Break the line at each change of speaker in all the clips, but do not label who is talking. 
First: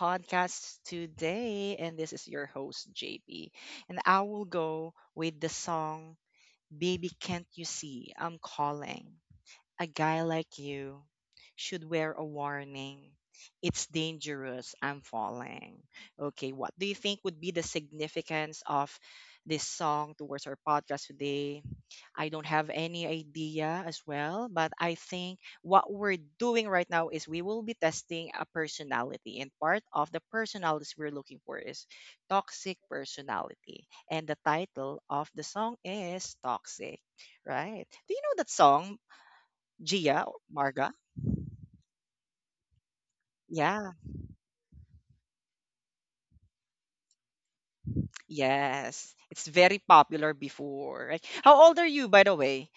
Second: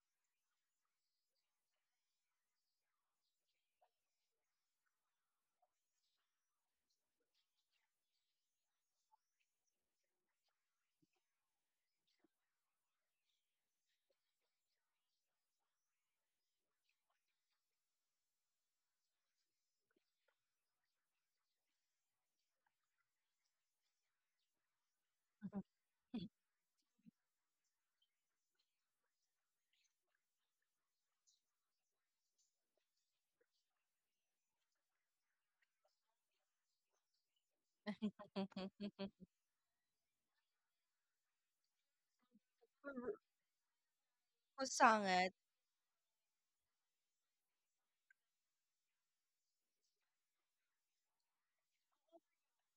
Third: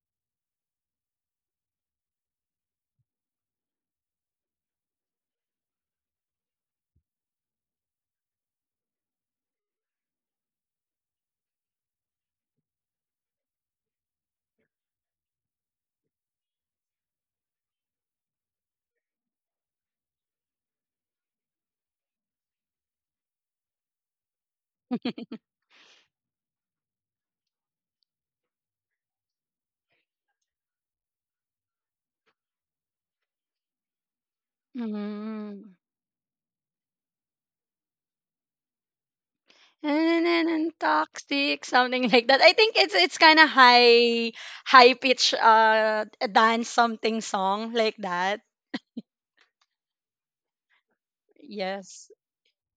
podcast today. And this is your host, JP. And I will go with the song, Baby Can't You See? I'm Calling. A guy like you should wear a warning. It's dangerous. I'm falling. Okay. What do you think would be the significance of this song towards our podcast today? I don't have any idea as well, but I think what we're
Mhm.
doing right now is we will be testing a personality, and part of the personalities we're looking for is toxic personality. And the title of the
Mm.
song is Toxic, right? Do you know that song, Gia
And
or
and, and
Marga?
toxic, something like that. I think it's
Who
it's kind of
Yeah,
high
who
high
sung
pitch
it?
dance something song like that.
yes, it's very popular before, right? How old are you,
Yes.
by the way?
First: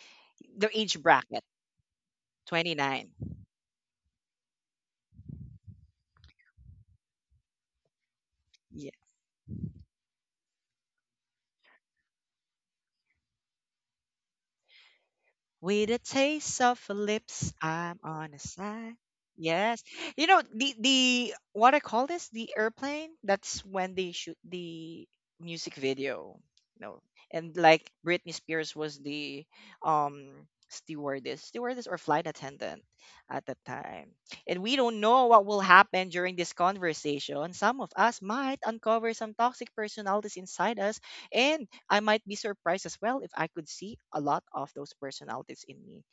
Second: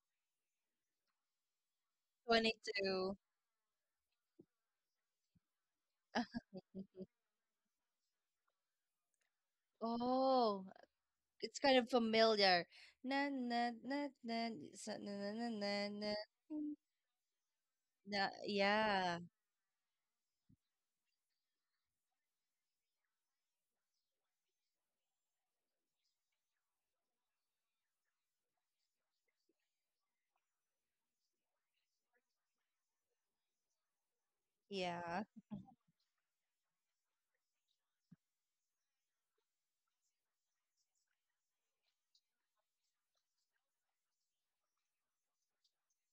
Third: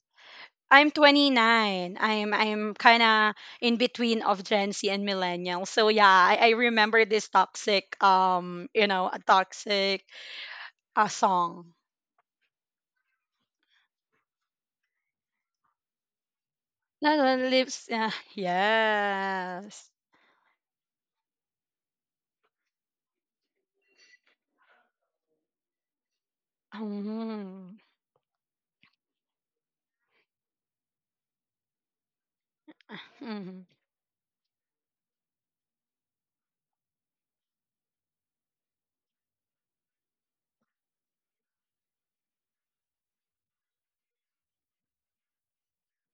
The
I'm
age bracket,
29. I'm kind
29.
22.
of in between of Gen Z and millennial. So yeah, I remember this toxic a toxic
Oh, it's
song.
kind of familiar. Na na na na na na na na
With a
na.
taste of her
Not on
lips,
lips.
I'm
Yeah.
na-
on a side.
yeah,
Yes,
Yes.
you know the what I call this the airplane. That's when they shoot the music video. No, and
Mm-hmm.
like Britney Spears was the stewardess or flight attendant at the
Mm-hmm.
time. And we don't
yeah,
know what will happen during this conversation. Some of us might uncover some toxic personalities inside us, and I might be surprised as well if I could see a lot of those personalities in me,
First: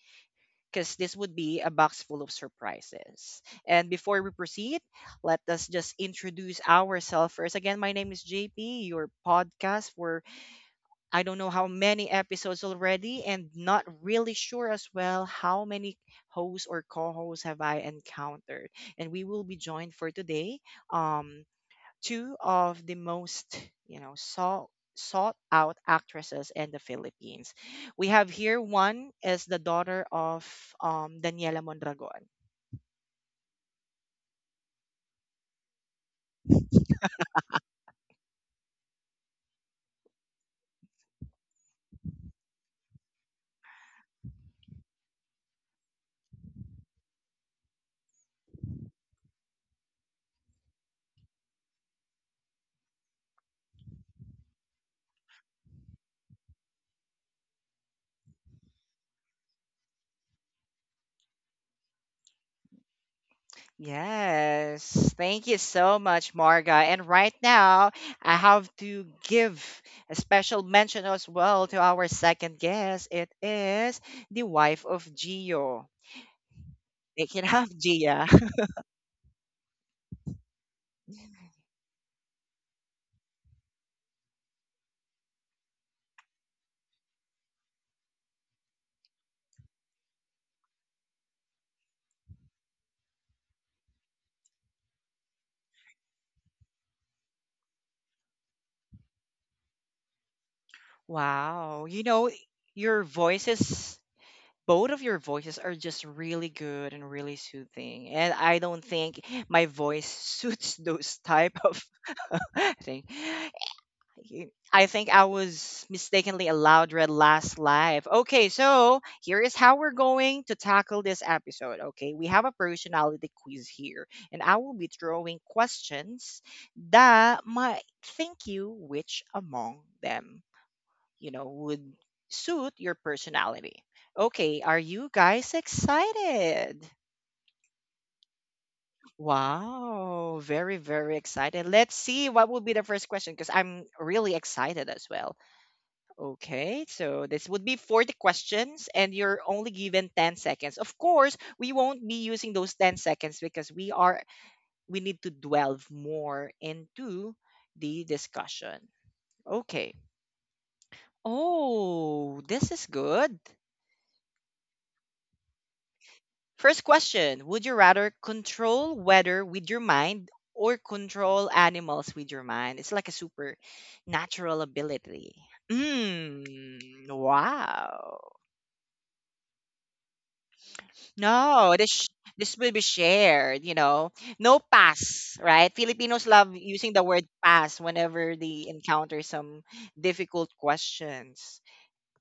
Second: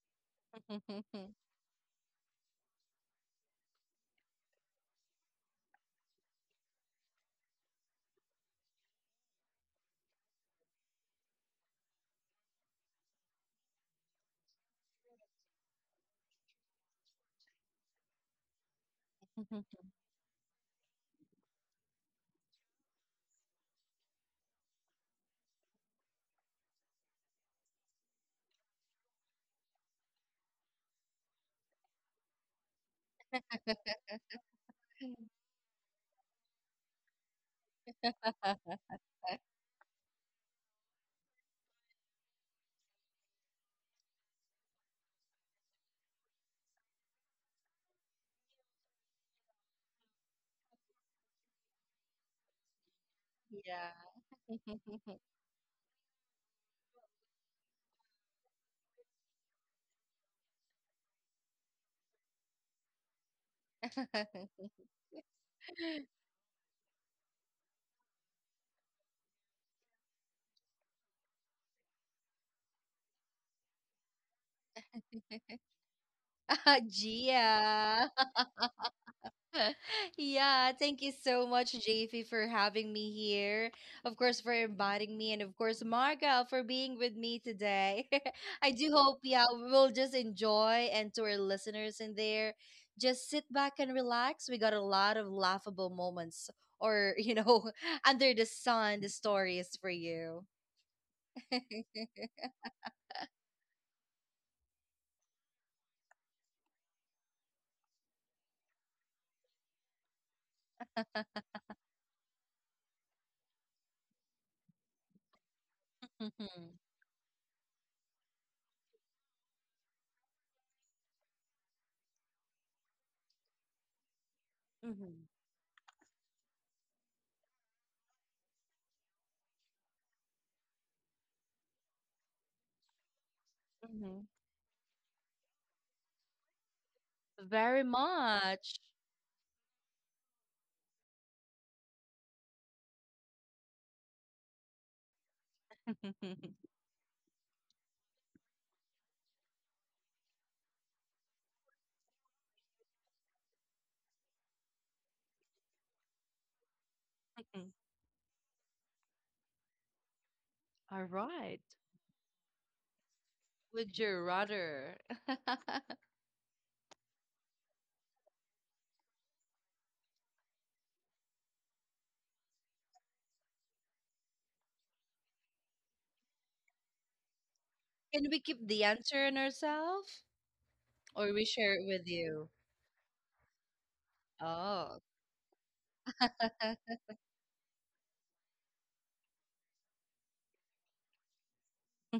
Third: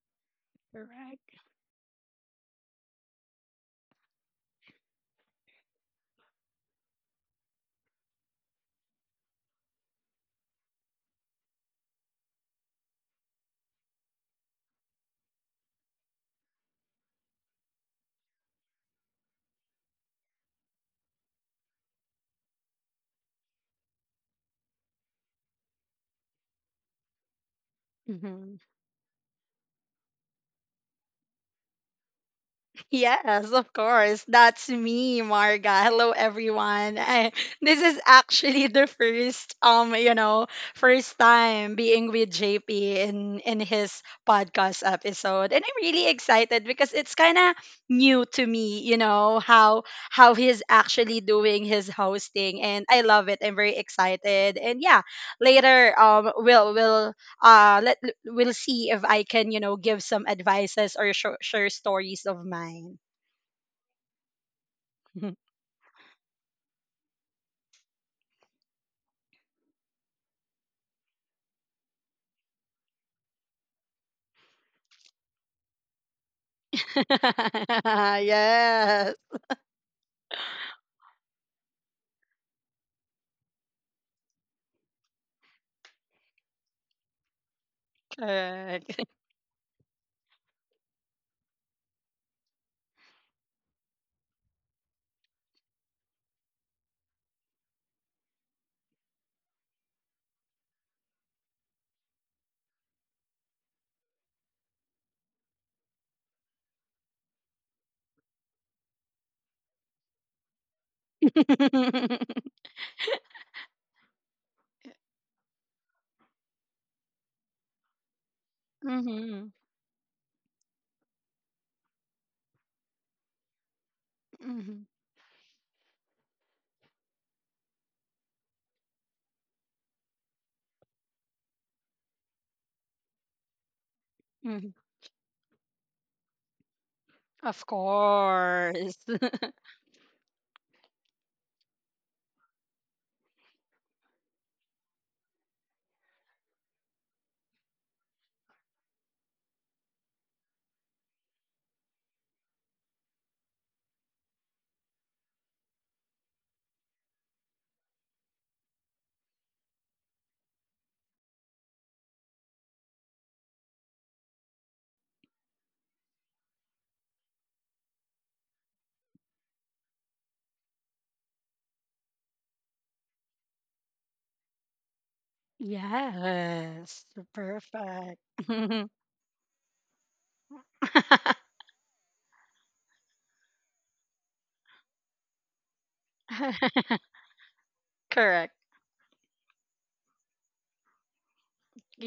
because this
Correct.
would be a box full of surprises. And before we proceed, let us just introduce ourselves first. Again, my name is JP, your podcast for I don't know how many episodes already, and not really sure as well how many hosts or co hosts have I encountered. And we will be joined for today. Two of the most you know sought sought out actresses in the Philippines. We have here, one is the daughter of Daniela Mondragon.
Yes, of course. That's me, Marga. Hello, everyone. This is actually the first, first time being with JP in his podcast episode, and I'm really excited because it's kind of new to me, you know, how he's actually doing his hosting, and I love it. I'm very
yeah.
excited, and yeah, later, uh let we'll see if I can, you know, give some advices or share stories of mine.
Yes, thank you so much, Marga. And right now, I have to give a special mention as well to our second guest. It is the wife of Gio.
Ah,
They can have
Gia.
Gia.
yes,
Yeah, thank you so much, JP, for having me here. Of course, for inviting me, and of course, Marga for being with me today. I do
correct.
hope, yeah, we'll just enjoy, and to our listeners in there, just sit back and relax. We got a lot of laughable moments, or under the sun, the stories for you.
Wow, your voice is both of your voices are just really good and really soothing, and I don't think my voice suits those type of thing y- I think I was mistakenly
Mm-hmm.
allowed red last live. Okay, so here
hmm.
is how we're going to tackle this episode. Okay, we have a personality quiz here, and I will
Hmm.
be
Mm-hmm.
throwing questions that might think you which among them, would suit your personality.
Mm-hmm.
Okay,
Hmm.
are you guys excited?
Of
Very
course.
much.
Wow, very, very excited. Let's see what will be the first question because I'm really excited as well. Okay, so this would be 40 questions, and you're only given 10 seconds. Of course, we won't be using those 10 seconds because we need to delve more into the discussion. Okay.
All right.
Oh, this is good.
Would you rather?
First question. Would you rather control weather with your mind or control animals with your mind? It's like a supernatural ability. Mm,
yes,
wow.
perfect.
Can we keep the answer in ourselves or we share
No,
it with you?
this will be shared. No
Oh.
pass, right? Filipinos love using the word pass whenever they
correct.
encounter some difficult questions.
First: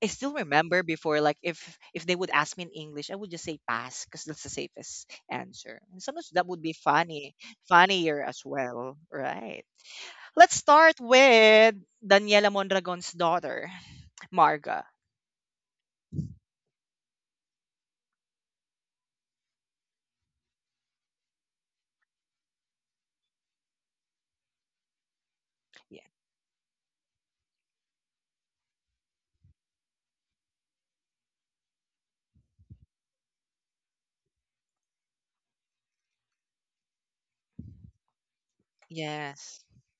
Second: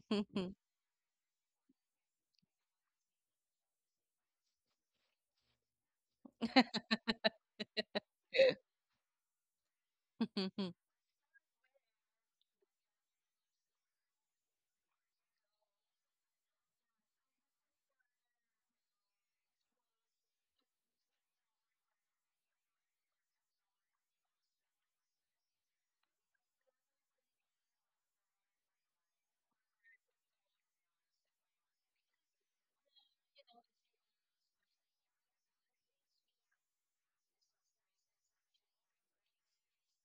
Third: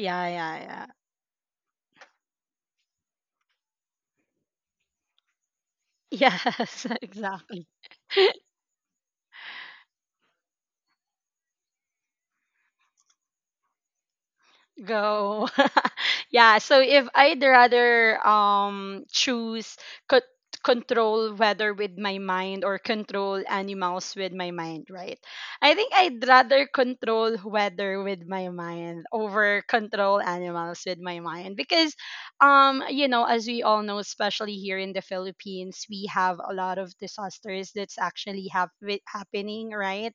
I still
yeah,
remember
yeah.
before, like if they would ask me in English, I would just say pass because that's the safest answer. And sometimes that would be
Yes, exactly.
funnier as well, right?
Mhm,
Let's
mhm,
start with Daniela Mondragon's daughter, Marga.
Go. yeah, so if I'd rather choose co- control weather with my mind or control animals with my mind, right? I think
Yeah.
I'd rather control weather with my mind over control animals with my mind because you know, as we all know, especially here in the Philippines, we have a lot of disasters that's actually happening,
Yes.
right?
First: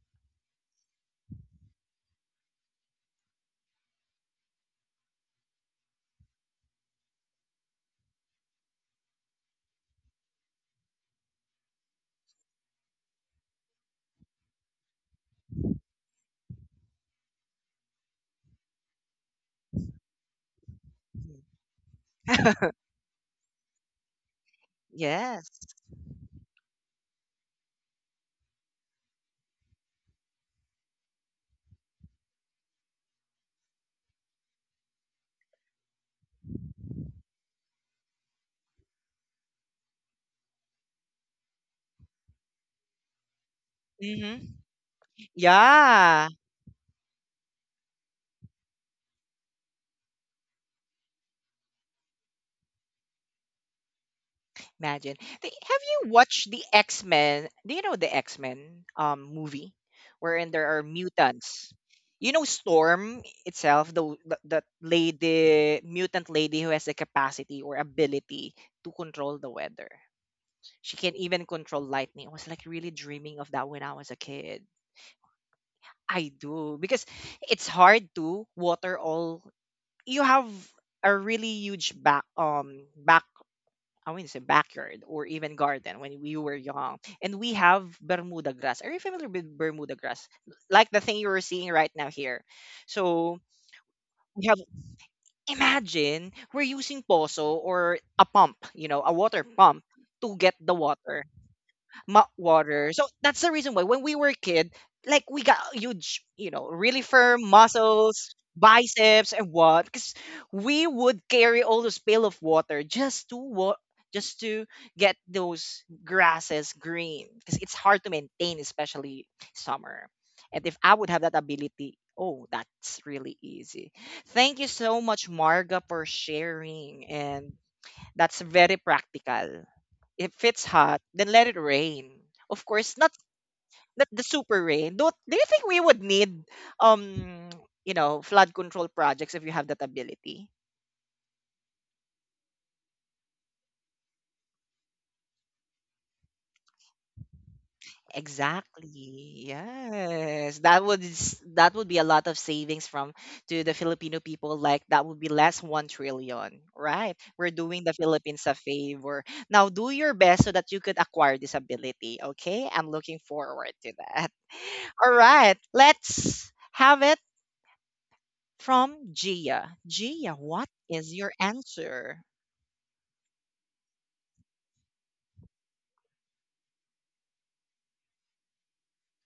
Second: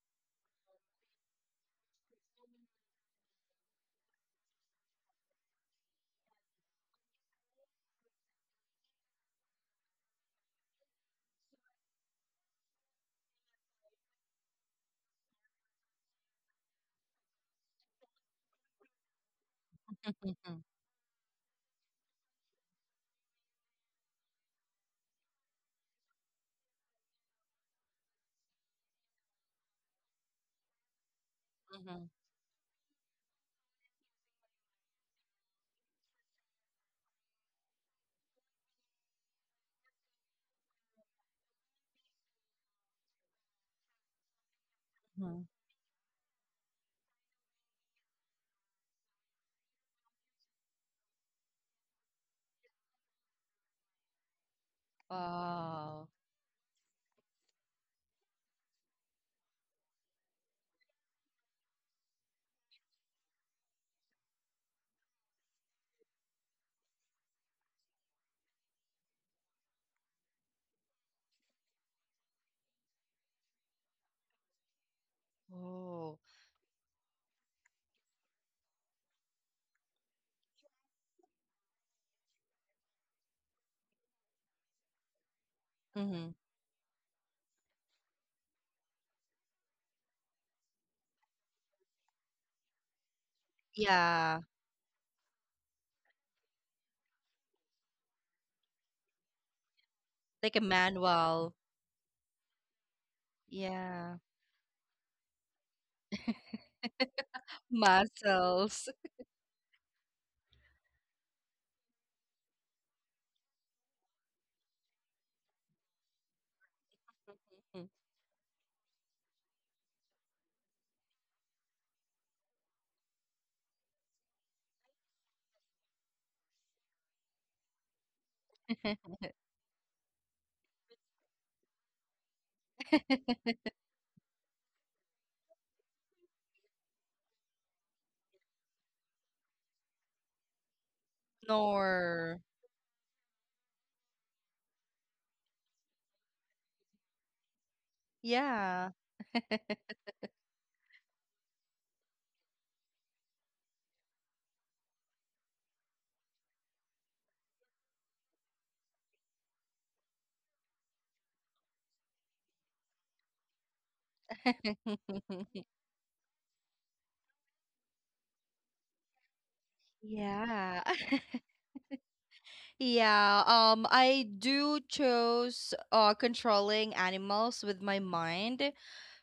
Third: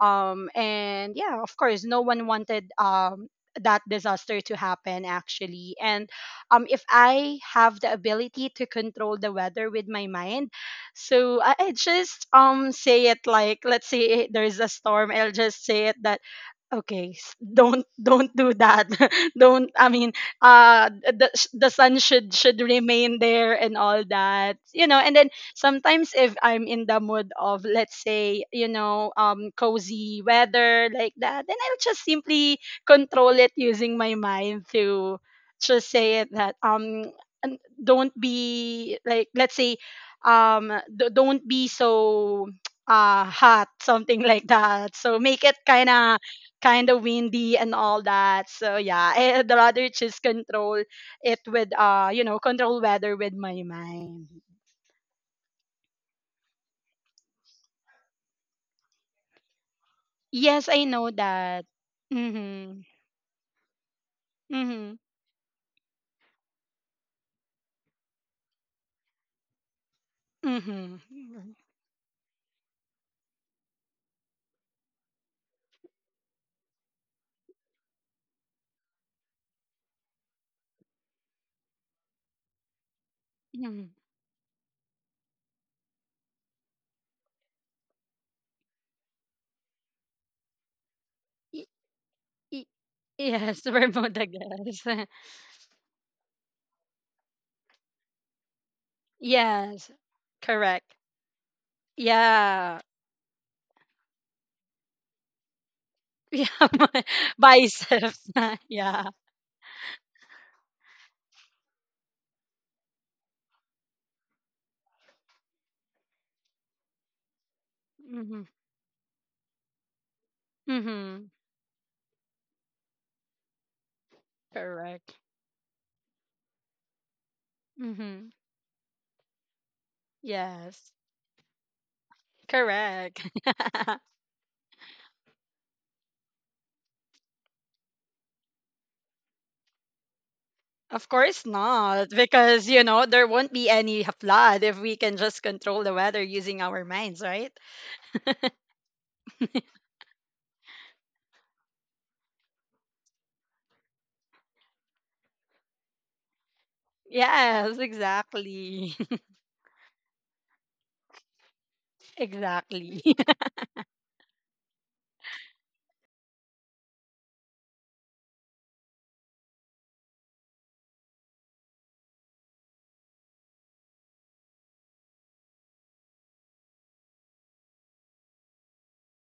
and yeah, of course, no one wanted that disaster to happen, actually. And if I have the ability to control the weather with my mind, so I just say it, like let's say, eh, there's a storm, I'll just say it that okay, don't don't do that. don't, I mean, the sun should remain there and all that, you know. And then
Yes.
sometimes if I'm in the mood of, let's say, you know, cozy weather like that, then I'll just
mhm.
simply control it using my mind to just say it that and don't be, like, let's say, don't be so, uh, hot something
Hmm.
like that. So make it
Yeah.
kind of windy and all that. So yeah, I'd rather just control it with, you know, control weather with my mind.
Imagine. Have
Wow.
you watched the X Men? Do you know the X Men movie, wherein
Yes,
there are
I know that.
mutants? You know
Mhm.
Storm itself, the
Mhm.
lady, mutant lady who has the capacity or ability to control the weather. She
Mhm.
can even control lightning. I was like really dreaming of that when I was a kid.
Oh.
I do because it's hard to water all. You have a really huge back
Mhm.
I mean, not say backyard or even garden when
Mhm.
we were young. And we have Bermuda grass. Are you familiar with Bermuda grass? Like the thing you were
Y-
seeing right now here.
y-
So
Yes, remote, I
Yeah.
we have,
guess.
imagine we're using poso or a pump, a water pump
Yes.
to get
Like a
the
Correct.
water,
manual.
mop
Yeah.
water. So that's the reason why when we
Yeah.
were a kid, like we got huge,
Yeah,
really
my
firm
biceps.
muscles,
Muscles.
yeah.
biceps, and what? Because we would carry all those pail of water just to what? Just to get those grasses green, because it's hard to
Mhm.
maintain, especially summer. And if I would have
Mhm.
that ability, oh, that's really easy. Thank you so
Correct.
much, Marga, for sharing, and
Mhm.
that's very practical. If it's
Yes.
hot, then let it rain. Of course, not
Correct.
not the super rain. Don't, do you think we would need um flood control projects if you have that ability?
Of course not,
Nor.
because you know there won't be any flood if we can just control the weather using our minds, right?
Yeah.
Exactly. Yes. That would that would be a lot of savings from to the Filipino people. Like that would be less 1 trillion, right? We're
yes,
doing the Philippines a
exactly.
favor. Now do your best so that you could acquire this ability. Okay. I'm
exactly.
looking forward to that. All right. Let's have it from Gia. Gia, what
Yeah.
is your answer?
Yeah, I do chose controlling animals with my mind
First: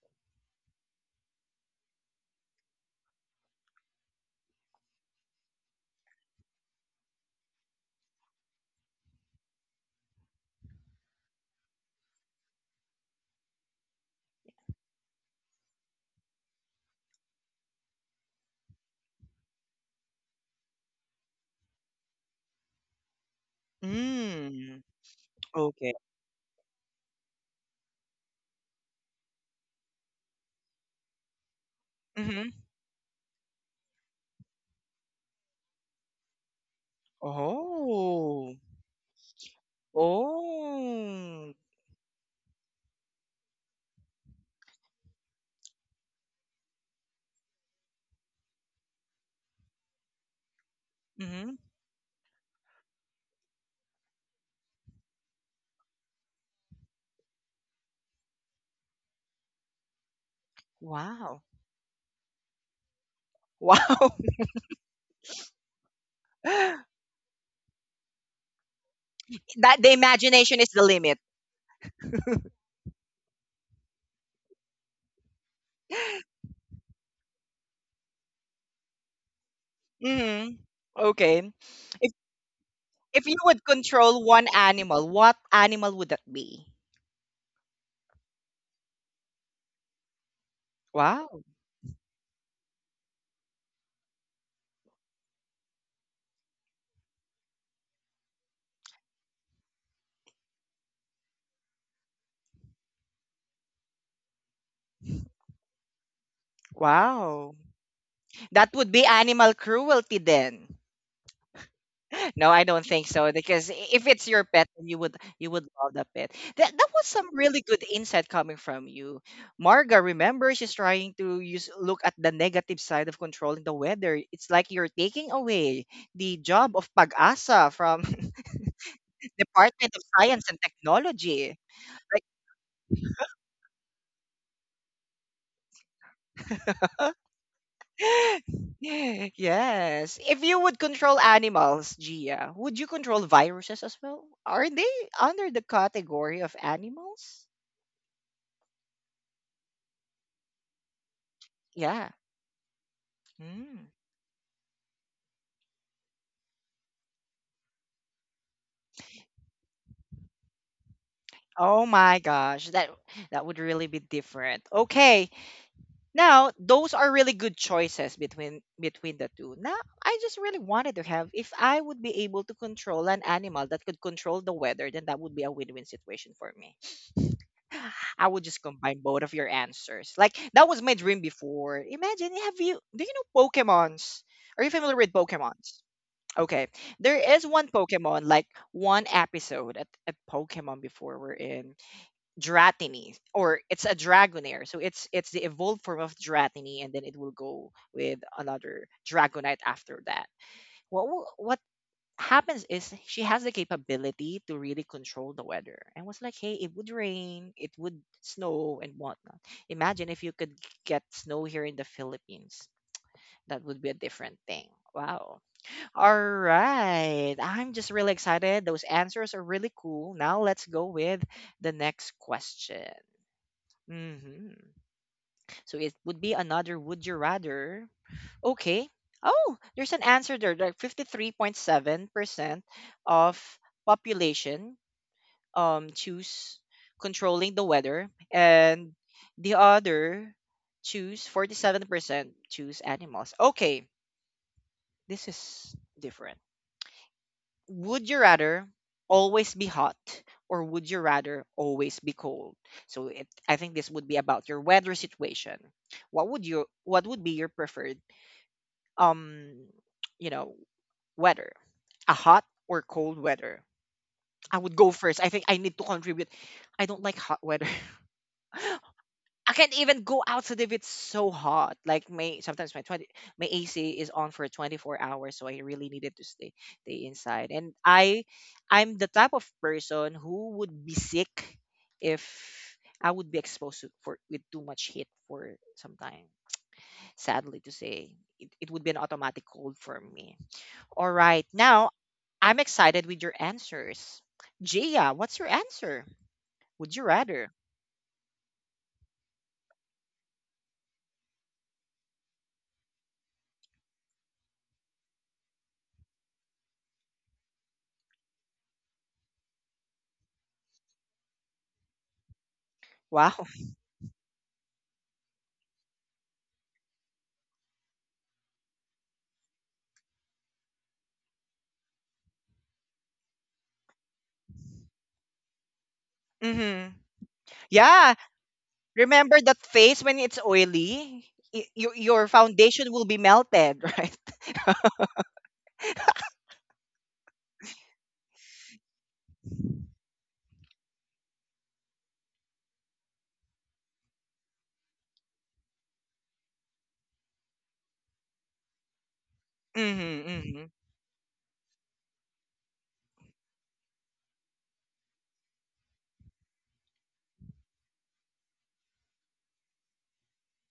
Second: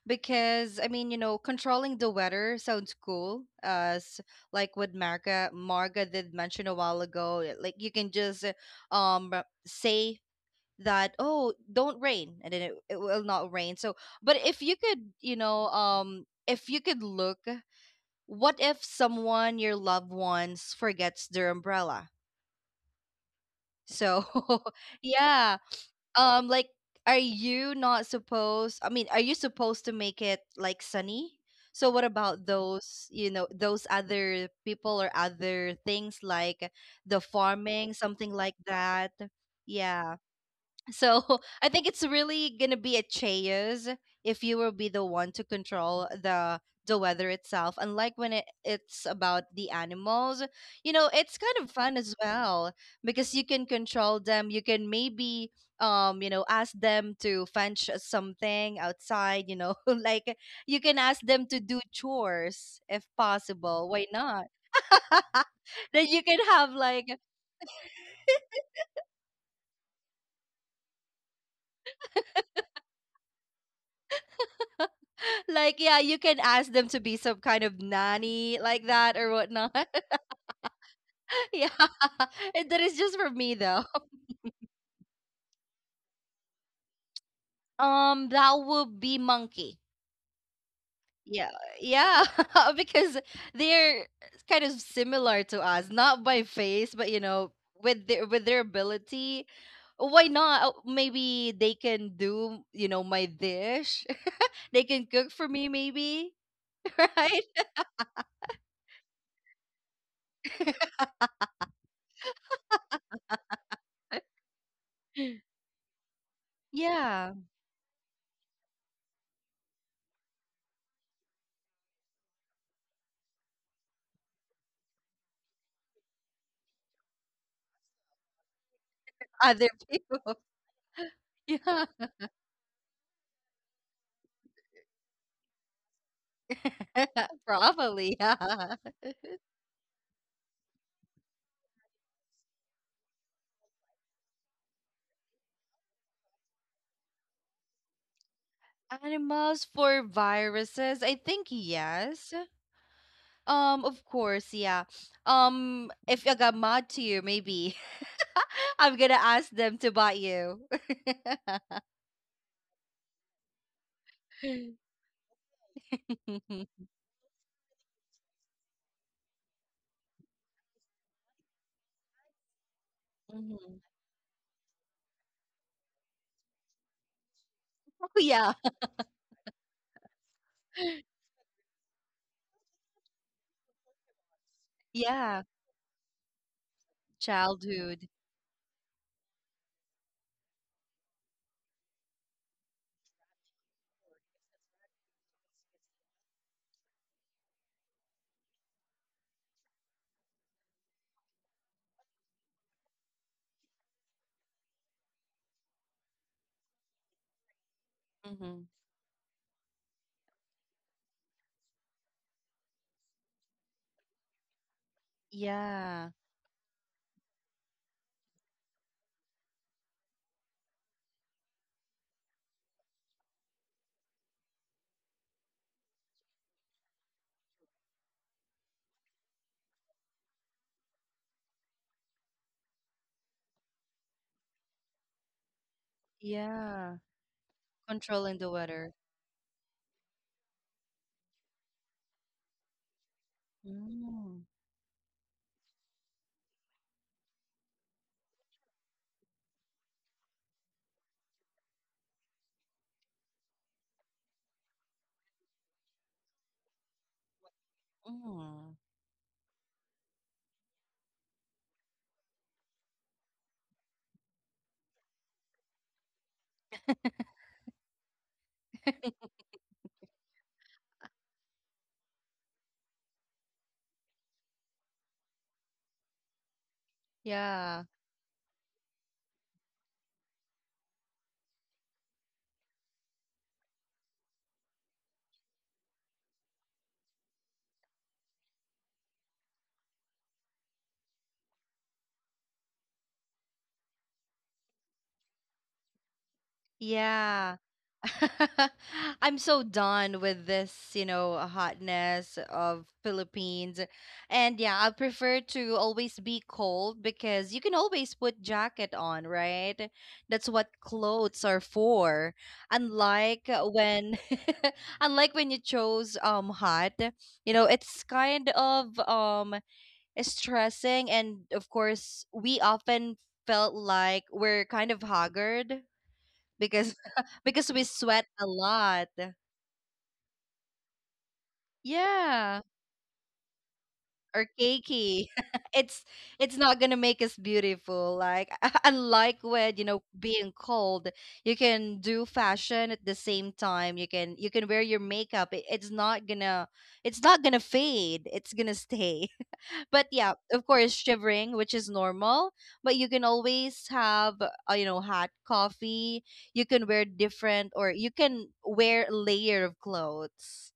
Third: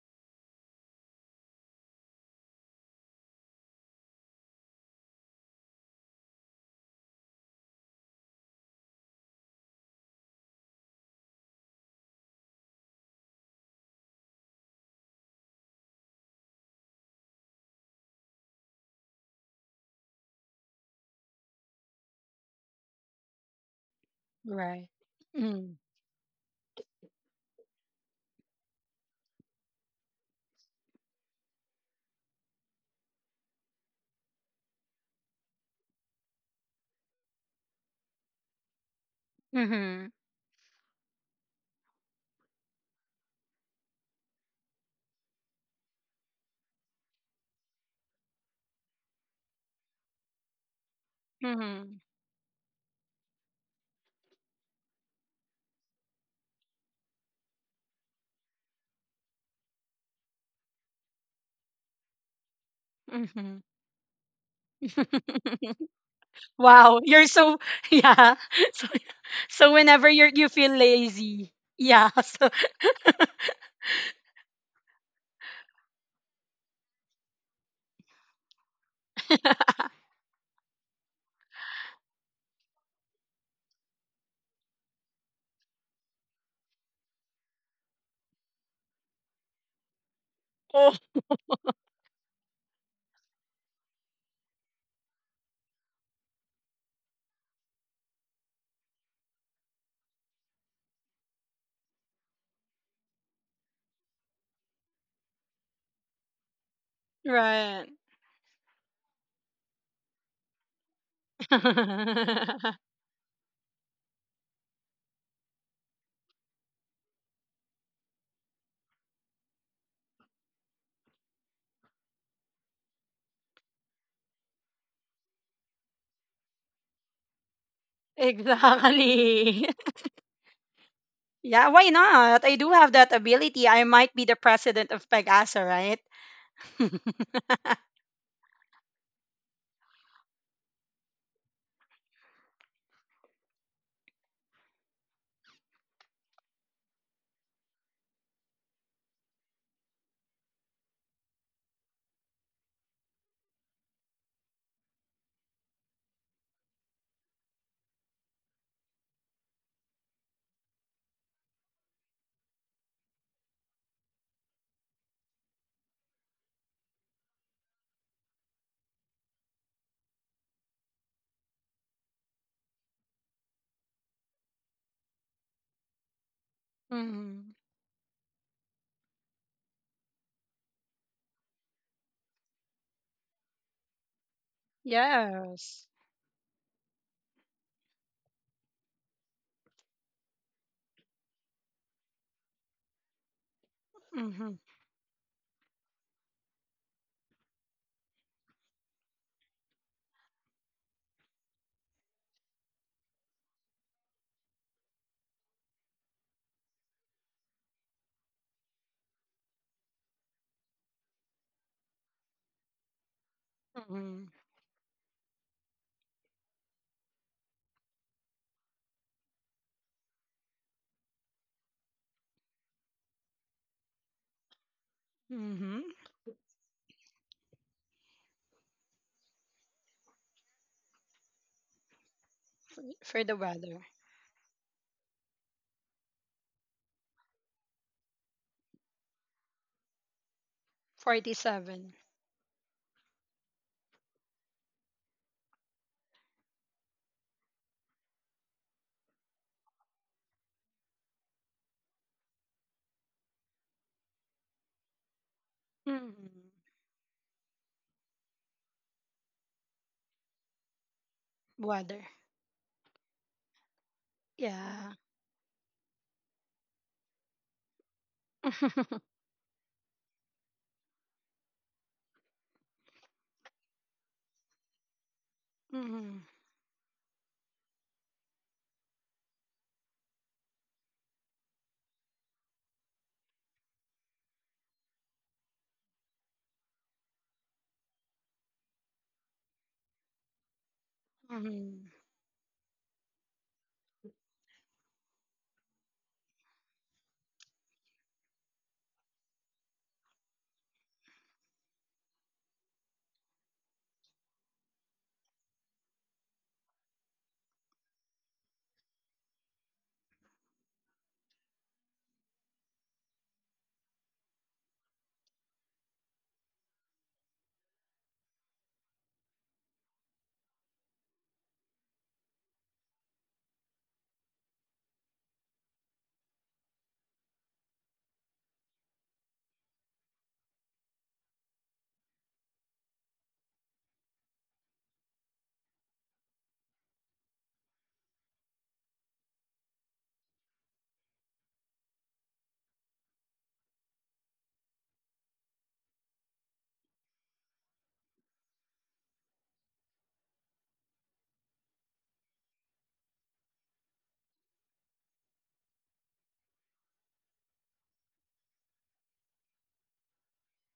because I mean, you know, controlling the weather sounds cool. As like what Marga did mention a while ago, yeah, like you can just say that, oh, don't rain, and then it will not rain. So, but if you could, you know, if you could look, what if someone your loved ones forgets their umbrella? So,
Mm.
right.
yeah,
Mm-hmm.
Okay.
like, are you not supposed? I mean, are you supposed to make it like sunny? So what about
Mm-hmm.
those, you know, those other people or other things like the farming, something like
Oh.
that? Yeah. So
Oh.
I think it's really gonna be a chaos if you will be the one to control the weather itself. Unlike when it's about the animals, you know, it's kind
Mm-hmm.
of fun
Mm-hmm.
as well because you can control them. You can maybe you know ask them to fetch something outside. You know, like you can ask them
Wow.
to do chores if
Mm-hmm.
possible. Why
Wow.
not? Then you can have
wow,
like
you're so, yeah. So, so
That the
whenever you
imagination
feel
is the limit.
lazy, yeah. So
Like, yeah, you can ask them to be some kind of nanny like that or whatnot.
Hmm. Okay.
Yeah.
If
And that is just for
if you
me
would
though.
control one animal, what animal would that be?
That would be monkey.
oh,
Wow.
Yeah. Yeah. Because they're kind of similar to us, not by face, but you know, with their ability. Why not? Oh, maybe they can do, you know, my dish. They can cook for me maybe, right?
Wow.
right.
That would be animal cruelty then. No, I don't think so because if it's your pet, then you would love the pet. That was
Yeah.
some really good insight coming from you, Marga. Remember, she's trying to use look at the negative side of controlling the weather. It's like you're taking away the job of pag-asa from
exactly.
Other
Department of
people.
Science and Technology.
Yeah, why
Yeah.
Like,
not? I do have that ability. I might be the president of Pegasa, right?
Probably, yeah.
yes. If you would control animals, Gia, would you control viruses as well? Are they under the category of animals?
Animals for viruses? I think
Yeah,
yes.
mm.
Of course, yeah. If I got mad to you, maybe I'm gonna ask them to bite you.
Oh my gosh, that would really be different. Okay, now those are really good choices between the two. Now I just really wanted to have, if I would be able to control an animal
Mhm.
that could control the weather, then that would be a win-win situation for me.
hmm.
Oh
I would
yeah,
just combine both of your answers. Like that was my dream before. Imagine, have you do you know Pokemons? Are you familiar with
yeah.
Pokemons?
Yes.
Okay, there is one
Childhood.
Pokemon, like one episode at Pokemon before we're in. Dratini, or it's a
Mm-hmm.
Dragonair. So it's the evolved form of Dratini, and then it will go with another Dragonite after that. What happens is she has the capability to really control the weather. And was like, hey, it would rain, it would
Hmm.
snow, and whatnot. Imagine if you could get snow here in the Philippines. That would be a
Mm-hmm.
different thing. Wow.
Yeah,
All right. I'm just really excited. Those answers are really cool. Now let's go with the next question. hmm So
Mm-hmm.
it would be another would you rather. Okay. Oh, there's an answer there. Like 53.7%
For the
of
weather.
population choose
yeah.
controlling the weather,
Controlling the
and
weather.
the other choose
47.
47% choose animals. Okay.
Mm-hmm.
This is different. Would you rather always be hot, or would you rather always be cold? So I think this would be about your weather situation.
Mm-hmm.
What would you what would be your preferred um you know weather,
Weather.
a hot or cold weather? I would
Yeah.
go first. I think I need to contribute. I don't like hot weather. I can't even go outside if it's so hot. Like my, sometimes my twenty, my AC is on for 24 hours, so I really
mm-hmm.
needed to stay inside. And
Yeah.
I'm the type of person who would be sick if I would be exposed to, for, with too much heat for some time. Sadly to say, it would be an automatic cold for me. All right,
Mm-hmm.
now I'm excited with your answers. Gia, what's your answer? Would you rather?
Yeah. I'm so done with this, you know, hotness of Philippines. And yeah, I prefer to always be cold because you can always put jacket on, right? That's what clothes are for. Unlike
Wow.
when unlike when you chose hot, you know, it's kind of stressing, and of course we often felt like we're kind of haggard
Hmm.
because because we
Yeah,
sweat a lot.
remember that face when it's oily? Your
Yeah.
foundation will be melted, right?
Or cakey. It's not gonna make us beautiful. Like unlike with, you know, being cold, you can do fashion at the same time. You can wear your makeup. It's not gonna it's not gonna fade. It's gonna stay. But
Mm-hmm,
yeah, of
mm-hmm.
course, shivering, which is normal. But you can always have you know, hot coffee. You can wear different, or you can wear a layer of clothes.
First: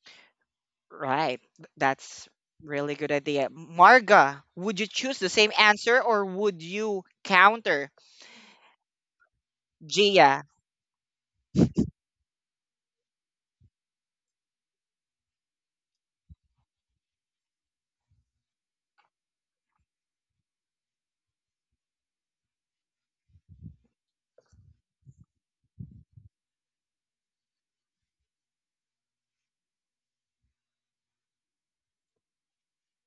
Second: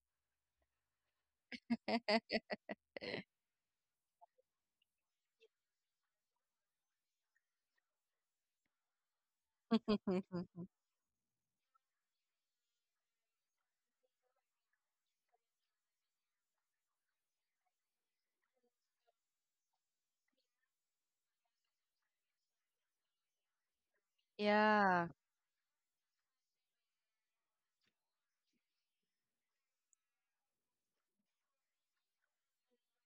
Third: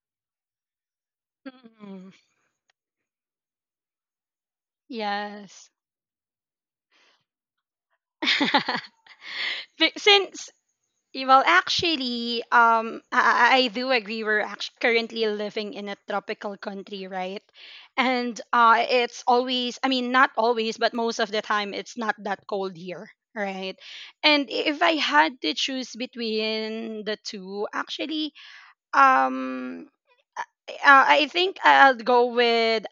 Right.
Mm-hmm.
That's really good idea. Marga, would you choose the same
Yes.
answer or would you counter Gia?
since Well, actually, I do agree. We're actually currently living in a tropical country, right? And it's always, I mean, not always, but most of the time, it's not that cold here, right? And if
Yeah.
I had to choose between the two, actually, um, I think I'll go with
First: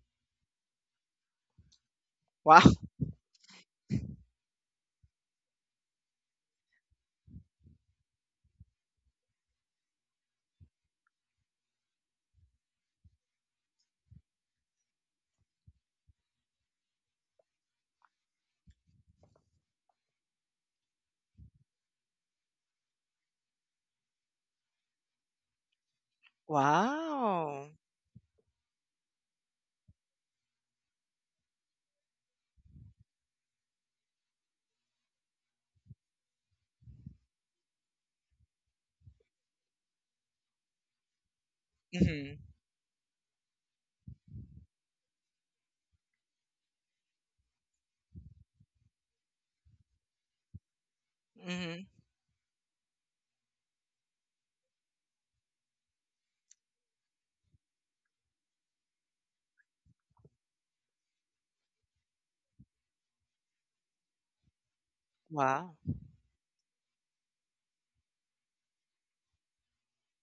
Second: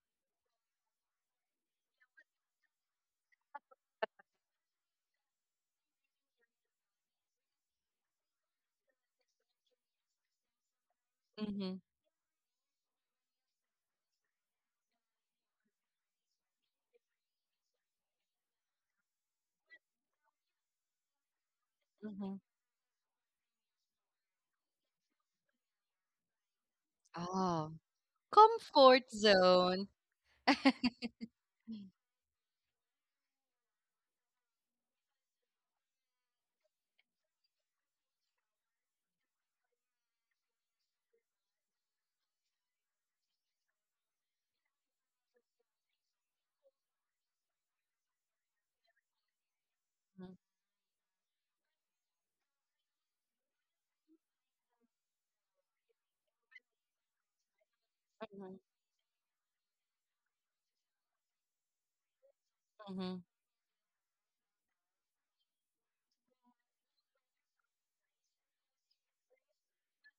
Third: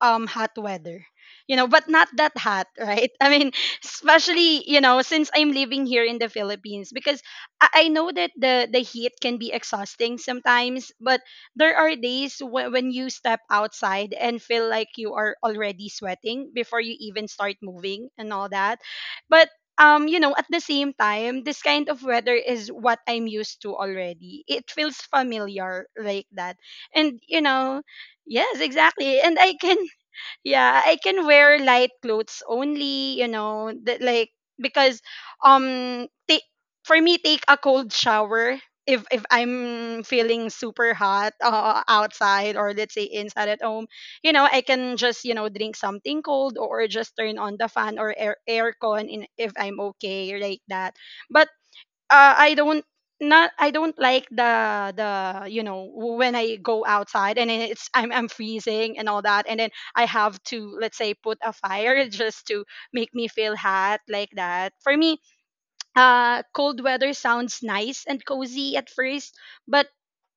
hot weather, you know, but not that
Wow.
hot, right? I mean, especially, you know, since I'm living here in the Philippines, because I know that the heat can be exhausting sometimes, but there
Mhm,
are days when you step outside and feel like you are already sweating before you even start moving and all that. But you know, at the same time, this kind of weather
mhm.
is what I'm used to already. It feels familiar like that. And you
Wow.
know,
Oh,
yes, exactly,
comfort
and I can,
zone.
yeah, I can wear light clothes only, you know, that like because take for me take a cold shower if I'm feeling super hot,
Mm-hmm.
outside or let's say inside at home, you know, I can just, you know, drink something cold or just turn on the fan or air aircon in if I'm okay
Mhm,
like that. But
Mm-hmm.
I don't not I don't like the you know when I go outside and it's I'm
mhm,
freezing and all that, and then I have to let's say put a fire just to make me
mhm,
feel hot like that. For me,
Wow.
cold weather sounds nice and cozy at first, but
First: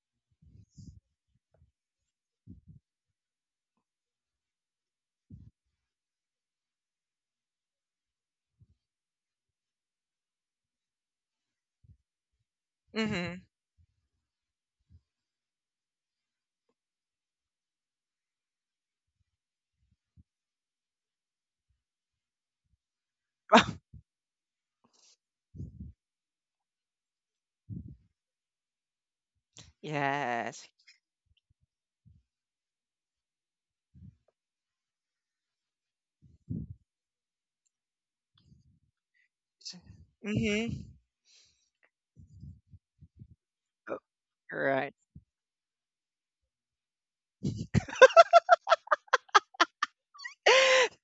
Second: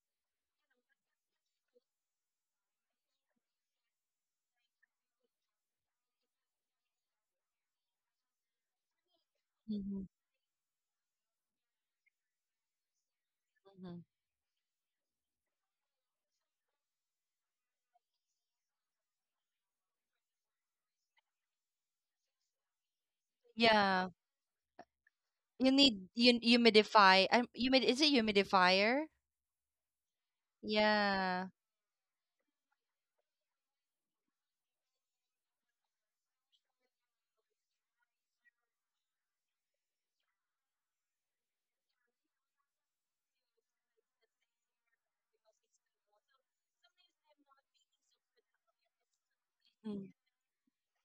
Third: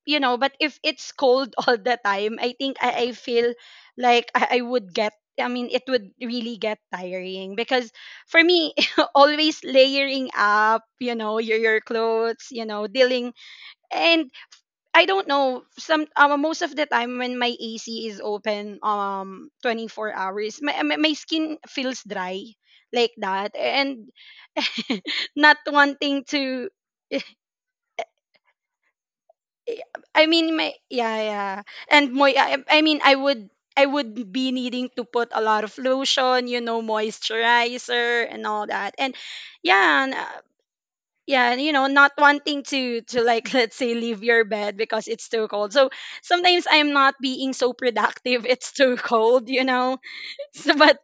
you know, but if it's cold all the time, I think I feel like I would get, I mean it would really get tiring because for me always
mhm.
layering up, you know, your clothes, you know,
Mm-hmm.
dealing.
mhm.
And I don't know, some most of the time when my AC is open 24 hours, my my skin feels dry like that and
Yeah,
not
you need
wanting
you
to
humidify. Humid, is it humidifier?
I I mean
Yes.
my yeah
Yeah.
yeah and I mean I would be needing to put a lot of lotion, you know, moisturizer and all that, and yeah and,
Mm-hmm.
yeah, you know, not wanting to like, let's say, leave your bed
Right.
because it's too cold, so sometimes I'm not being so productive. it's too cold, you know.
Mhm.
so, but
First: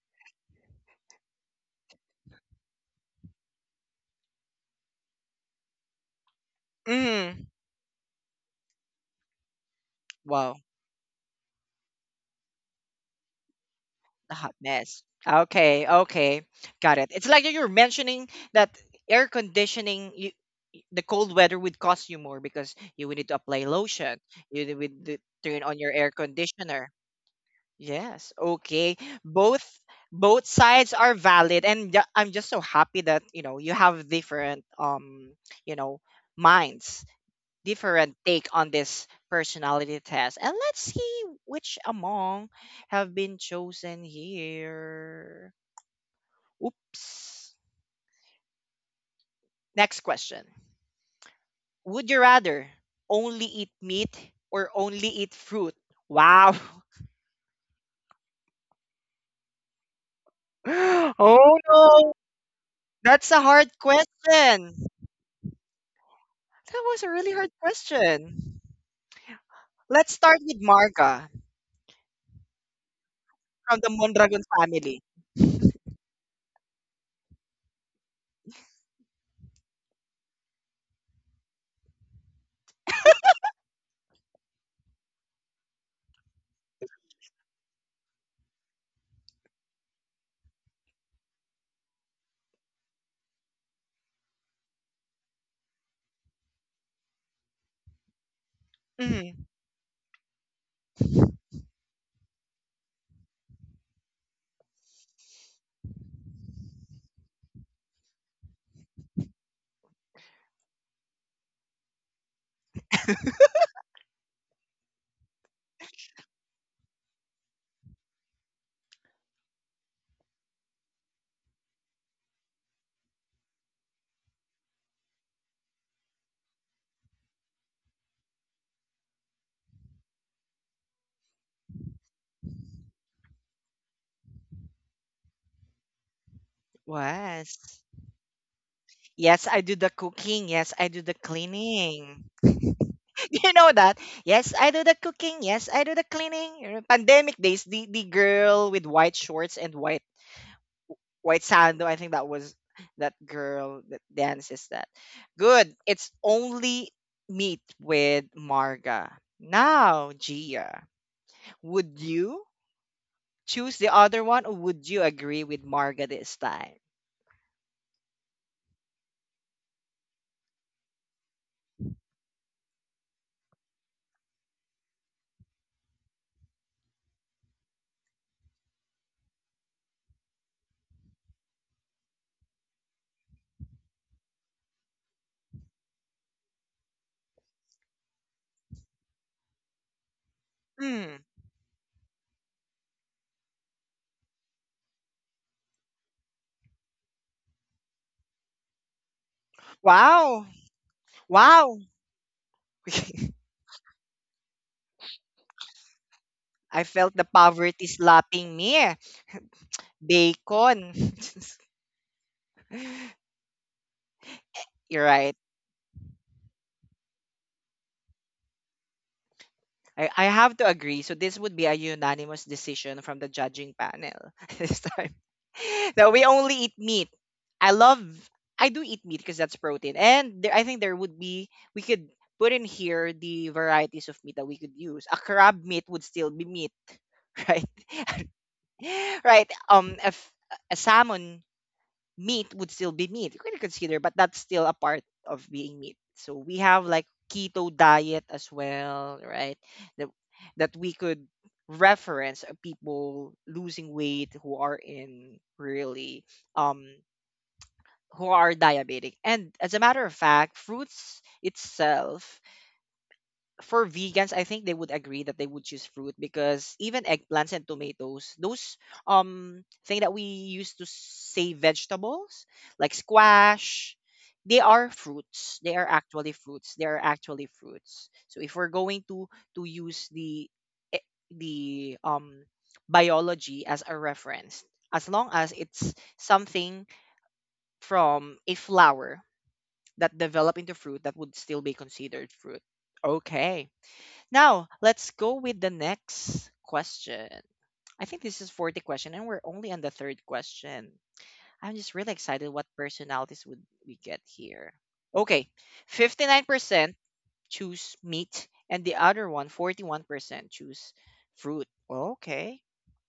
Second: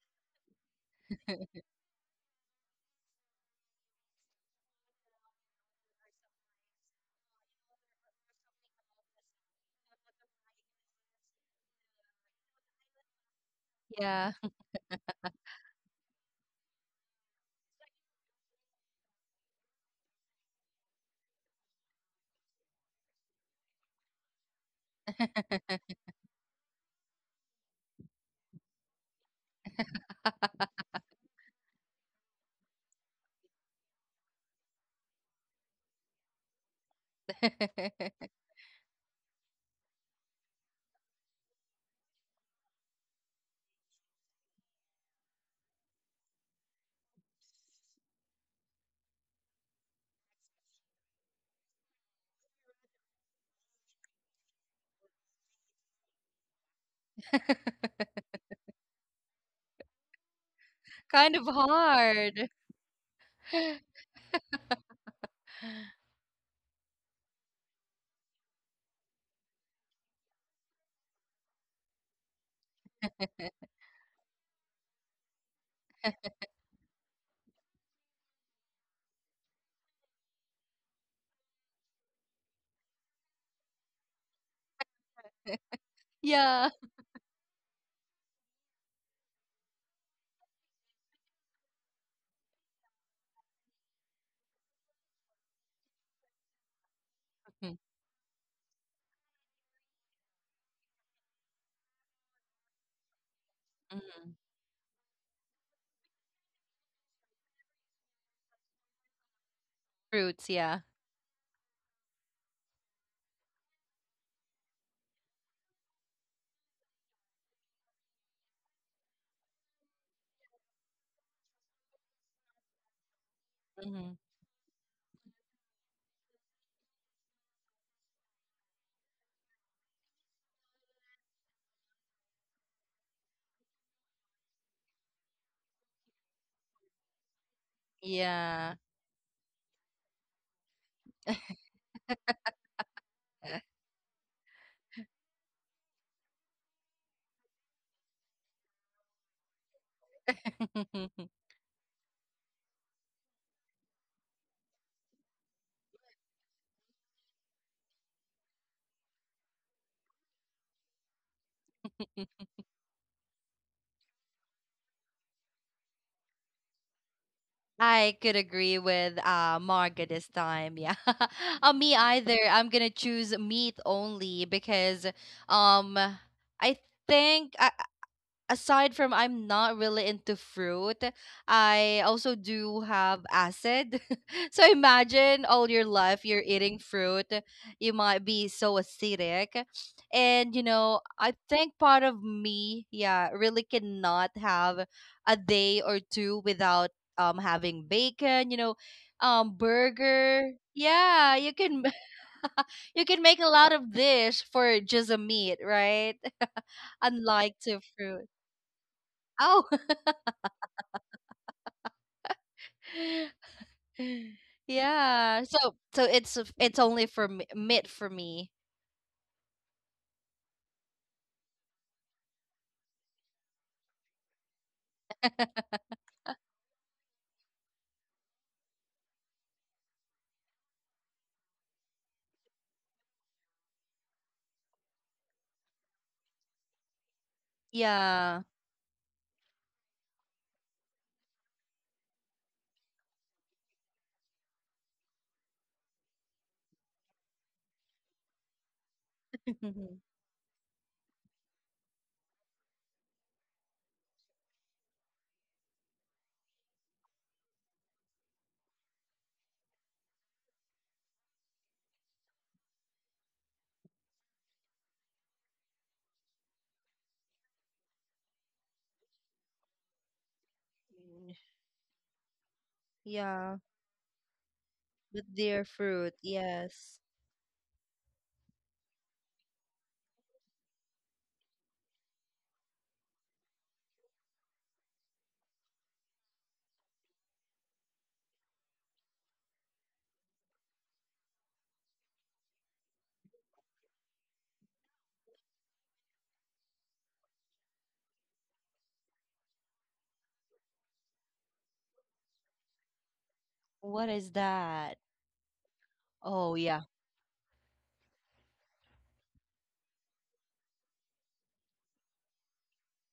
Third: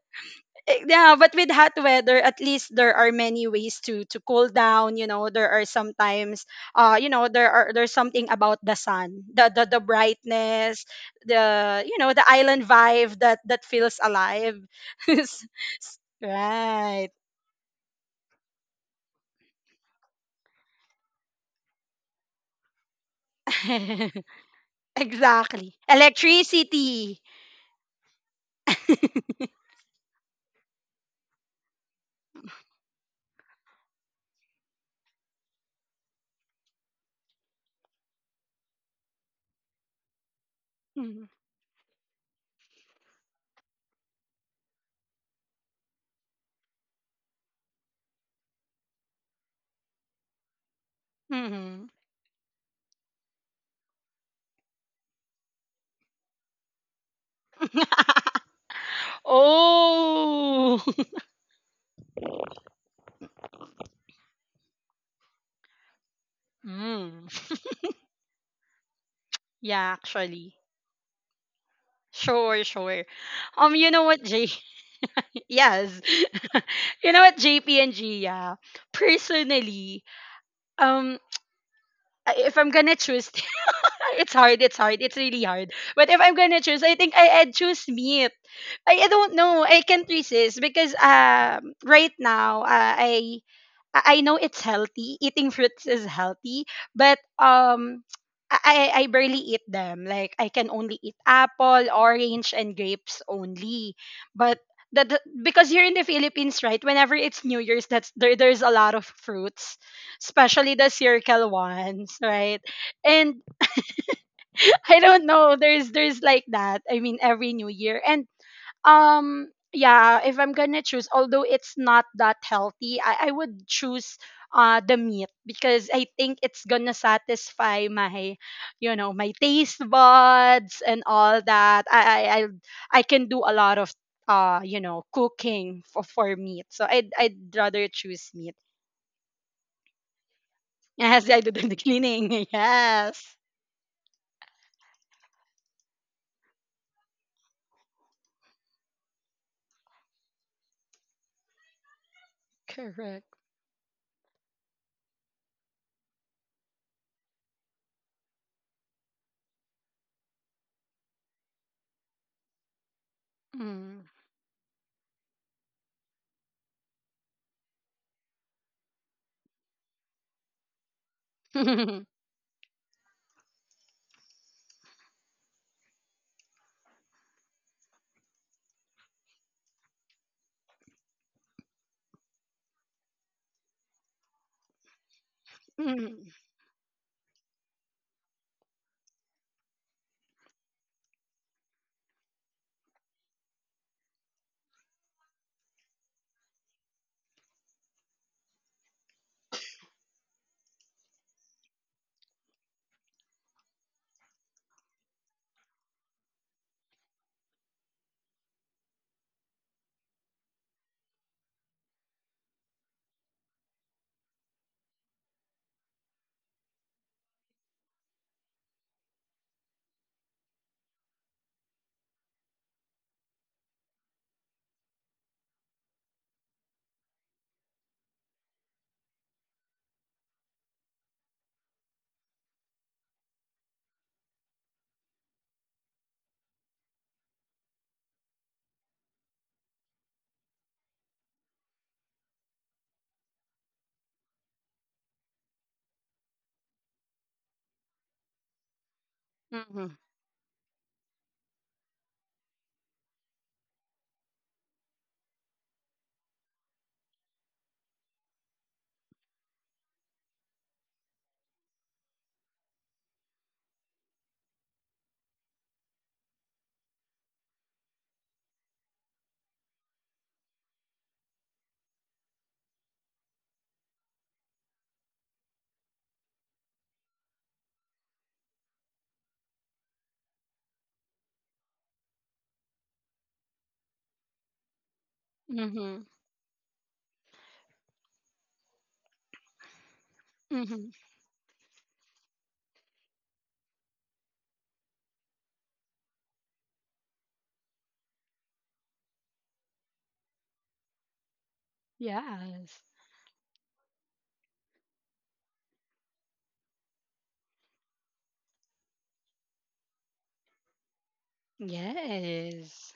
eh, yeah, but with hot weather, at least there are many ways to cool down. You know, there are sometimes, you know,
Mm-hmm.
there are there's something about the sun, the the
Wow.
brightness, the you know the island vibe that that feels
Yeah.
A hot
alive.
mess. Okay, okay. Got it.
right.
It's like you were mentioning that air conditioning, you, the cold weather would cost you more because you would need to apply lotion. You would turn on
exactly.
your air conditioner.
Electricity.
Yes. Okay. Both both sides are valid, and I'm just so happy that, you have different you know, minds, different take on this personality test. And let's see which among have been chosen here. Oops. Next question.
Mm-hmm.
Would you rather only eat meat or only eat fruit? Wow.
oh.
Kind of
Oh no.
hard.
That's a hard question. That was a really
Mm.
hard question.
Yeah,
Let's start with
actually.
Marga
Sure, sure.
from the
You know what,
Mondragon
Jay?
family.
Yes. you know what, JP and Gia? Personally, um, if I'm gonna choose, it's hard, it's hard, it's really hard. But if I'm gonna
Yeah.
choose, I think I'd choose meat. I don't know, I can't resist because right now, I I know it's healthy. Eating fruits is healthy, but I
Mhm.
barely eat them. Like I can only eat apple, orange and grapes only.
Mhm.
But because here in the Philippines, right, whenever it's New Year's, that's there there's a lot of fruits,
Fruits, yeah.
especially the circle ones, right? And I don't know, there's like that. I mean every New Year. And um yeah, if I'm gonna choose, although it's not that healthy, I would
Mhm.
choose the meat because I think it's gonna satisfy my, you know, my taste buds and all that. I can do a lot of you know cooking for meat, so I'd
Was.
rather choose meat.
Yeah.
Yes, I do the cooking. Yes, I do the
yes, I do the
cleaning.
cleaning. yes.
You know that. Yes, I do the cooking. Yes, I do the cleaning. You know, Pandemic days, the girl with white shorts and white white sandal. I think that was that
Correct.
girl that dances that. Good. It's only meet with Marga. Now, Gia, would you choose the
Mm.
other one or would you agree with Marga this time?
I could agree with Marga this time. Yeah. Me
mm.
either. I'm gonna choose meat only because um I think I aside from I'm not really into fruit, I also do have acid. So imagine all your life you're
Mm-hmm.
eating fruit, you might be so acidic. And you know,
Hmm.
I think part of me, yeah, really cannot have a day or two without having bacon, you know,
Wow.
burger. Yeah, you
Wow.
can you can make a lot of dish for just a meat, right?
I felt the
Unlike to
poverty
fruit.
slapping me.
Oh,
Bacon. You're right.
yeah. So it's only for me, meat for me.
I have to agree. So this would be a unanimous decision from the judging panel this time. No, we only eat meat. I love I do eat meat because that's protein. And there, I think there would be we could put in here the varieties of meat that we could use. A crab meat would still be meat, right?
Yeah.
Right. A salmon meat would still be meat. You could consider, but that's still a part of being meat. So we have like keto diet as well, right? That that we could reference people losing weight who are in really um who are diabetic. And as a matter of fact, fruits itself for vegans, I think they would agree that they would choose fruit because even eggplants and tomatoes, those thing that we used to say vegetables like
Yeah.
squash, they are
But dear
fruits. They are
fruit,
actually fruits. They
yes.
are actually fruits. So if we're going to use the e- the um biology as a reference, as long as it's
Mm-hmm.
something from a flower that develop into
Mm-hmm.
fruit, that would still be considered fruit. Okay. Now, let's go with the next question. I think this is 40 question and we're only on the third question. I'm just really excited what
Yes.
personalities would we
What
get
is
here.
that?
Okay,
Oh yeah.
59% choose meat and the other one, 41% choose fruit. Okay.
Yes.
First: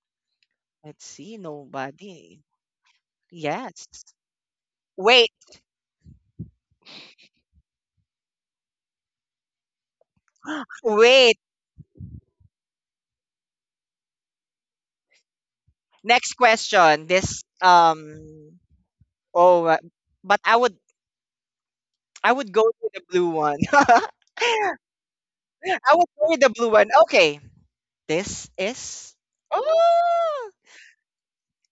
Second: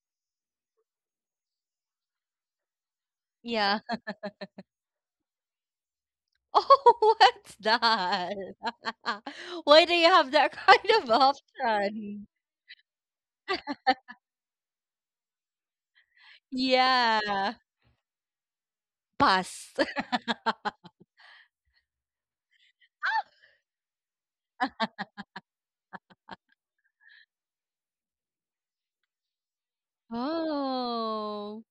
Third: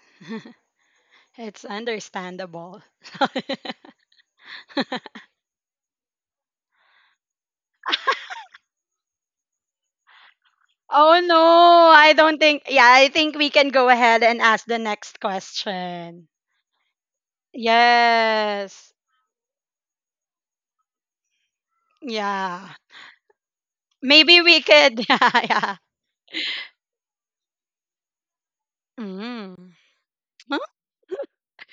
Let's see
it's
nobody.
understandable.
Yeah.
Yes. Wait.
Oh, what's that? Why do you have that kind of
oh
Wait.
no, I
option?
don't think, yeah, I think we can go ahead and ask the next question.
Next question. This
Yeah.
Yes.
oh
Pass.
uh, but I would go
Yeah.
to the blue one.
Maybe we could, yeah, yeah.
I would go with the blue one. Okay. This is.
Mm.
Oh!
Oh,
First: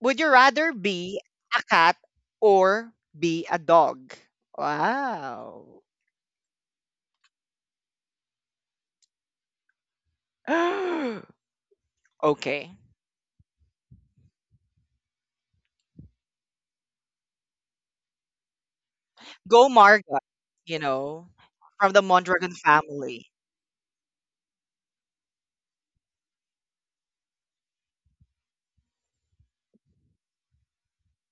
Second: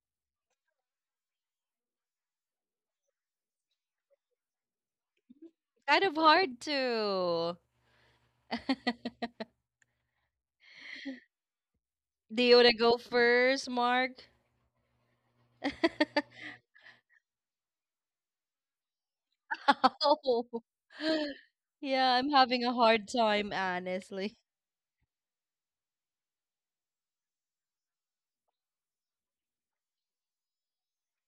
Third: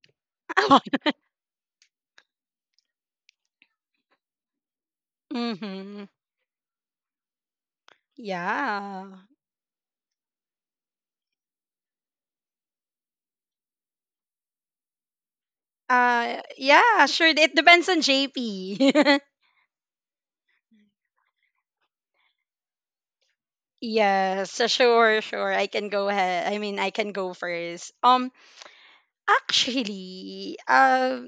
Would you rather
Huh?
be a cat or be a dog? Wow.
mm-hmm.
kind of hard to.
Yeah.
Do you want
okay.
to go first, Mark?
Yeah, sure. It depends on JP.
Go Margot,
Oh.
you know, from the
Yeah, I'm
Mondragon
having a hard
family.
time, honestly.
Yes, so sure, sure. I can go ahead. I mean, I can go first. Actually,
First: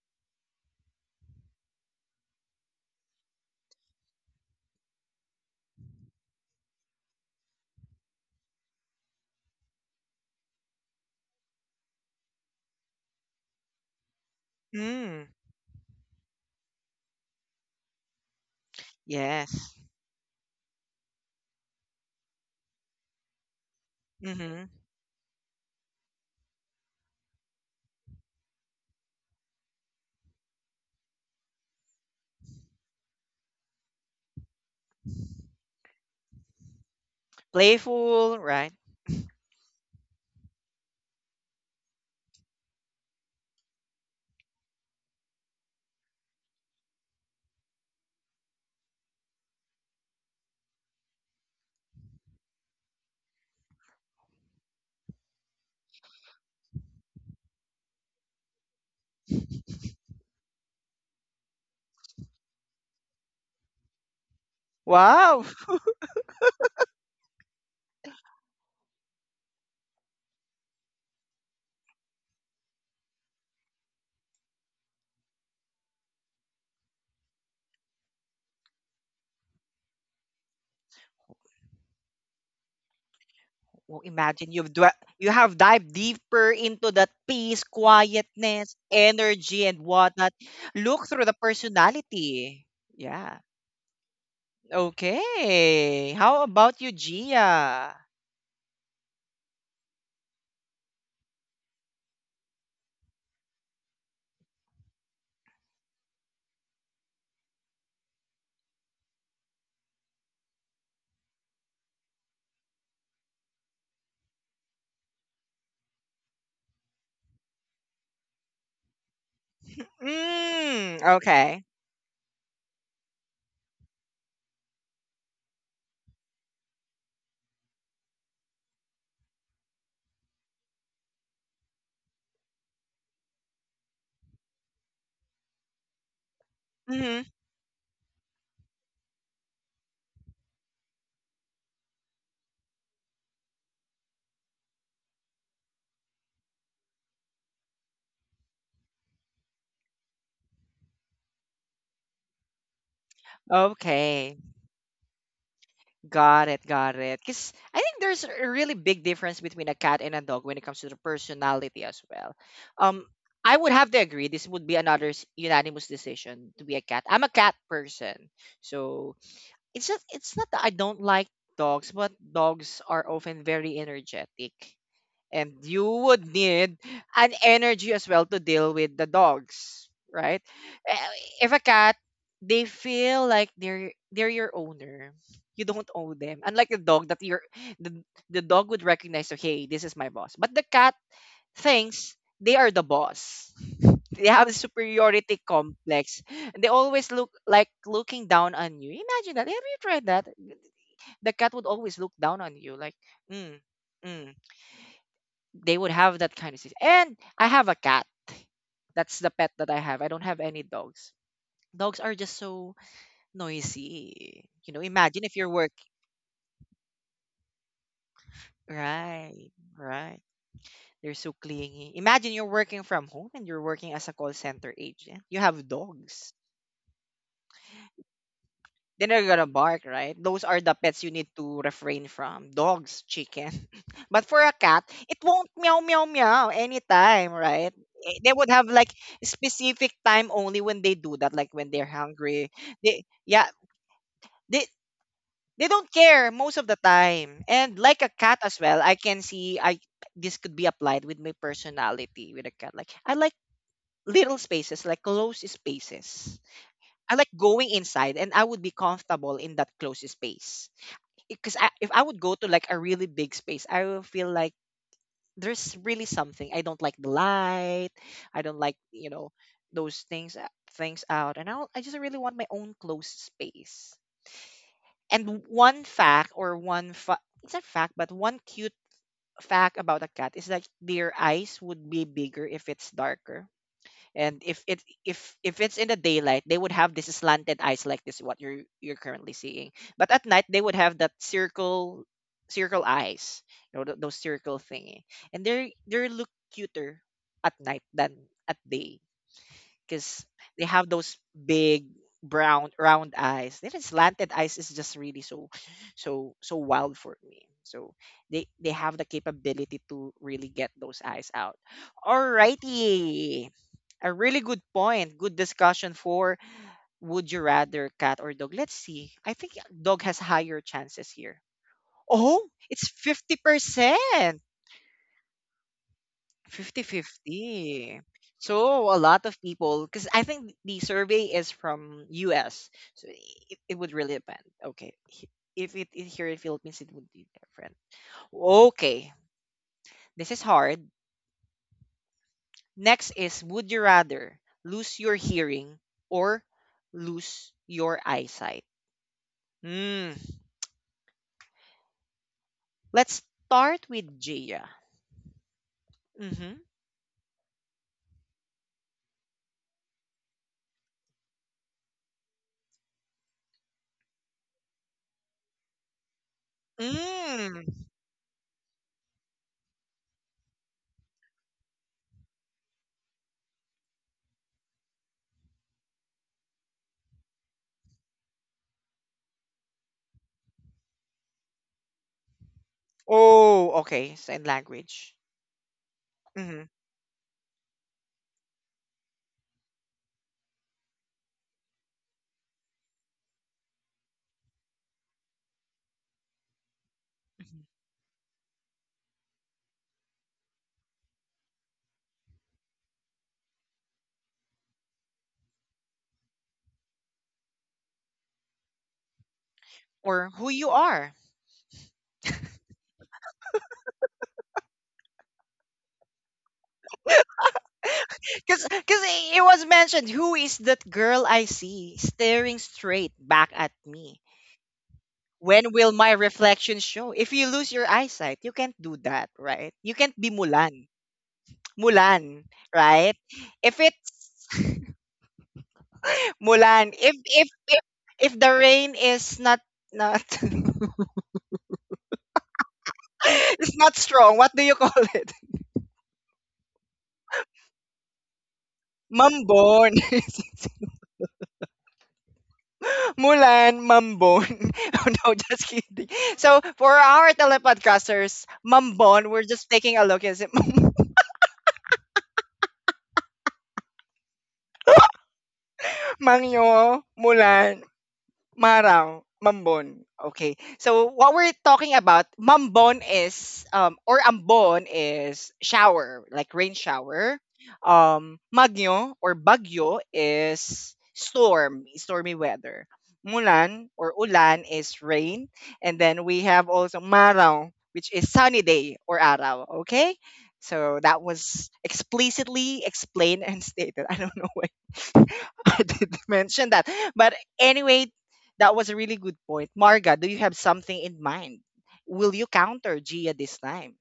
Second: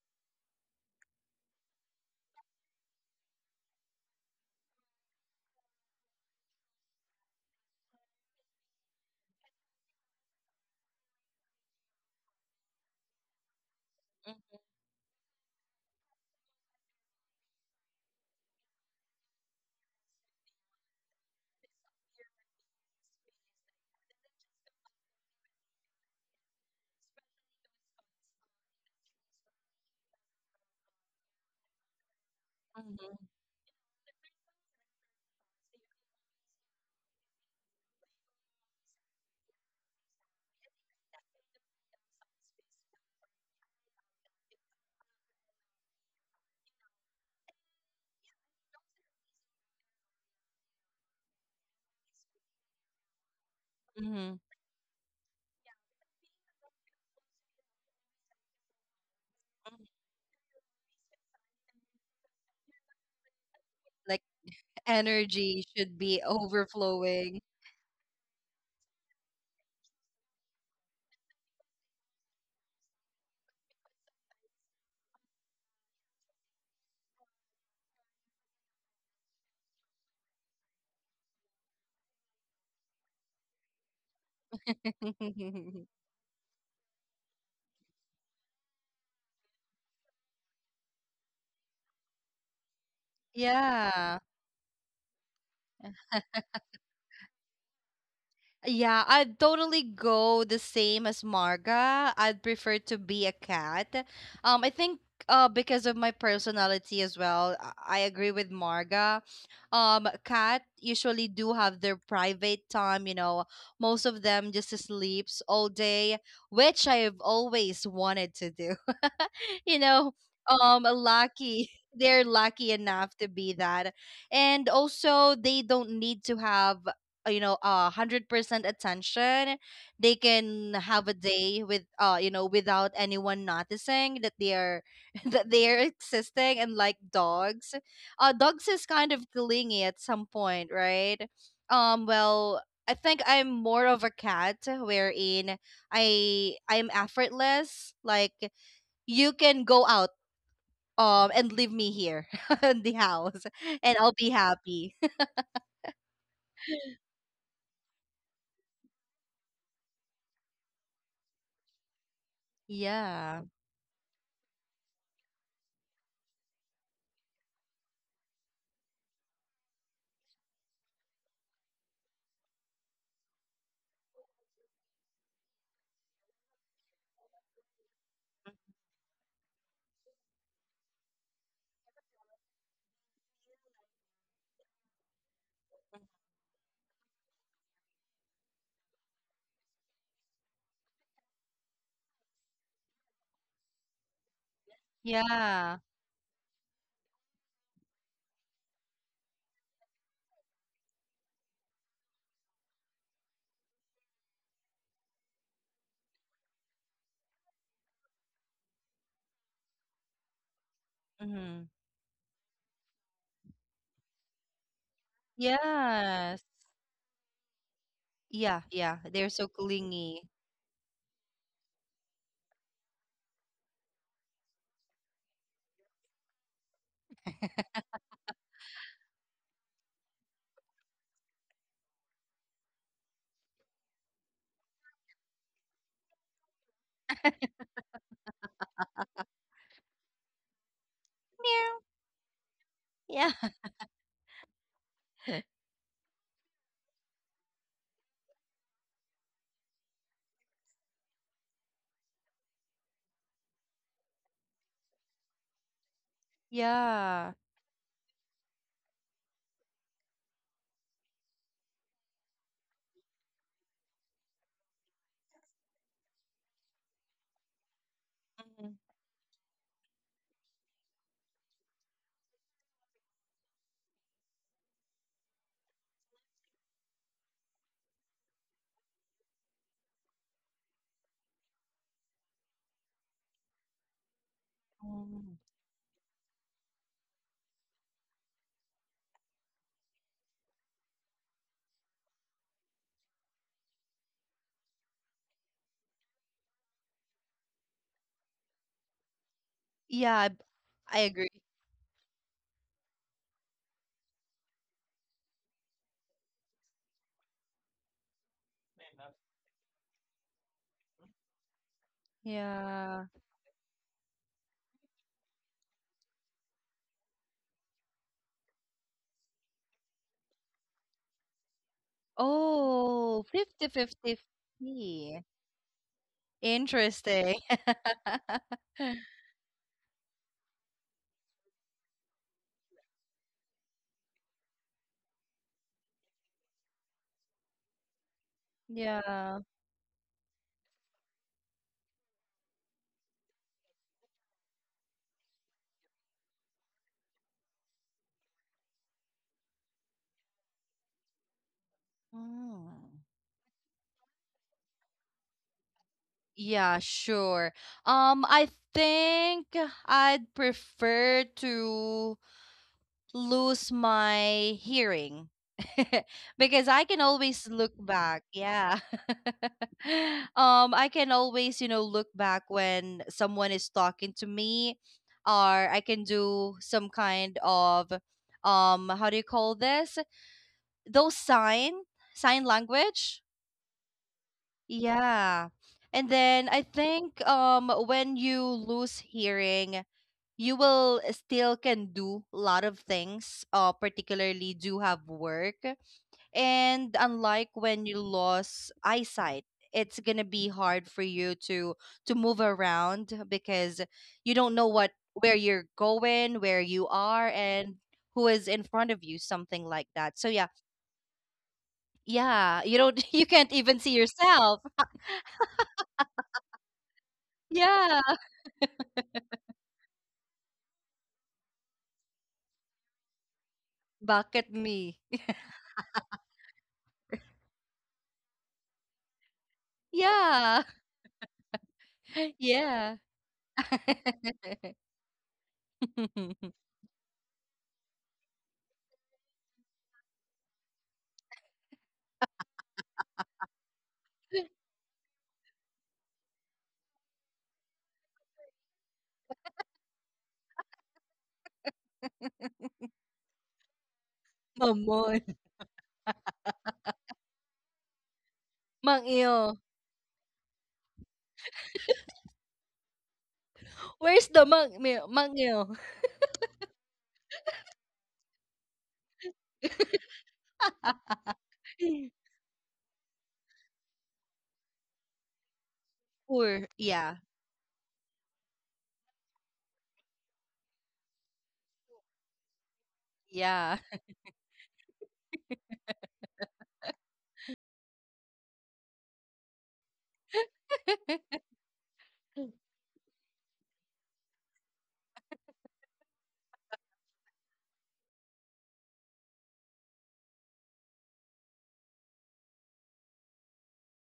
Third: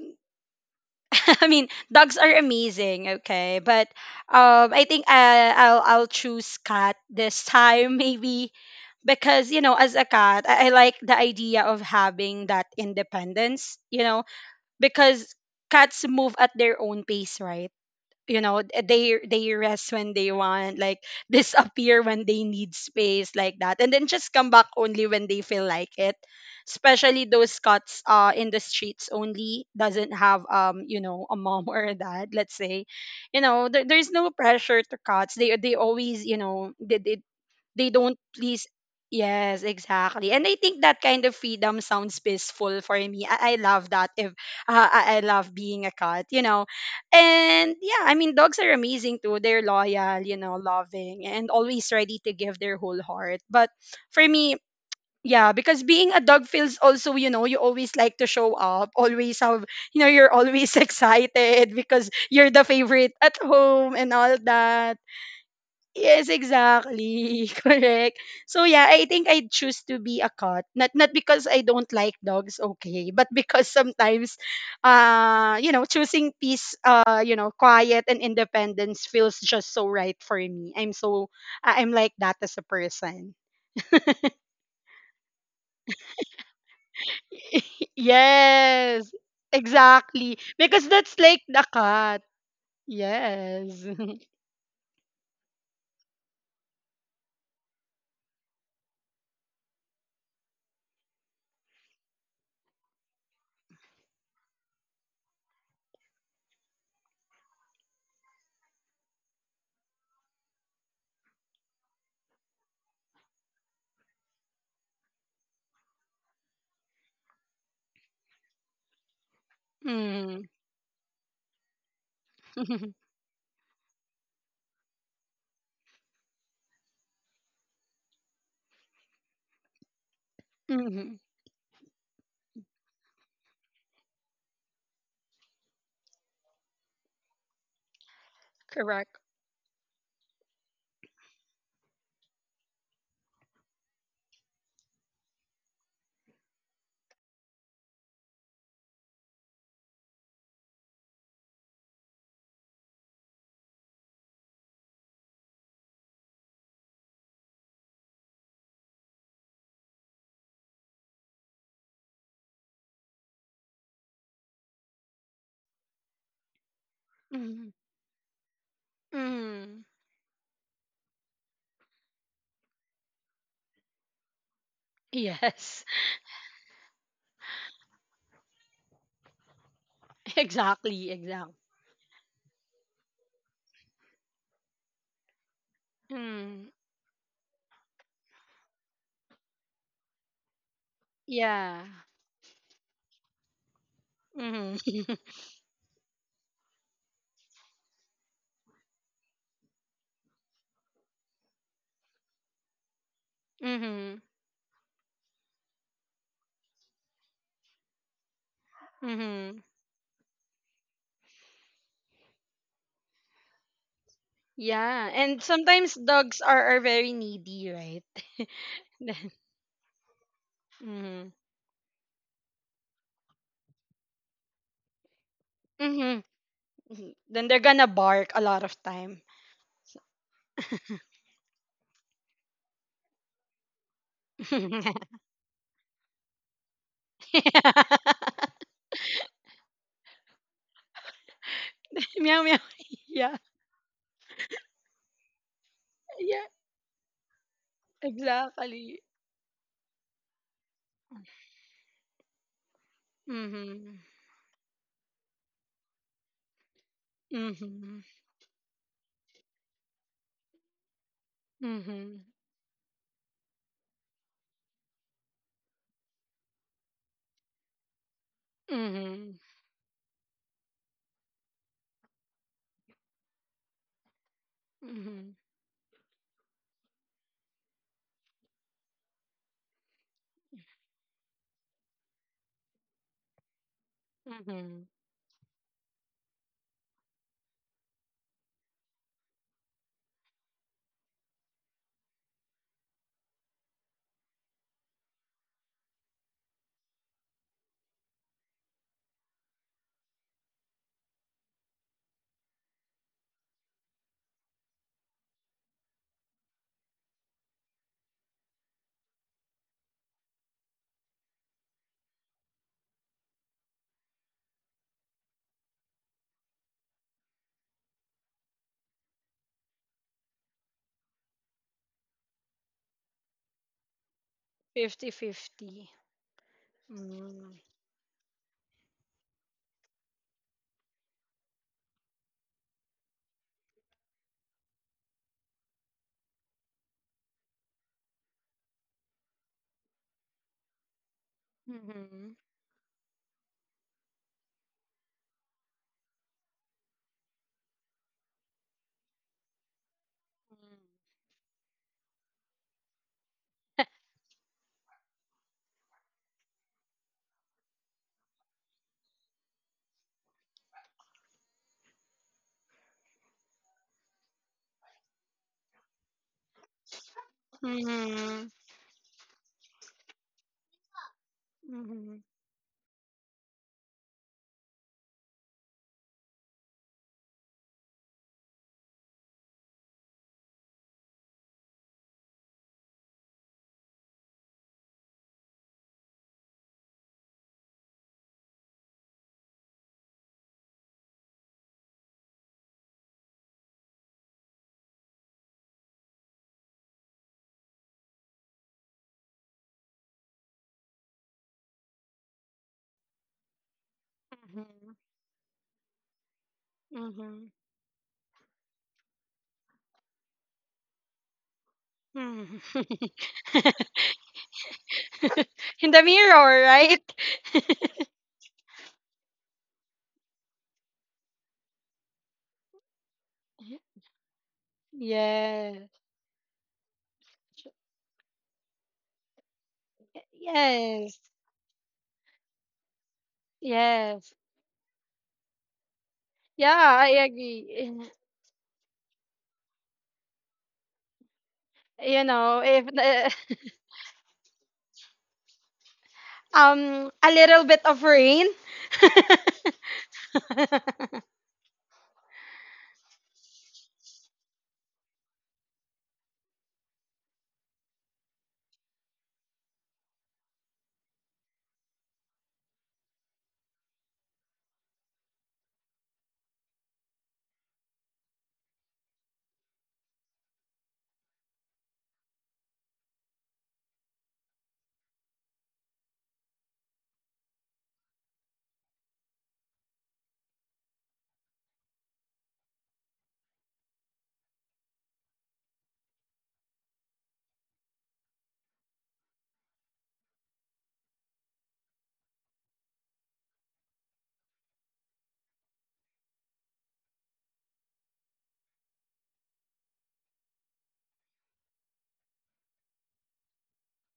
I mean, dogs are amazing, okay? But I think I'll choose cat this time, maybe because you know, as a cat, I like the idea of having that independence, you know,
Mhm,
because
Mm.
cats move at their own pace, right? You know they rest
Yes.
when they want, like disappear when they need space like that, and then just come back
Hmm.
only when they feel like it, especially those cats in the streets only doesn't have you know a mom or a dad, let's say, you
mhm,
know, there's no pressure to cats. They always, you know, they don't
Playful,
please.
right?
Yes, exactly, and I think that kind of freedom sounds peaceful for me. I love that if I love being a cat, you know. And yeah, I mean dogs are amazing too. They're loyal, you know, loving and always ready to give their whole heart, but for
mhm,
me, yeah, because being a dog feels also, you know, you always like to show up, always have,
mhm.
you know, you're always excited because you're the favorite at home and all
Like
that.
Wow.
energy should
Yes,
be
exactly.
overflowing.
Correct. So yeah, I think I choose to be a cat. Not because I don't like dogs, okay, but because sometimes you know, choosing peace, you know, quiet and independence feels just so right for me. I'm so I'm like that as a person.
Well, imagine you've you have dived deeper into that peace, quietness,
yes.
energy, and
Exactly.
whatnot.
Because that's
Look through
like
the
the cat.
personality. Yeah.
Yes.
Yeah.
Okay. How about you, Gia?
Yeah, I'd totally go the same as Marga. I'd prefer to be a cat. I think because of my personality as well, I agree with Marga. Cat usually do have their private time, you know. Most of them just sleeps all day, which I've always wanted to do. You know,
mm.
Mm, okay.
lucky. They're lucky enough to be that. And also, they don't need to have you know, 100% attention. They can
Mhm.
have a day with without anyone noticing that they are that they are existing. And like
Hmm.
dogs, dogs is
Correct.
kind of clingy at some point, right? um well I think I'm more of a cat, wherein I'm effortless, like you can go out and leave me here in the house, and I'll be
Okay.
happy.
Got it, got it. Because I think there's a really big difference between a cat and a dog when it comes to the personality as well. Um,
Yeah.
I would have to agree. This would be another unanimous decision to be a cat. I'm a cat
Mm.
person, so
Mm.
it's not that I don't like dogs, but dogs are often very energetic and
Yes.
you would need an energy as well to deal with the dogs, right?
Exactly,
Eh,
exactly.
if a cat they feel like they're your owner, you don't own them,
Mm,
unlike the dog that you're the, the dog would recognize, okay, this is my boss, but the cat
yeah.
thinks they are the boss. They have a
Mm-hmm.
superiority
Yeah.
complex. They always look like looking down on you. Imagine that. Have you tried that? The cat would always look down on you like mm,
Mm-hmm.
mm, they would have that kind of system. And I have a cat. That's the
Mm-hmm.
pet that I have. I don't have any dogs.
Hmm.
Dogs are just so noisy. You know,
Yeah.
imagine
And
if you're
sometimes
working.
dogs
Yes.
are very needy, right?
Yeah, yeah.
then,
They're so
Right, right.
clingy.
They're
mm-hmm.
so clingy. Imagine you're working from home and you're working as a call center agent. You have
Mm-hmm.
dogs.
Then they're gonna bark a lot of time.
Then they're gonna bark,
So-
right? Those are the pets you need to refrain from. Dogs, chicken. But for a cat, it won't meow meow meow anytime, right? Eh, they would have like specific time only when they do that, like
Meow.
when they're
meow meow.
hungry. They
Yeah.
Yeah.
yeah, they they don't
Yeah.
care most of the time. And like a cat as well,
Exactly.
I can see I this could be applied with my personality with a cat. Like I like
Mm-hmm.
little spaces, like close spaces. I like
Yeah.
going
Mm-hmm.
inside and I would be comfortable in that close space because I, if
Mm-hmm.
I would go to like a really big space, I will feel like there's really something. I don't like the light. I don't
Mhm.
like you
Mm-hmm.
know those things things out, and I just really want my own close space.
Mm-hmm.
And one fact or it's a fact, but one cute fact about a cat is that their eyes would be bigger if it's darker and
Mm-hmm.
if it
Mm.
if it's in the daylight they would have this slanted eyes like this what you're currently seeing, but at night they would have that circle circle eyes, you know, those circle thingy, and they look cuter at night than at day
Yeah,
because they have
I
those
agree.
big brown round eyes. That is slanted eyes is just really so so wild for me. So they have the capability to really get those eyes out.
Yeah.
Alrighty. A really good point. Good discussion for would you rather cat or dog? Let's see. I think dog has higher chances here. Oh, it's
Oh, 50 50
50%.
Fifty
50.
fifty.
Interesting.
Mm-hmm.
Fifty-50. So a lot of people, because I think the survey is from US, so it would really depend. Okay, if it is here in Philippines, it would be different. Okay,
Yeah.
this is hard.
Mm-hmm.
Next is would you rather lose your hearing or lose your eyesight? Hmm.
Mm.
Let's start with Gia. Mm-hmm.
Yeah, sure. I think I'd prefer to lose my hearing because I can
Mm.
always look
Mhm.
back. Yeah. I can always, you
Mhm.
know, look back when someone is talking to me, or I can do some kind of how do you call this? Those sign language.
Oh, okay. Sign language.
Yeah. And then
Mm-hmm.
I think when you lose hearing, you will still can do a lot of things, particularly do have work. And unlike
Mm-hmm.
when you lost eyesight, it's going to be hard for you to move around because you don't know
Mhm.
what where you're going, where you are,
Mhm.
and who is in front of you, something like that. So
Or
yeah,
who you are.
Mhm.
yeah, you don't you can't even see yourself,
In the mirror, right?
yeah,
Because it was mentioned, who is that girl I see staring straight back at me?
back at me.
When
Yes.
will my reflection show? If you lose your eyesight, you can't do that, right? You can't be
Yeah.
Mulan.
Yes.
Mulan,
Yeah.
right? If
Yes.
it's
Yeah,
Mulan,
I
if if if,
agree.
if the rain is not
If the-
it's not strong, what do you call it?
a little bit of rain.
Mambon. Mulan, Mambon. Oh,
Mamon,
no, just kidding. So for our telepodcasters,
mang
Mambon, we're just taking a look. Is it
where's the mang meal?
Mangyo, Mulan, Marang, Mambon. Okay. So what we're talking about, Mambon is or Ambon is shower, like
Poor.
rain
Yeah,
shower. Magyo or Bagyo is storm, stormy weather.
yeah.
Mulan or ulan is rain, and then we have also Marang, which is sunny day or araw, okay? So that was explicitly explained and stated. I don't know why I did mention that. But anyway, that was a really good point. Marga, do you have something in mind? Will you counter Gia this time?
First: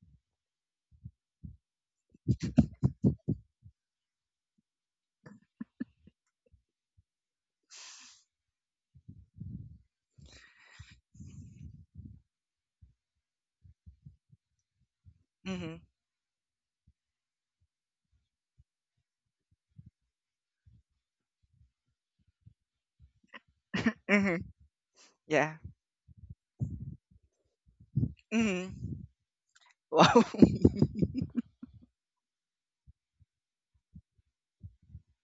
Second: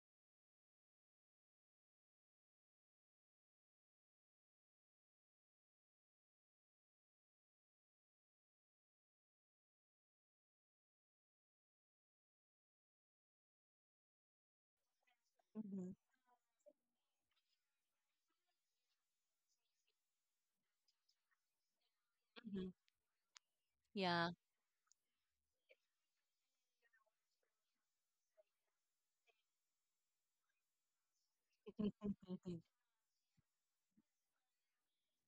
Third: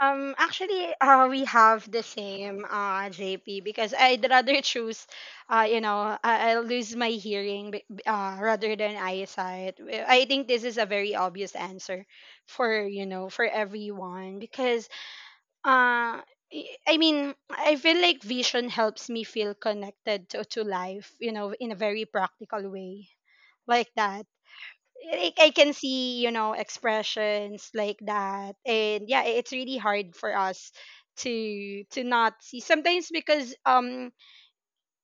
Actually, we have the same, JP, because I'd rather choose, I'll lose my hearing, rather than eyesight. I think this is a very obvious answer for, you know, for everyone because,
Mm-hmm.
Mhm,
uh, I mean, I feel like vision helps me feel connected to life, you know, in a very
mhm,
practical way, like
yeah.
that.
Mm-hmm. Yeah.
I can see, you know, expressions like that.
Mm-hmm.
And yeah, it's really
Wow.
hard for us to not see sometimes because um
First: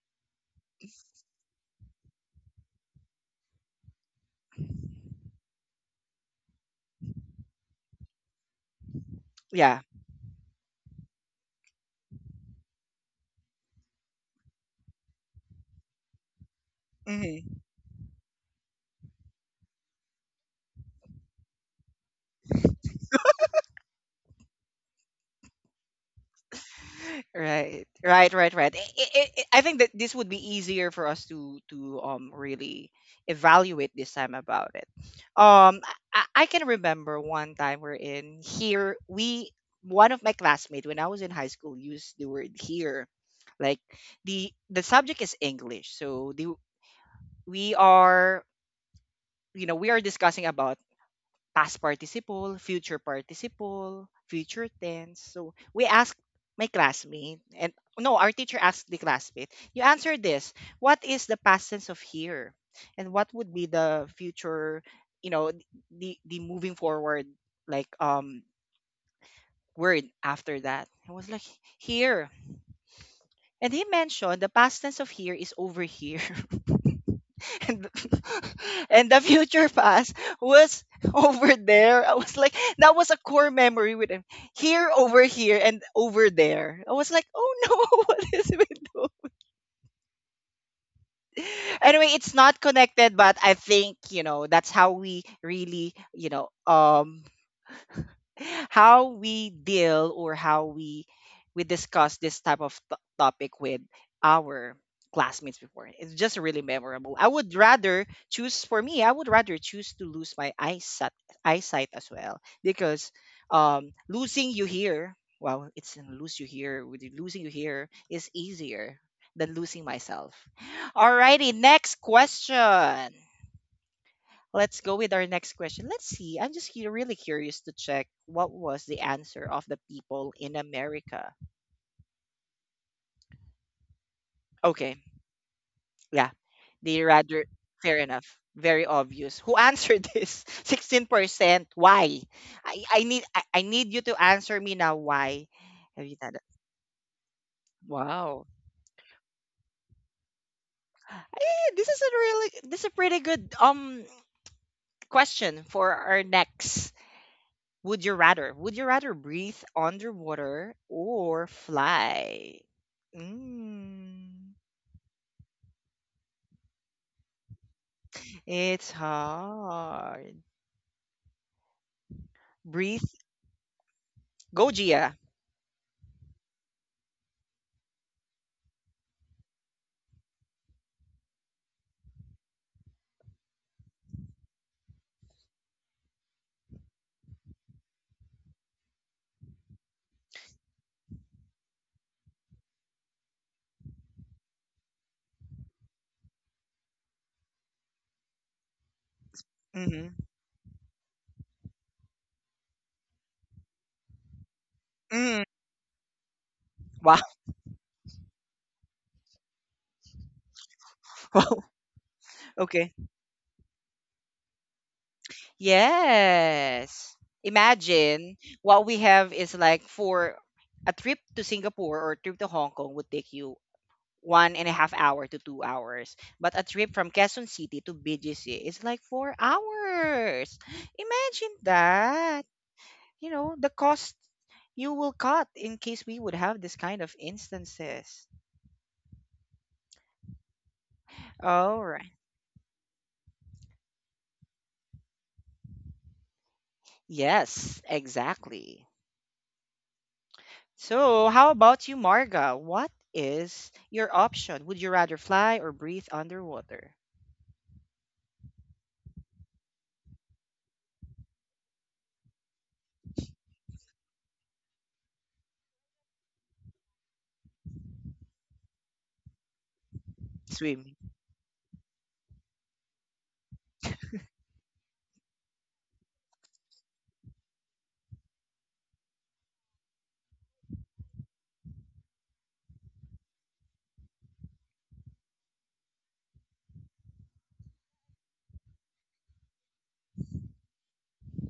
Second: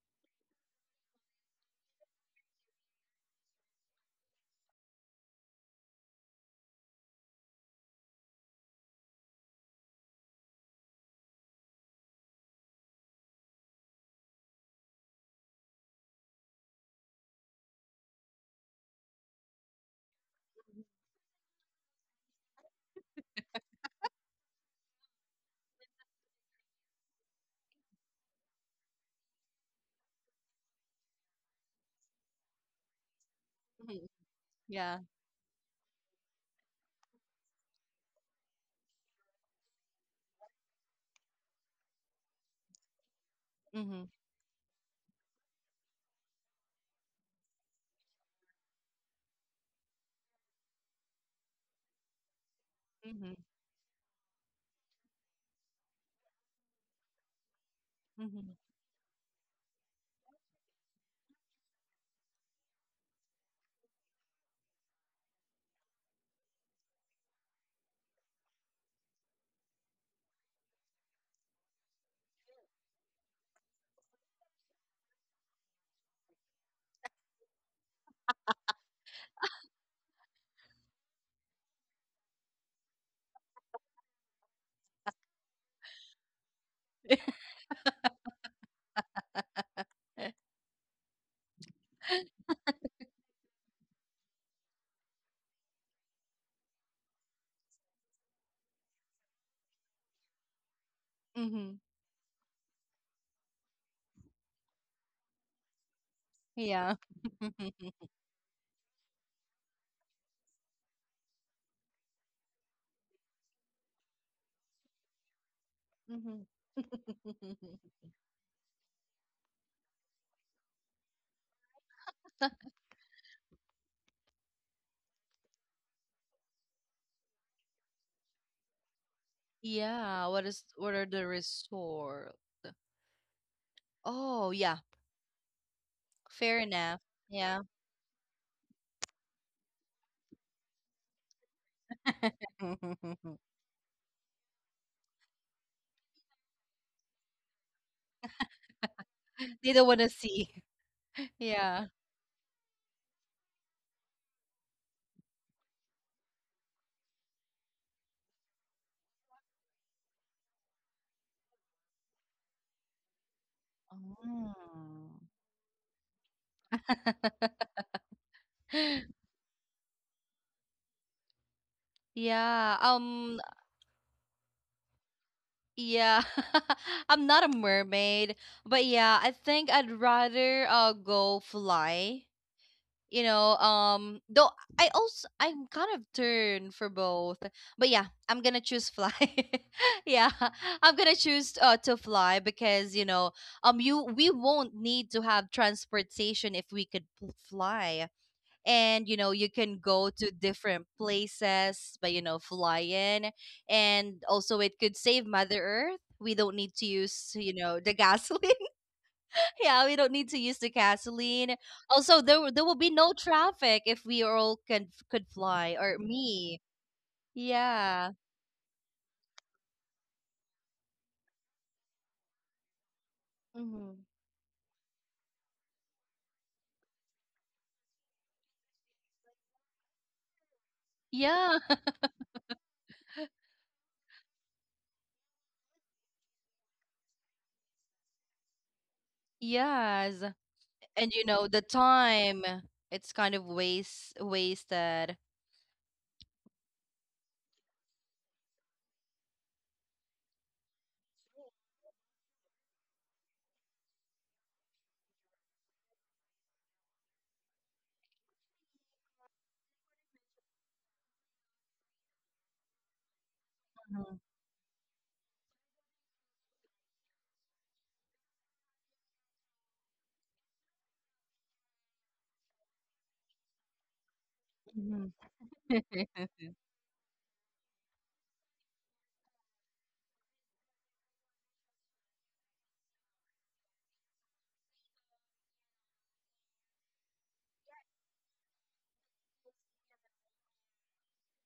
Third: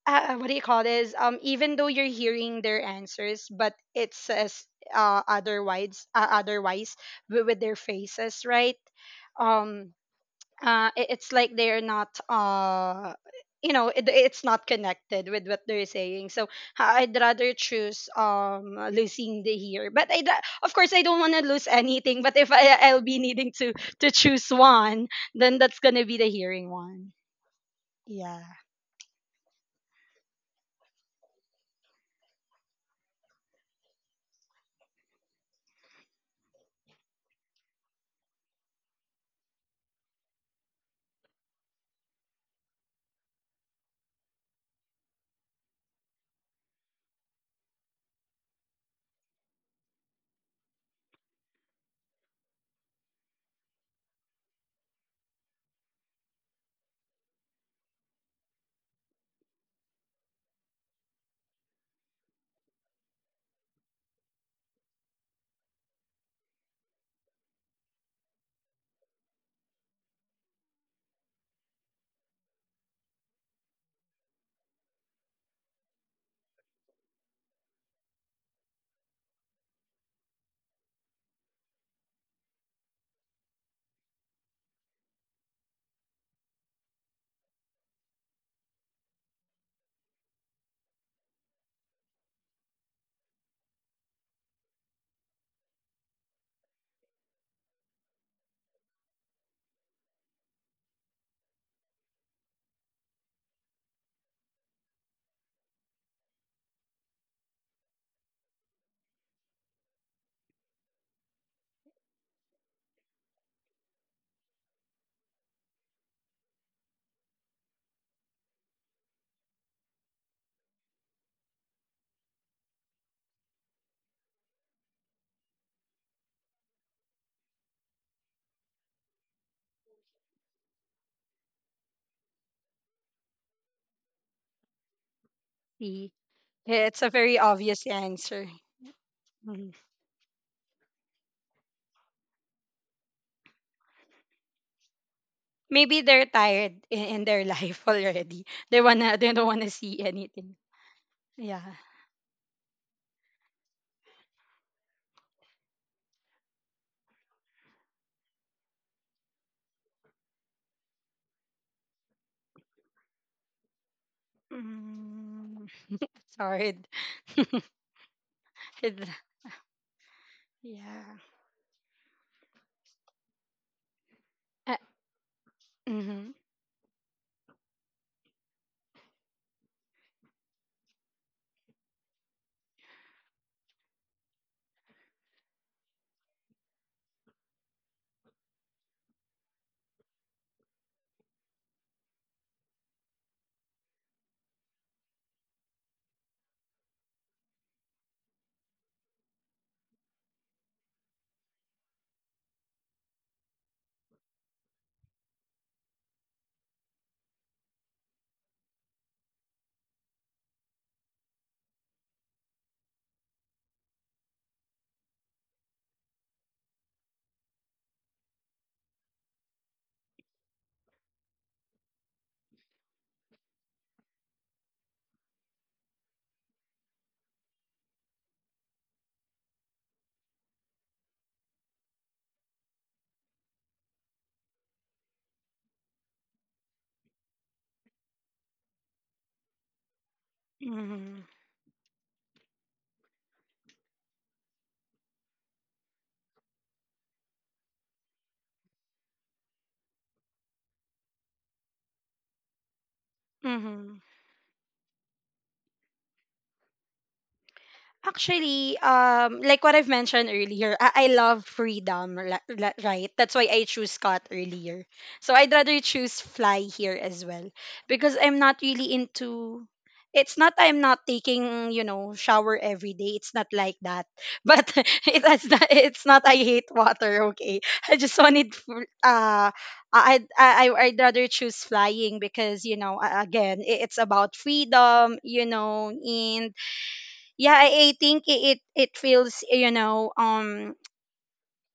uh, what do you call this, even though you're hearing their answers, but it says otherwise, otherwise with their faces, right,
Yeah.
um I- it's like they're not, you know, it, it's not connected with what they're saying. So I'd rather
Mm-hmm.
choose losing the here. But of course I don't want to lose anything, but if I, I'll be needing to choose one, then that's gonna be the hearing one,
Right. Right.
yeah.
Right. Right. I, I, I I think that this would be easier for us to really evaluate
Mhm,
this time about it.
yeah.
Um, I can remember one time we're in here. We One of my classmates when I was in high school used the word here, like
Mhm,
the subject is English, so they we are you know we are discussing about past
mhm,
participle future tense, so we ask my classmate and no, our
mhm,
teacher asked the classmate, you answer this: what is the past tense of here and what would be the future, you know, the moving forward, like word after that. I was like, here, and he mentioned the past tense of here is over here, and and the future past was over there. I was like, that was a core memory with him. Here, over here, and over there. I was like, oh no, what is with those?
eh,
Anyway, it's not connected, but I think you know that's how we really you know how we deal or how we
mhm,
discuss this type of topic with our classmates before. It's just really
yeah.
memorable. I would rather choose for me. I would rather choose to lose my eyesight as well because losing you here. Well, it's in lose you
Mhm.
here. With the Losing you here is easier than losing myself. Alrighty, next question. Let's go with our next question. Let's see. I'm just really curious to check what was the answer of the
Yeah,
people
what
in
is, what are the
America.
resort? Oh, yeah,
Okay,
See,
yeah.
fair
it's a
enough.
They
very
rather
Yeah.
obvious
fair
answer.
enough. Very obvious.
Mhm.
Who answered this? 16%. Why? I need you to answer me now. Why?
Maybe they're
Have you done it?
tired in their life already.
Wow.
They wanna, they don't wanna
They
see
don't wanna
anything.
see.
Yeah.
Eh, this
Yeah.
is a really this is a pretty good question for our next: Would you rather? Would you rather breathe underwater or fly? Mm,
Oh.
Mm. Sorry. It-
it's hard.
yeah.
Yeah,
Breathe.
Uh,
Go, Gia.
mm-hmm,
yeah, I'm not a mermaid, but yeah, I think I'd rather go fly. You know, though I also I'm kind of turned for both, but yeah, I'm gonna choose fly. Yeah, I'm gonna choose to fly because you know, you we won't need to have transportation if we could fly. And you know, you can go
Mm-hmm.
to different places by, you know, flying. And also it could save
Mm.
mother earth. We don't need to
Wow.
use, you know, the gasoline. Yeah, we don't need to use the gasoline. Also, there
Wow.
there will
Okay.
be no traffic if we all can could fly, or me.
Yes.
Yeah.
Imagine what we have is like for a trip to Singapore or trip to Hong Kong would take you
Hmm.
1.5 hours to 2 hours. But a trip from Quezon City to BGC is like 4 hours. Imagine
Yeah.
that. You know, the cost you will cut in case we would have this kind of instances.
Yes.
mm-hmm,
And you know, the
All right.
time, it's kind of wasted.
Yes, exactly. So, how about you, Marga? What is
mm-hmm.
your option? Would you rather fly or breathe underwater?
Like what I've mentioned earlier, I love freedom, right? That's why I choose Scott earlier. So I'd rather choose fly here as well because I'm not really into. It's not I'm not
Swim.
taking, you know, shower every day. It's not like that. But
Mhm,
it's not. It's not I hate water. Okay, I just wanted. I'd rather choose flying because, you know, again, it's about freedom. You know. And yeah, I think it, it feels, you know,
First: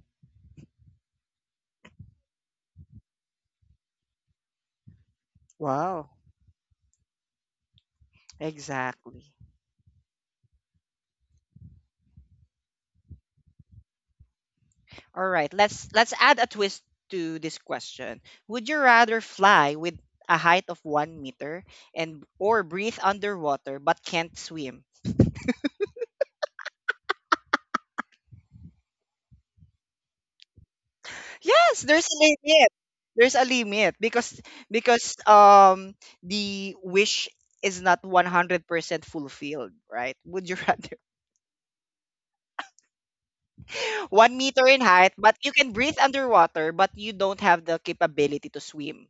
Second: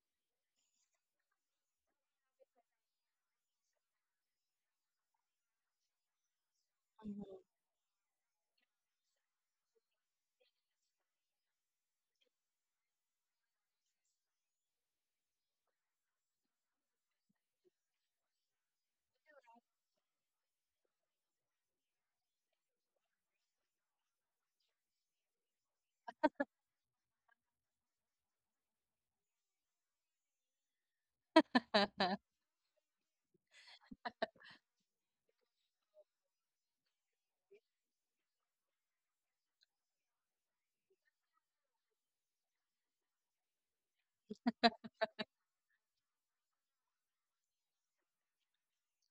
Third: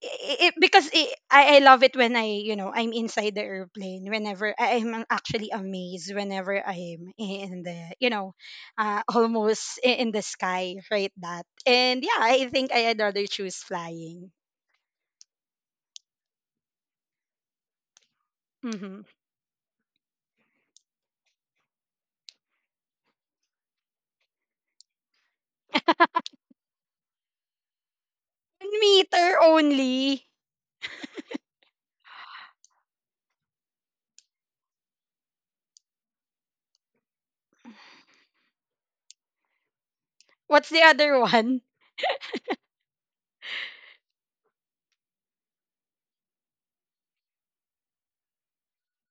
it, because it, I love it when I you know, I'm inside the airplane. Whenever I'm actually
Wow.
amazed whenever I'm in the, you know,
Exactly.
almost in the sky, right? That. And yeah, I think I'd rather choose flying.
All right, let's add a twist to this question. Would you
Mm-hmm.
rather fly with a height of 1 meter and or breathe underwater but can't swim?
1 meter only?
Yes, there's a limit. There's a limit because the wish is not 100% fulfilled, right? Would you
What's the
rather
other one?
1 meter in height, but you can breathe underwater, but you don't have the capability to swim?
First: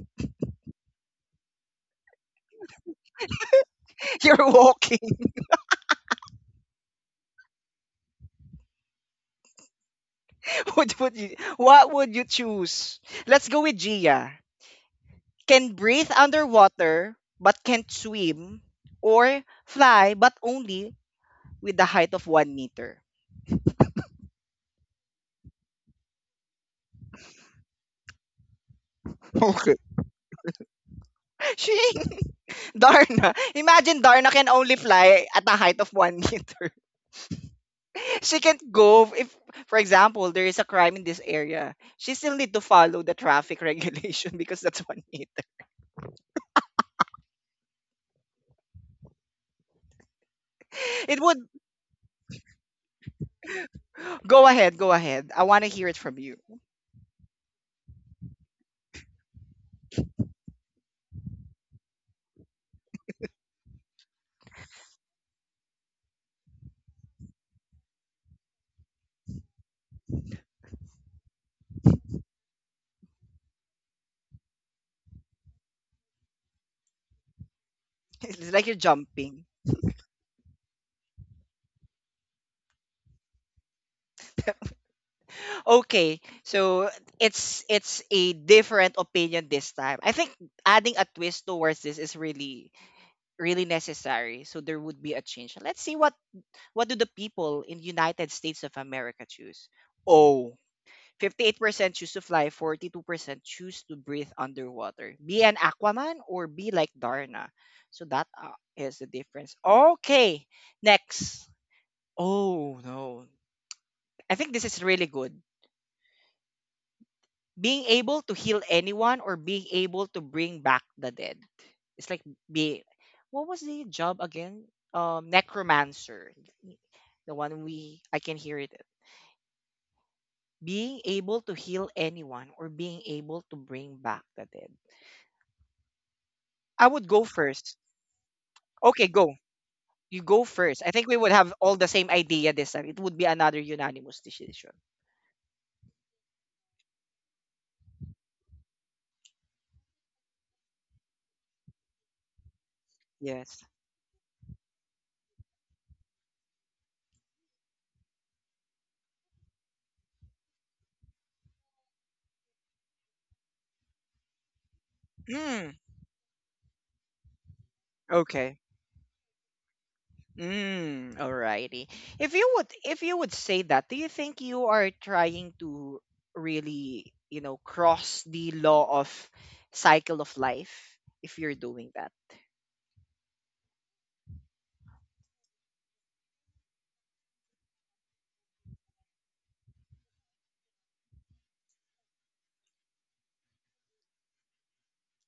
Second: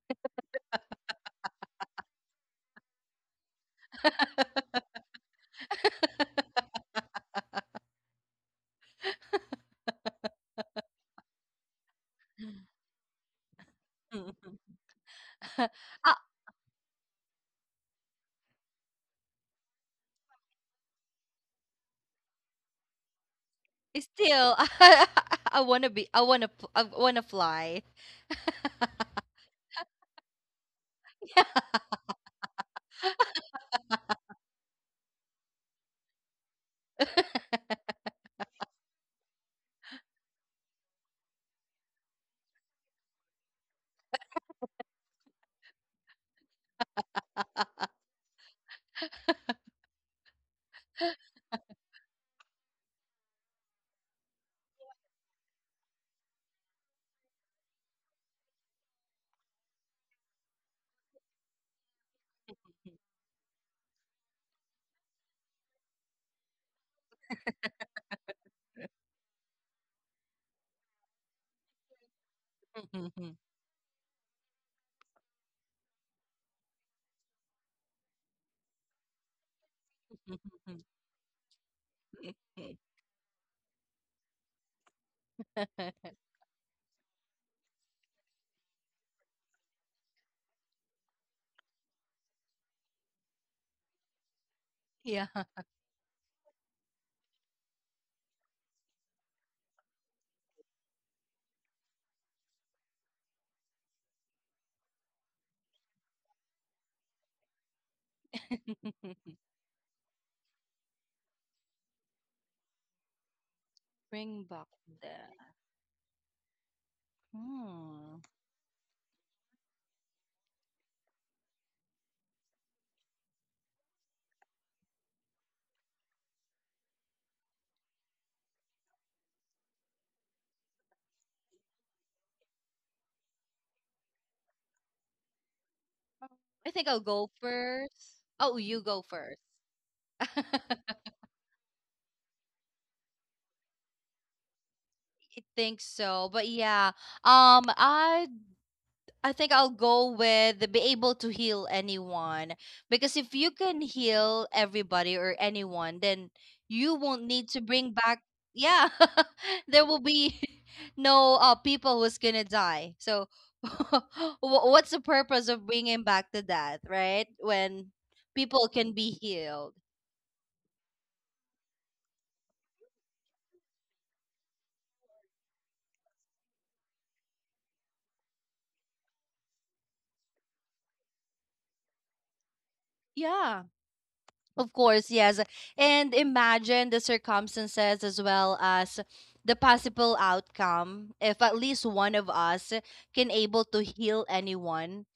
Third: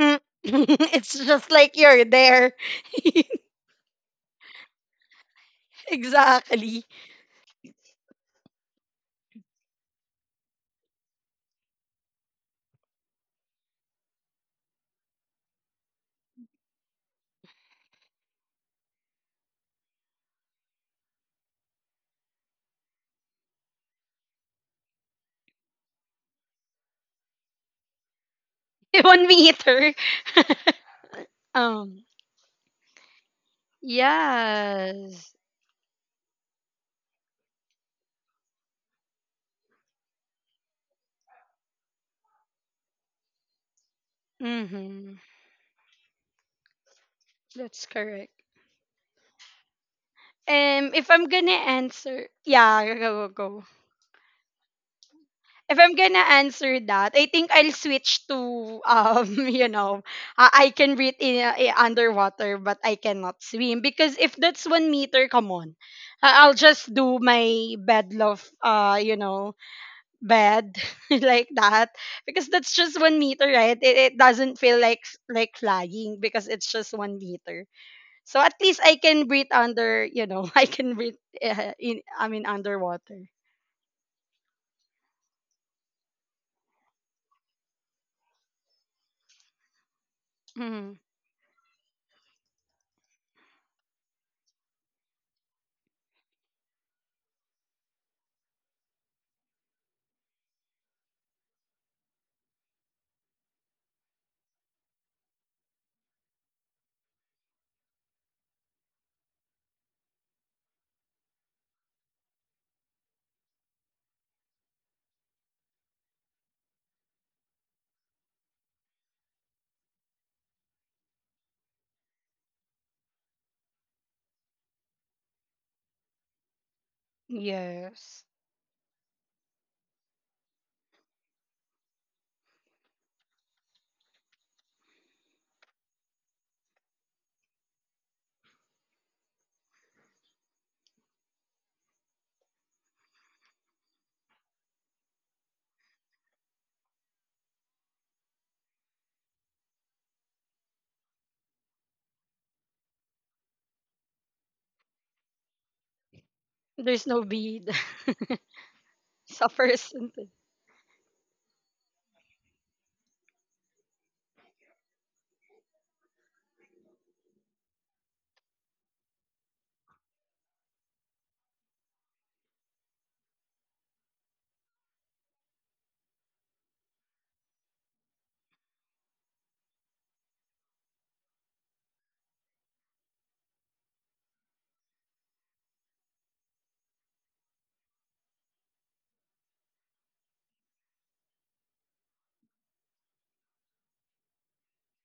Mm. It's just like you're there.
You're walking.
Exactly.
What would you choose? Let's go with Gia.
mhm, mhm.
Can breathe underwater but can't swim, or fly but only with the height of 1 meter.
Still, I wanna be. I wanna fly.
one
Okay.
meter
She
um
Darna. Imagine Darna can only fly
yes.
at a height of 1 meter. She can't go if, for example, there is a crime in this area. She still need to follow the traffic regulation because that's one
Mm-hmm.
meter.
That's correct. If
It
I'm
would
gonna answer, yeah, go, go, go.
Go ahead, go ahead. I want to
If
hear it
I'm
from
gonna
you.
answer that, I think I'll switch to, you know, I can breathe in, underwater, but I cannot swim. Because if that's 1 meter, come on, I'll just do my bed love, you know, bed, like that, because that's just one meter, right? It doesn't feel like flying because it's just 1 meter.
It's
So
like you're
at least I
jumping.
can breathe under, you know, I can breathe in, I mean underwater.
Okay, so it's a different opinion this time. I think adding a
Hmm.
twist towards this is really really necessary. So there would be a
Yeah.
change. Let's see what do the people in United States of America choose? Oh, 58% choose to fly, 42% choose to breathe underwater. Be an Aquaman or be like Darna. So that is the difference. Okay, next. Oh no. I
Bring
think this
back
is really
the.
good. Being able
Hmm.
to heal anyone or being able to bring back the dead. It's like be what was the job again? Necromancer, the one we I can
Yes.
hear it. Being able to heal anyone or being able to bring back the dead.
I
I
think I'll
would go
go
first.
first. Oh, you go
Okay, go.
first.
You go first. I
I
think we would have all the same idea this time. It would be another unanimous decision.
think so. But yeah, um, I I think I'll go with the be able to heal anyone because if you
Yes.
can heal everybody or anyone, then you won't
There's no
need to
bead.
bring back. Yeah, there will
Suffers.
be no, people who's gonna die. So, wh- what's the purpose of
Hmm.
bringing back the death, right? When
Okay.
people can be healed.
Mm, alrighty. If you would say that, do you think you are trying to really, you know, cross the law of cycle of life if you're doing that?
Yeah. Of course, yes. And imagine the circumstances as well as the possible outcome. If at least one of us can able to heal anyone,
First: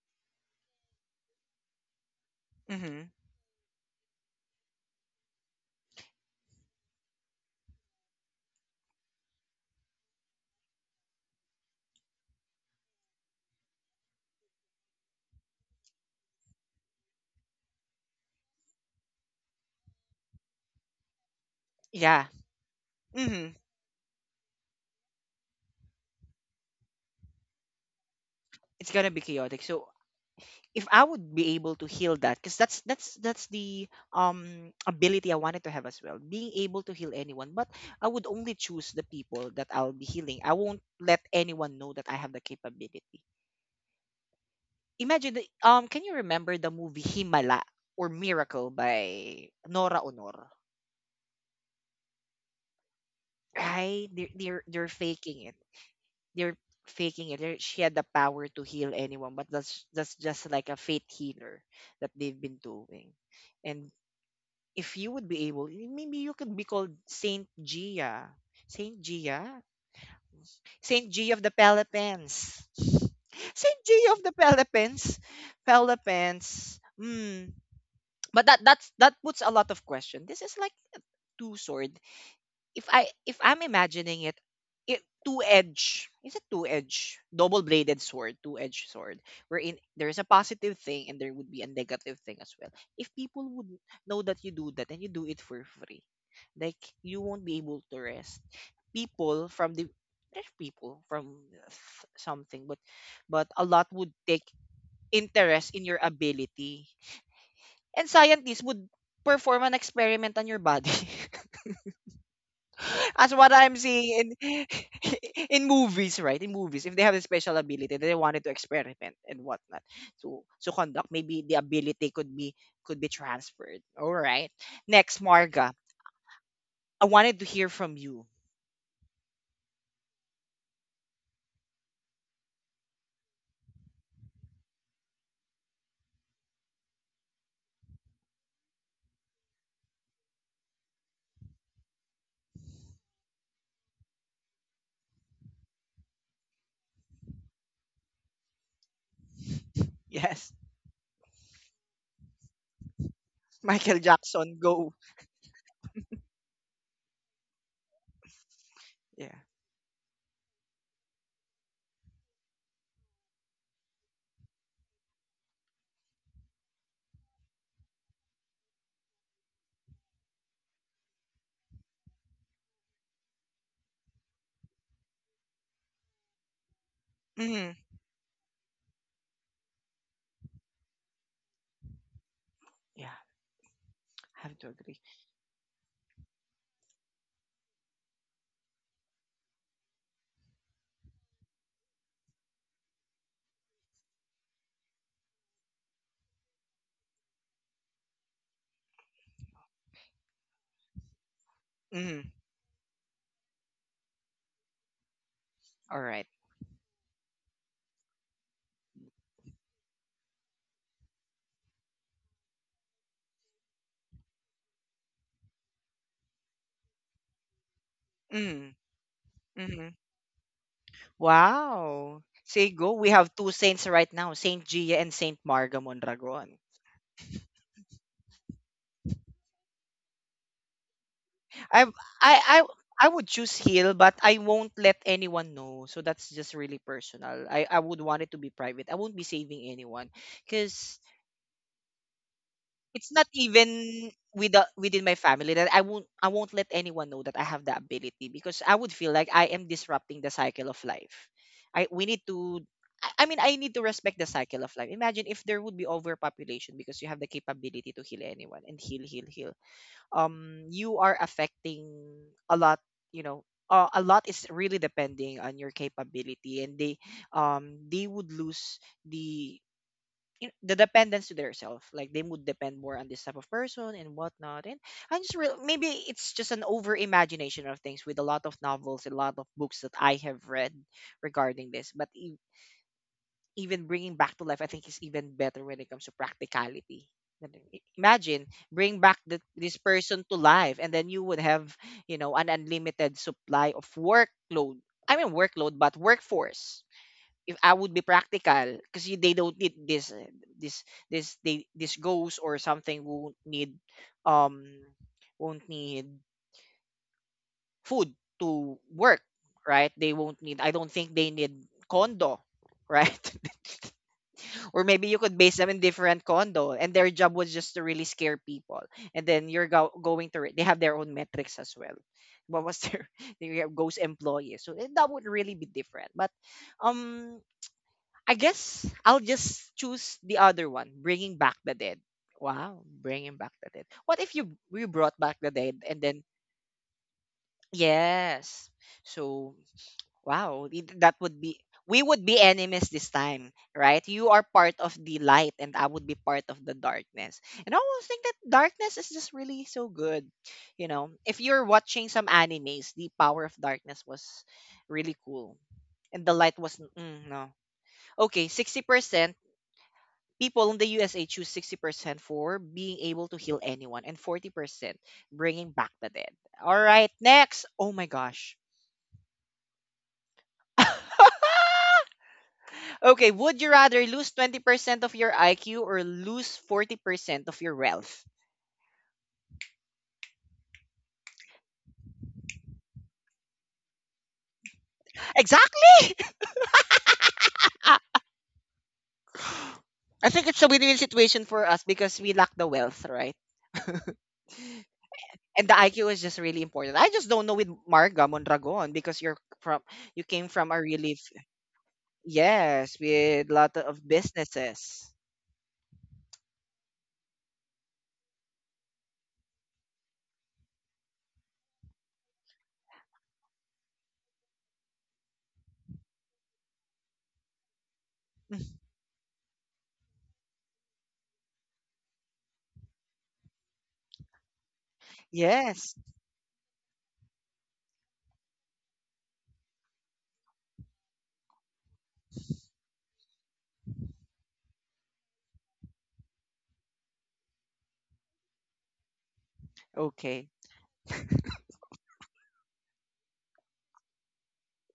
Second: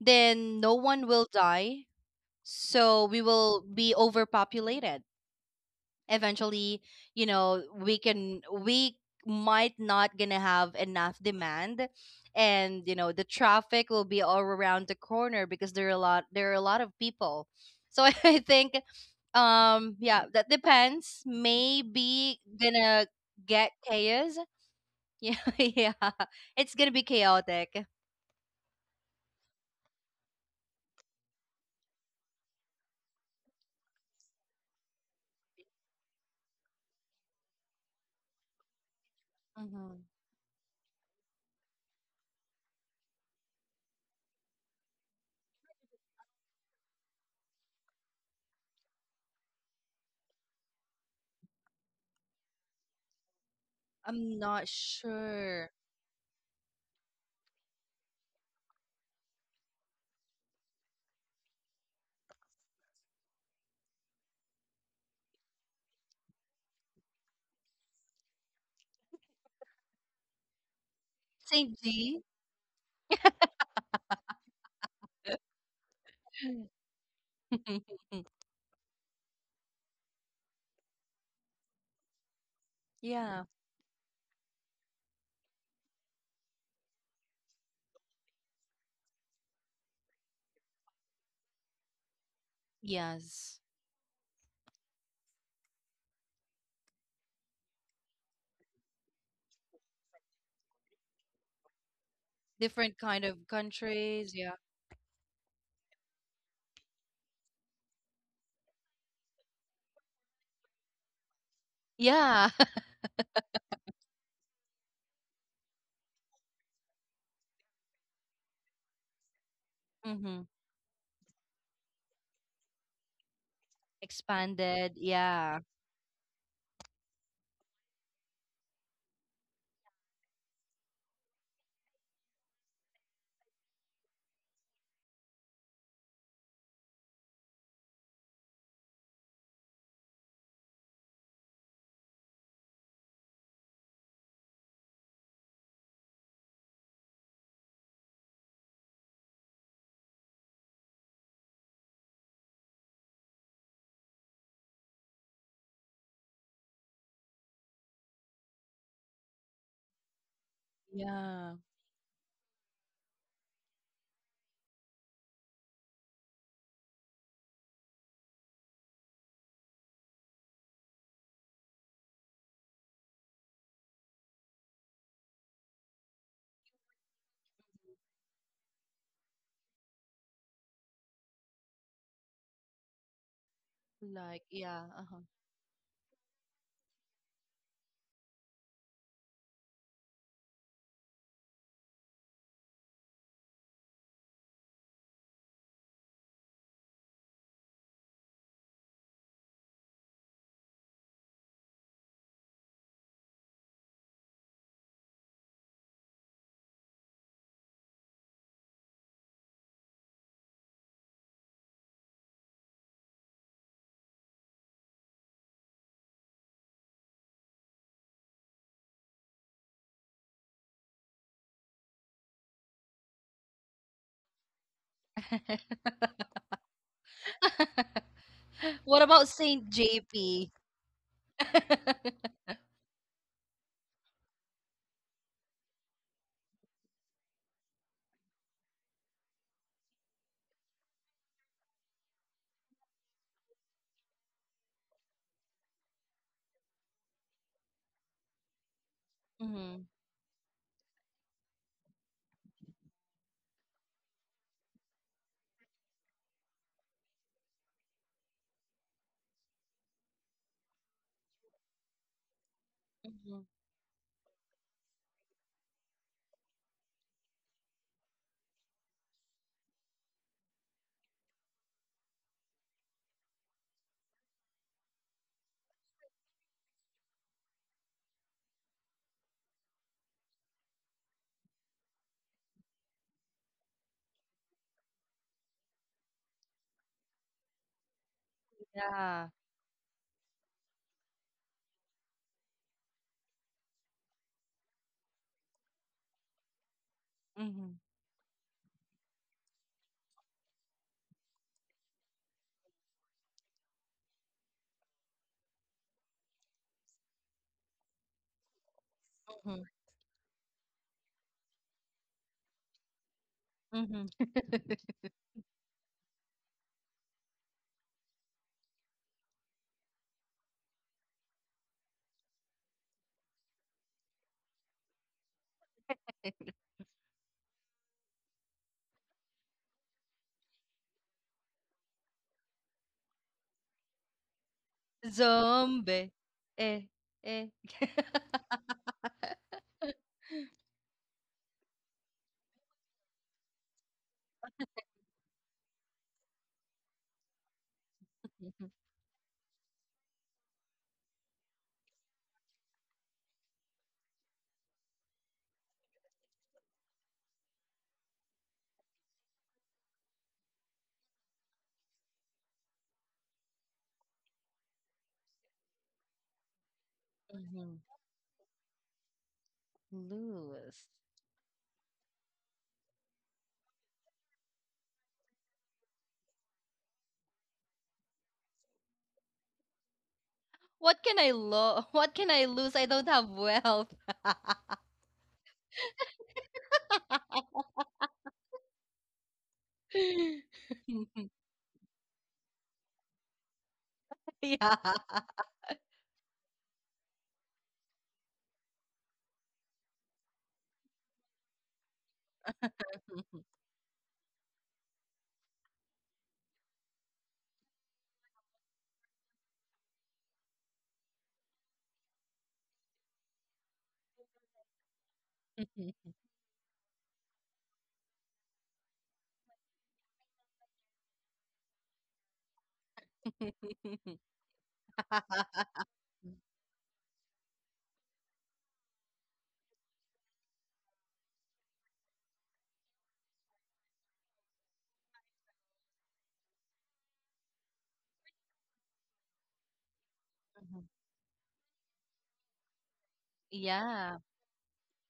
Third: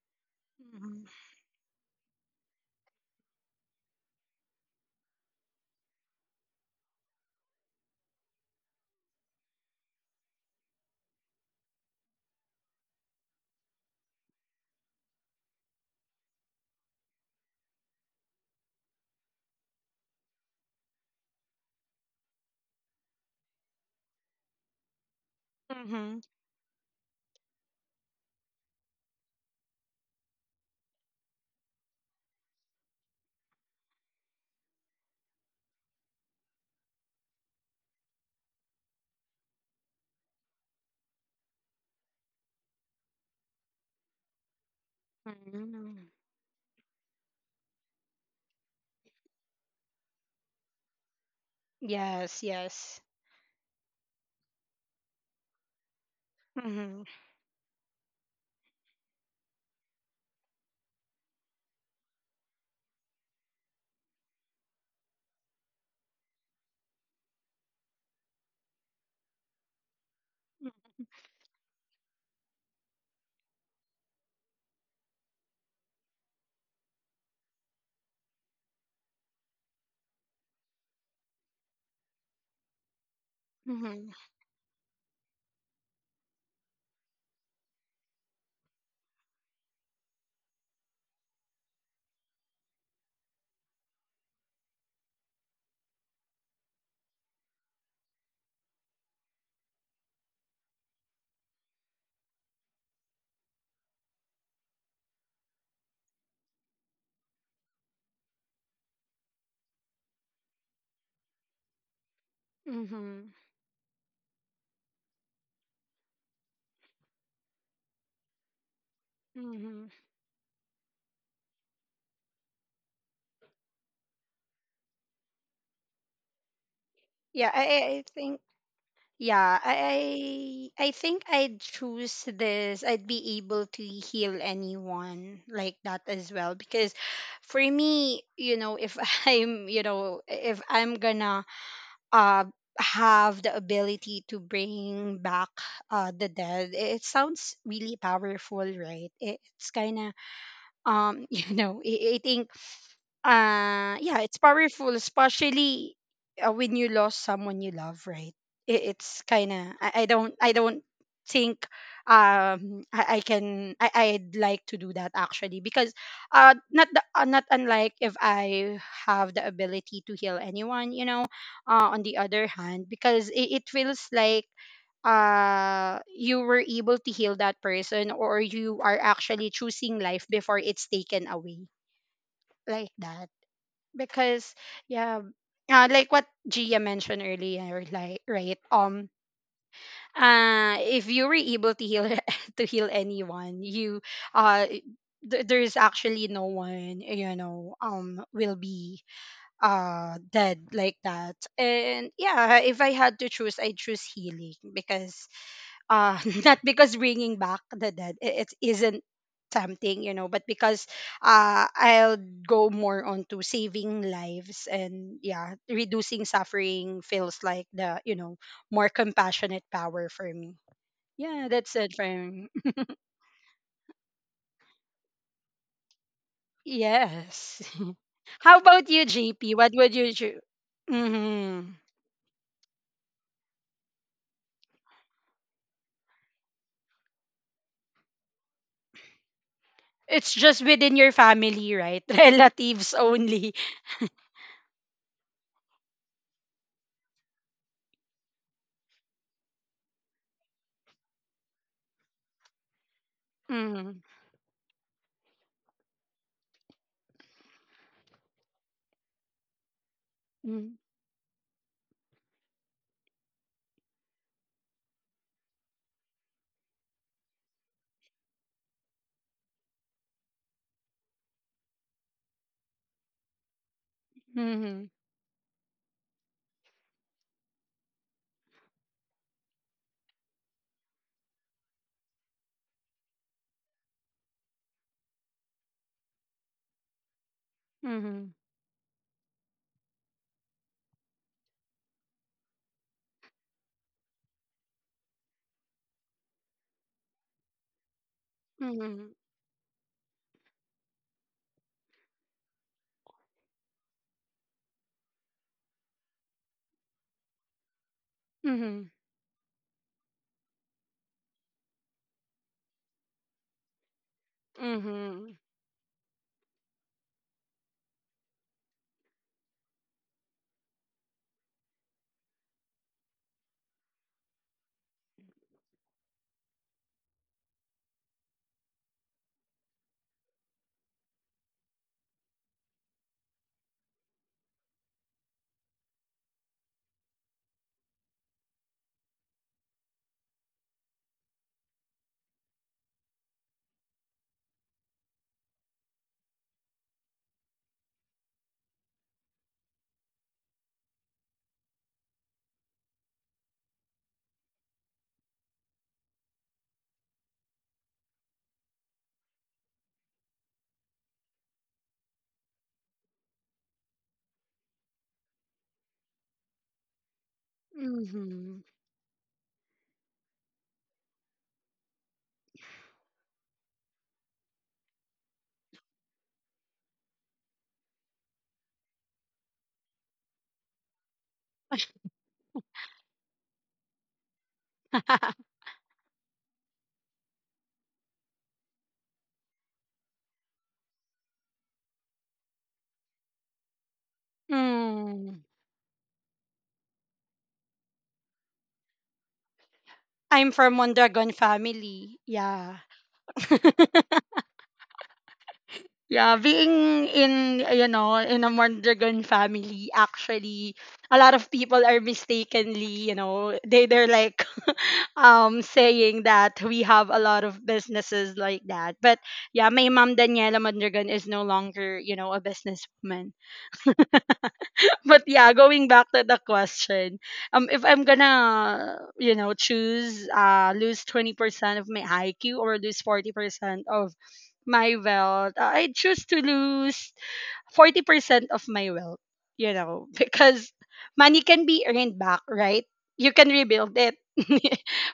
then no
Mm-hmm.
one will die. So
Mm-hmm.
we will be overpopulated. Eventually, you know, we can we might not gonna have enough demand. And you know, the traffic will be all around the corner because there are a lot there are a lot of people. So I think, yeah, that depends.
Yeah.
Maybe gonna
Mm-hmm.
get chaos. Yeah, yeah.
Mm-hmm.
It's gonna be chaotic.
It's gonna be chaotic. So if I would be able to heal that, because that's the ability I wanted to have as well, being able to heal anyone. But I would only choose the people that I'll
Mhm.
be healing. I won't let anyone know that I have the capability. Imagine the can
Mm-hmm.
you remember the movie Himala or Miracle by Nora Honor?
Yes, yes.
Right?
I'm not
They're faking it.
sure.
They're
Mm-hmm.
faking it. They're- She had the power to heal anyone, but that's just like a fate healer that they've been doing. And if you would be able, maybe you could be called Saint Gia. Saint Gia? Saint Gia of the
Saint G.
Pelopens. Saint Gia of the Pelopens. Pelopens. Hmm. But that that puts a lot of question. This is like two sword if
Yeah.
I'm
Mm-hmm.
imagining it, two edge, is it two edge, double bladed sword, two edge sword, wherein there is a positive thing and there would be a negative thing as well if people
Yes.
would know that you do that and you do it for free, like you won't be able to rest. People from the there's people from something. But
Different kind of
a lot would
countries. Yeah.
take interest in your ability and scientists would perform an experiment on your body.
Yeah.
Mm-hmm.
As what I'm seeing in in movies, right? In movies, if they have a special ability, they wanted to experiment and whatnot.
Mm-hmm.
Hmm.
So conduct, maybe the ability could be transferred. All right.
Expanded.
Next,
Yeah.
Marga. I wanted to
Yeah, I,
hear
I
from
I
you.
think, yeah, I I think I'd choose this. I'd be able to heal anyone like that as well because for me, you know, if I'm, you know, if I'm gonna uh have the ability to bring back the dead, it sounds really powerful, right? It's kind of,
Yes.
you know, I think,
Michael
yeah, it's
Jackson,
powerful,
go.
especially when you lost someone you love, right? It, it's kind
Yeah.
of, I don't, I don't think
Yeah.
I can, I'd like to do that actually, because not the, not unlike if I have the ability to heal anyone, you know, on the other hand, because it feels like you were able to heal that
Hmm.
person, or you are actually choosing life before it's taken away, like that,
Yeah.
because
I
Like,
have to
yeah.
agree.
yeah,
Uh-huh.
like what Gia mentioned earlier, like right, if you were able to heal, to heal anyone, you, uh there's actually no one, you know, will be, dead, like that. And
Hmm.
yeah, if I had to choose, I choose healing, because uh
All right.
not because bringing back the dead, it isn't tempting, you know, but because I'll go more onto saving lives. And yeah, reducing suffering feels like the, you know,
Mm-hmm.
more compassionate power for me. Yeah, that's it for
Wow.
me.
Say go. We have two saints right now, Saint Gia and Saint Marga Mondragon.
Yes. How about you,
What about
JP? What
Saint
would you do?
JP?
Mm-hmm.
I I I would choose heal, but I won't let anyone know. So that's just really personal. I would want it to be private. I won't be saving anyone.
It's just within your
Because
family, right? Relatives
it's not
only.
even with within my family that I won't let anyone know that I have the ability because I would feel like I am
Hmm.
disrupting the cycle of life. I we need to I mean, I
Mm-hmm.
need to respect the cycle of life. Imagine if there would be overpopulation because you have the capability to heal anyone and heal, heal, heal.
Mm-hmm.
You are affecting a lot. You know, a lot is really depending on your capability, and they would lose the you know, the dependence to their self. Like they would depend more on this type of person and whatnot.
Mm-hmm.
And I just real, maybe it's just an over imagination of things with a lot of novels, a lot of books that I have read regarding this. But even bringing back to life, I think is even better when it comes to practicality. Then
Mm-hmm.
imagine bring back
Yeah.
this person to life, and then you would have, you know, an unlimited supply of workload. I mean workload, but workforce, if
Mhm.
I would be practical
Mm-hmm.
because they don't need this this this they this ghost or something um won't need food
Mm-hmm.
to work,
Mhm.
right? They won't need, I don't think they need condo, right?
Mhm.
Or maybe you
Mhm.
could base them in different condo and their job was just to really scare people, and then you're go- going to re- they have their own metrics as well. What was their they have ghost employees. So that would really be different. But um I guess I'll just choose the other one, bringing back the dead. Wow, bringing back the dead. What if you brought back the dead
Zombie.
and then
Eh, eh.
yes? So wow, it- that would be we would be enemies this time, right? You are part of the light and I would be part of the darkness. And I always think that darkness is just really so good. You know, if you're watching some animes, the power of darkness was really cool. And the light was mm, no. Okay, 60% people in the USA choose 60% for being able to heal anyone and 40% bringing back the dead. All right, next.
Mhm.
Oh my
Mhm.
gosh.
Lose.
Okay, would you rather lose 20% of your IQ or lose 40% of your wealth?
What can I lo what can I lose? I don't have wealth.
Exactly. Ah, I think it's a win-win situation for us because we lack the wealth, right?
Yeah.
Mm.
And the IQ is just really important. I just don't know with Marga Mondragon because you're from you
I'm
came
from
from a
Mondragon
really
family. Yeah.
yes, with lot of businesses.
Yeah, being in, you know, in a Mondragon family, actually, a lot of people are mistakenly, you know, they they're like saying that we have a lot of businesses like that. But yeah, my mom Daniela Mondragon is no longer, you know, a businesswoman. But yeah, going back
Yes.
to the question, if I'm gonna, you know, choose lose 20% of my IQ or lose 40% of my wealth, I choose to lose 40% of my wealth, you know,
Okay.
because
Mhm.
money can be earned back, right? You can rebuild it.
Yeah.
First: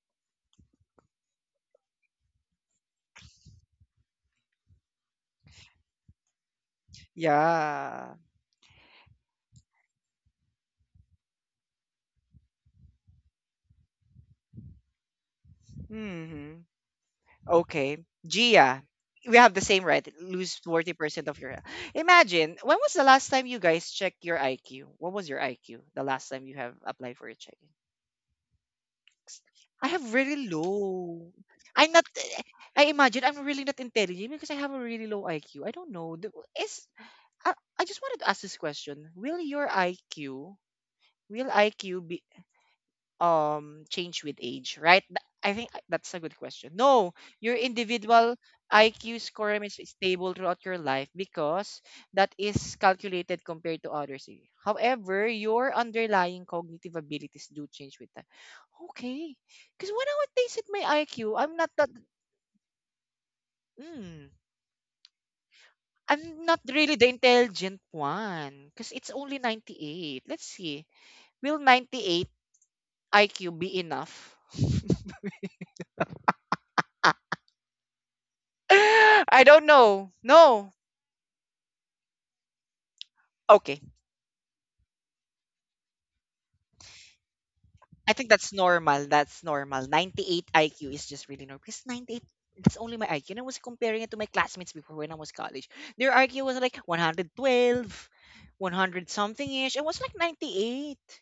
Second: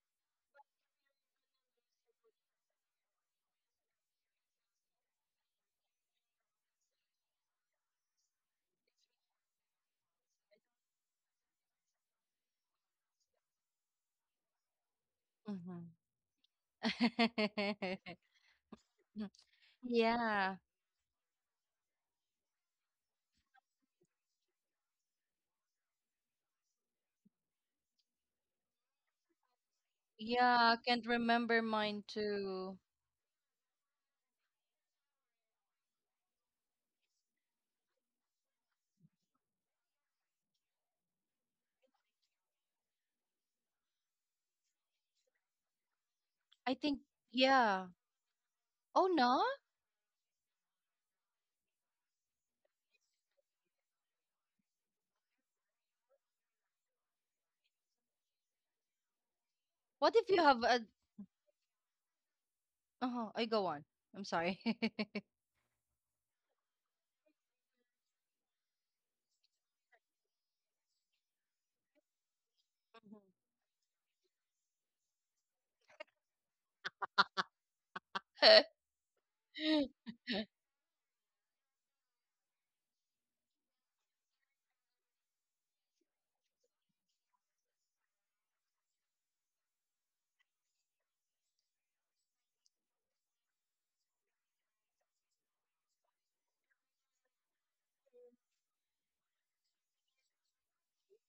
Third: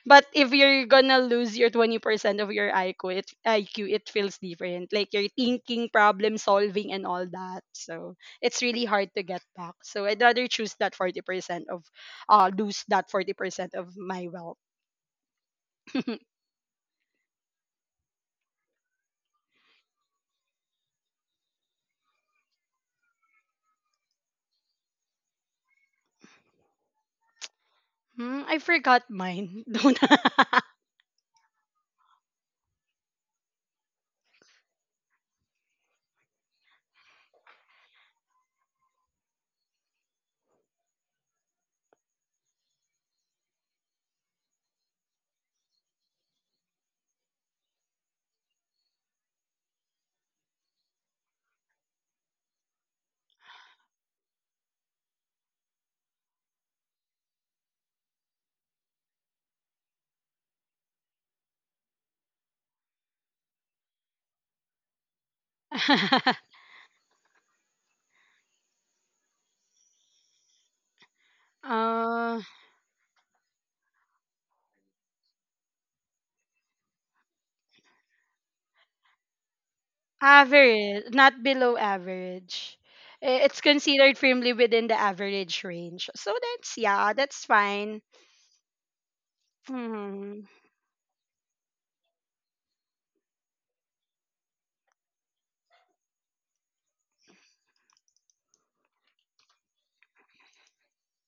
But if you're gonna lose your 20% of your IQ, IQ, it feels different. Like your thinking, problem solving, and all that. So
Yeah.
it's really hard to get back. So I'd rather choose that 40% of, lose that 40% of my wealth.
Mhm.
Hmm. Okay. Gia, we have the same, right?
Yeah.
Lose 40% of your. Imagine, when was the last time you guys checked your IQ? What was your IQ the last time you have applied for a checking?
Hmm, I forgot mine.
I
Don't.
have really
Yeah, can't
low.
remember
I'm
mine
not,
too.
I imagine I'm really not intelligent because I have a really low IQ. I don't know. Is, I, I just wanted to ask this question. Will IQ be, change with age, right? I think that's a good
I
question.
think
No, your
yeah.
individual
Oh
IQ
no?
score remains stable throughout your life because that is calculated compared to others. Eh. However, your underlying cognitive abilities do change with time. Okay. Because when
What
I
if you
would taste
have
it my
a,
IQ, I'm not that
oh, I go on. I'm
mm,
sorry.
I'm not really the intelligent one. Because it's only 98. Let's see. Will 98
uh,
IQ be enough? I don't know. No,
Average, not below average. It's
okay.
considered firmly within the average range. So that's, yeah, that's fine.
I think that's normal. That's normal.
Mm-hmm.
98 IQ is just really normal. Because 98, that's only my IQ. And I was comparing it to my classmates before when I was college. Their IQ was like 112, 100 something ish. I was like 98.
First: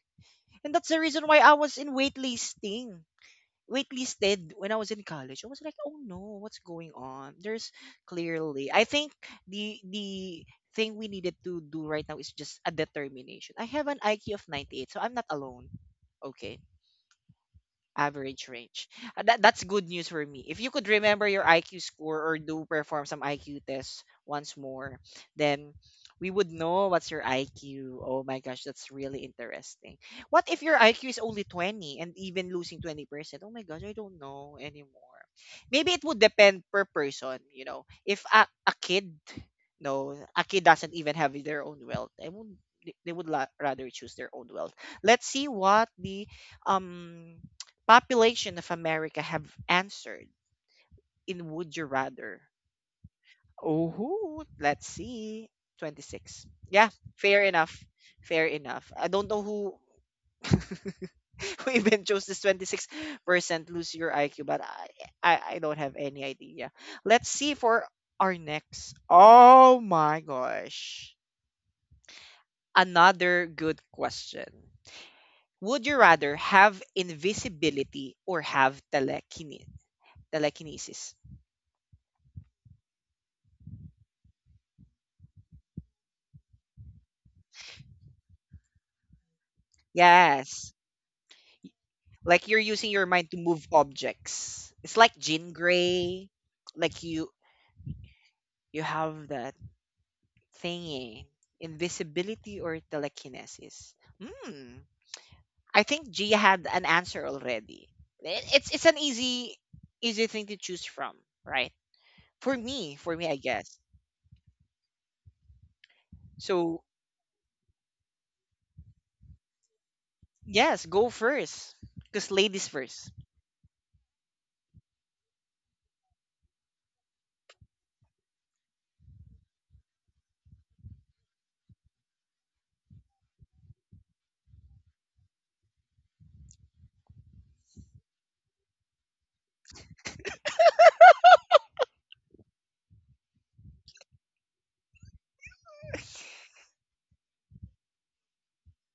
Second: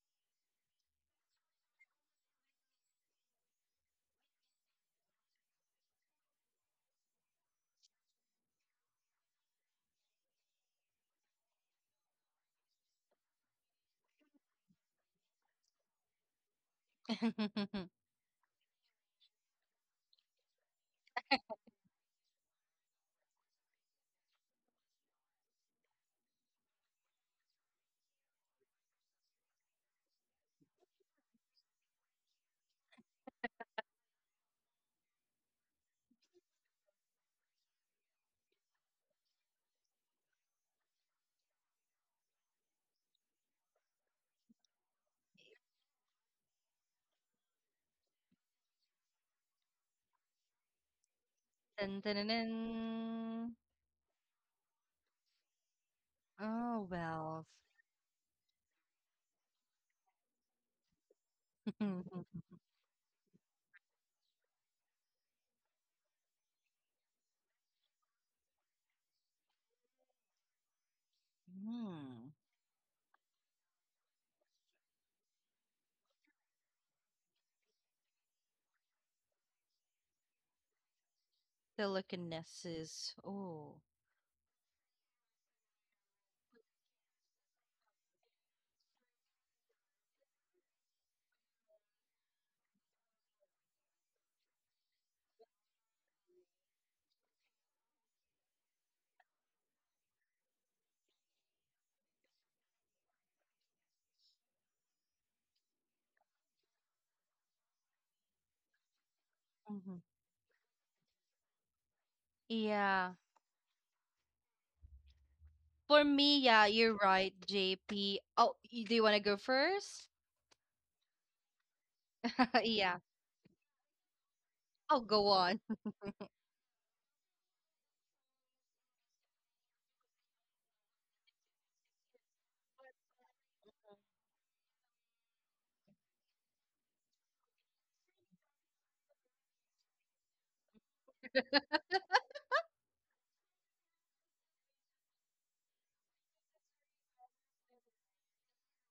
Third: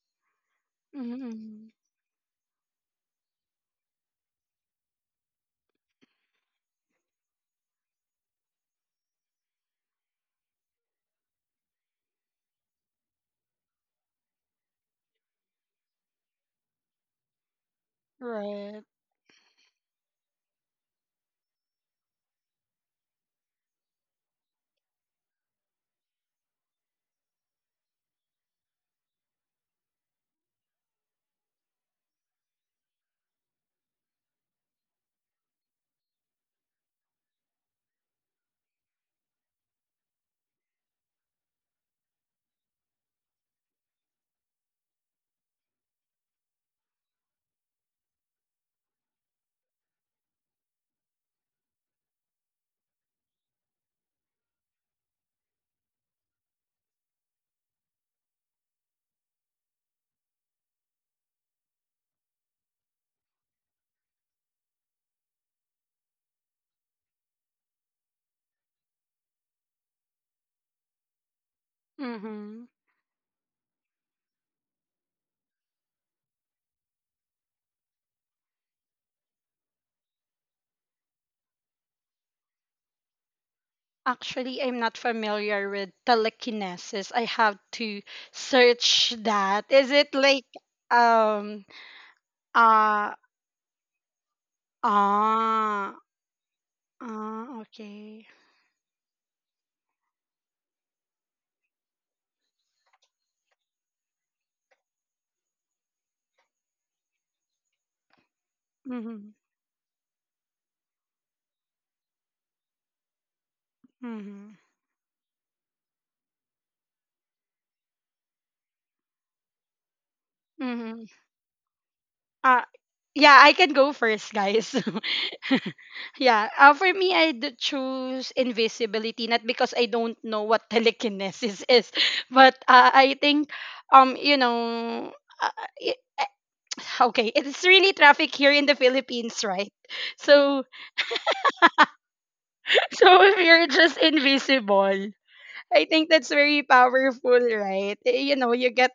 And that's the reason why I
Mm-hmm.
was in waitlisting. Waitlisted when I was in college. I was like, oh no, what's going on? There's clearly, I think the thing we needed to do right now is just a determination. I have an IQ of 98, so I'm not alone. Okay. Average
Right.
range. That's good news for me. If you could remember your IQ score or do perform some IQ tests once more, then we would know what's your IQ. Oh my gosh, that's really interesting. What if your IQ is only 20 and even losing 20%? Oh my gosh, I don't know anymore. Maybe it would depend per person, you know. If a kid, no, a kid doesn't even have their own wealth. I would they would rather choose their own wealth. Let's see what the um population of America have answered in Would You
Dun, dun, dun,
Rather?
dun.
Oh, let's see. 26.
Oh,
Yeah, fair
well.
enough. Fair enough. I don't know who who even chose this 26% lose your IQ, but I don't have any idea. Let's see for our next. Oh my gosh.
Hmm.
Mm-hmm.
Another good question. Would you rather have invisibility or have telekinesis?
Telekinesis. Oh.
Actually, I'm not familiar with telekinesis. I have to search that. Is it like,
Yes.
um
Like you're using your
uh
mind to move objects. It's like Jean
ah,
Grey. Like you
ah, okay.
you have that thingy. Invisibility or telekinesis. Hmm. I think Gia had an answer already. It's an
Mm-hmm.
easy
Mhm.
easy thing to choose from, right? For me, for
Yeah.
me, I guess.
Mm-hmm.
For me, yeah,
So
you're right, JP. Oh, do you want to go first?
yes,
Mm-hmm.
go first. Cause
Uh,
ladies
Yeah.
first.
yeah, I can go first, guys.
Oh, go on.
Yeah, for me, I'd choose invisibility, not because I don't know what telekinesis is, but I think, you know, uh, it, okay, it's really traffic here in the Philippines, right? So, so if you're just invisible, I think that's very powerful, right? You know, you get,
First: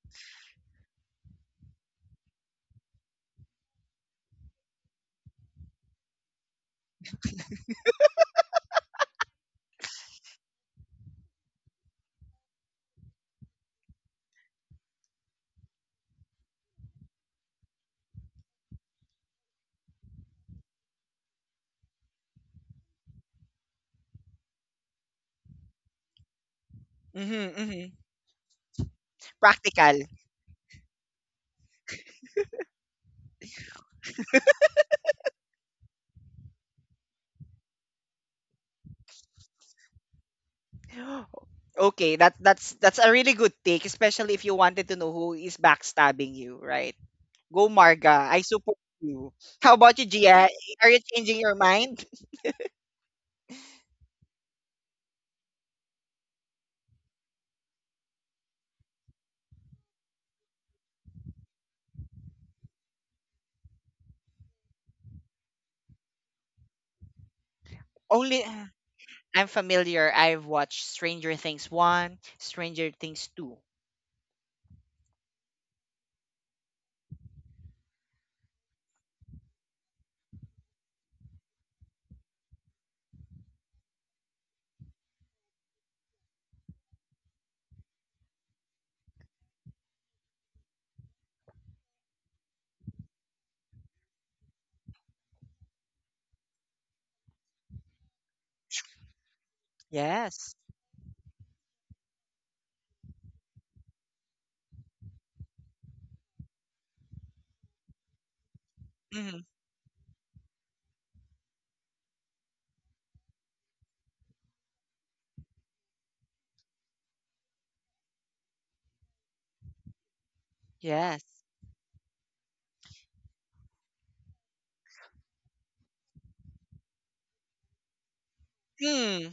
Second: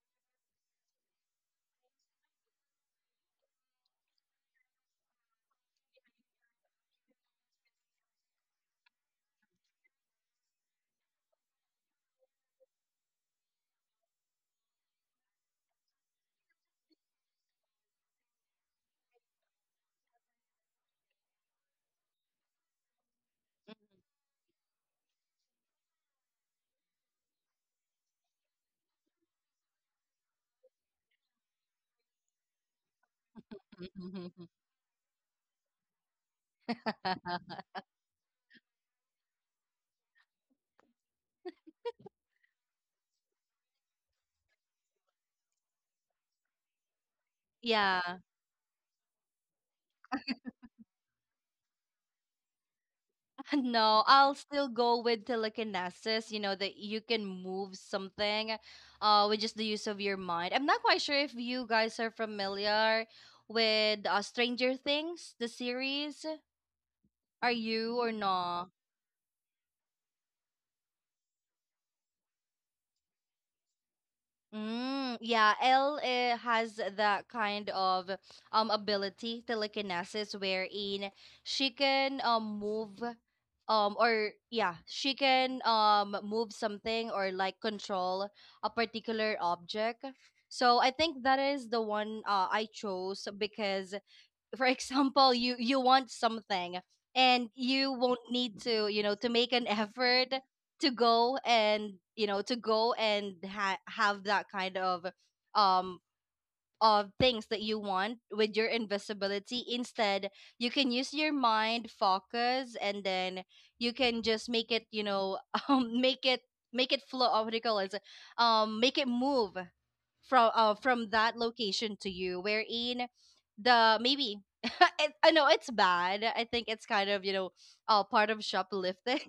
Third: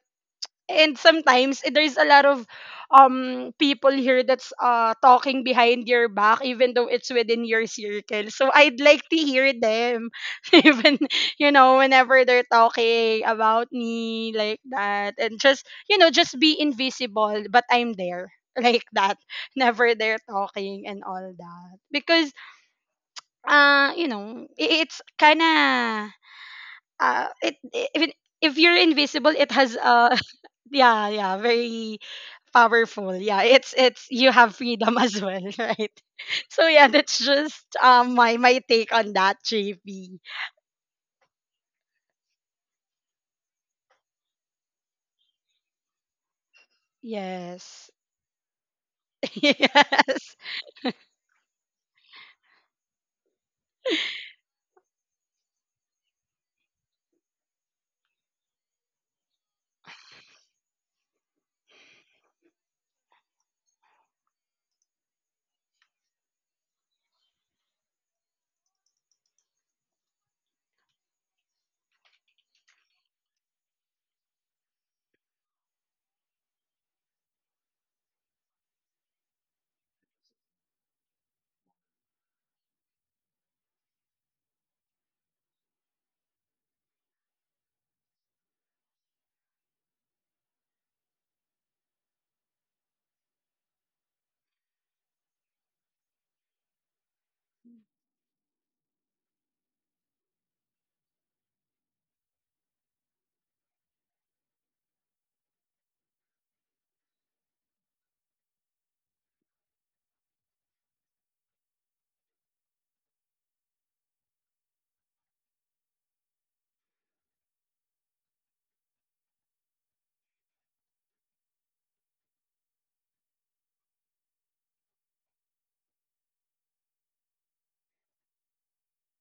and sometimes there's a lot of people here that's talking behind your back, even though it's within your circle. So I'd like to hear them even, you know, whenever they're talking about me like that, and just, you know, just be invisible, but I'm there, like that. Never they're talking and all that, because you know, it's kind of,
Mm-hmm,
it,
mm-hmm.
it, if you're invisible, it has,
Practical.
yeah, yeah, very powerful. Yeah, it's you have freedom, as well, right? So yeah, that's just my my take on that, JP.
Okay, that's a really good take, especially if you wanted to know who is backstabbing you, right? Go
Yes.
Yeah.
Marga, I support you. How about you,
Yes.
Gia? Are you changing your mind?
No, I'll still go with telekinesis, you know, that you can move something with just the use of your mind. I'm not quite sure if you guys are familiar with Stranger Things, the series. Are you or
Only
no?
I'm familiar. I've watched Stranger Things 1, Stranger Things 2.
Mm, yeah, L has that kind of ability, telekinesis, wherein she can move, or yeah, she can move something, or like control a particular object. So I think that is the one I chose because for example you want something, and you won't need to, you know, to make an effort
Yes.
to go and, you know, to go and have that kind um of things that you want with your
Hmm.
invisibility. Instead, you can use your mind, focus, and then you can just make it, you know, make it, flow. What do you call it? Make it move from
Yes.
that location to you. Wherein the maybe it, I know it's bad. I think it's kind of, you know, part of shoplifting.
Hmm.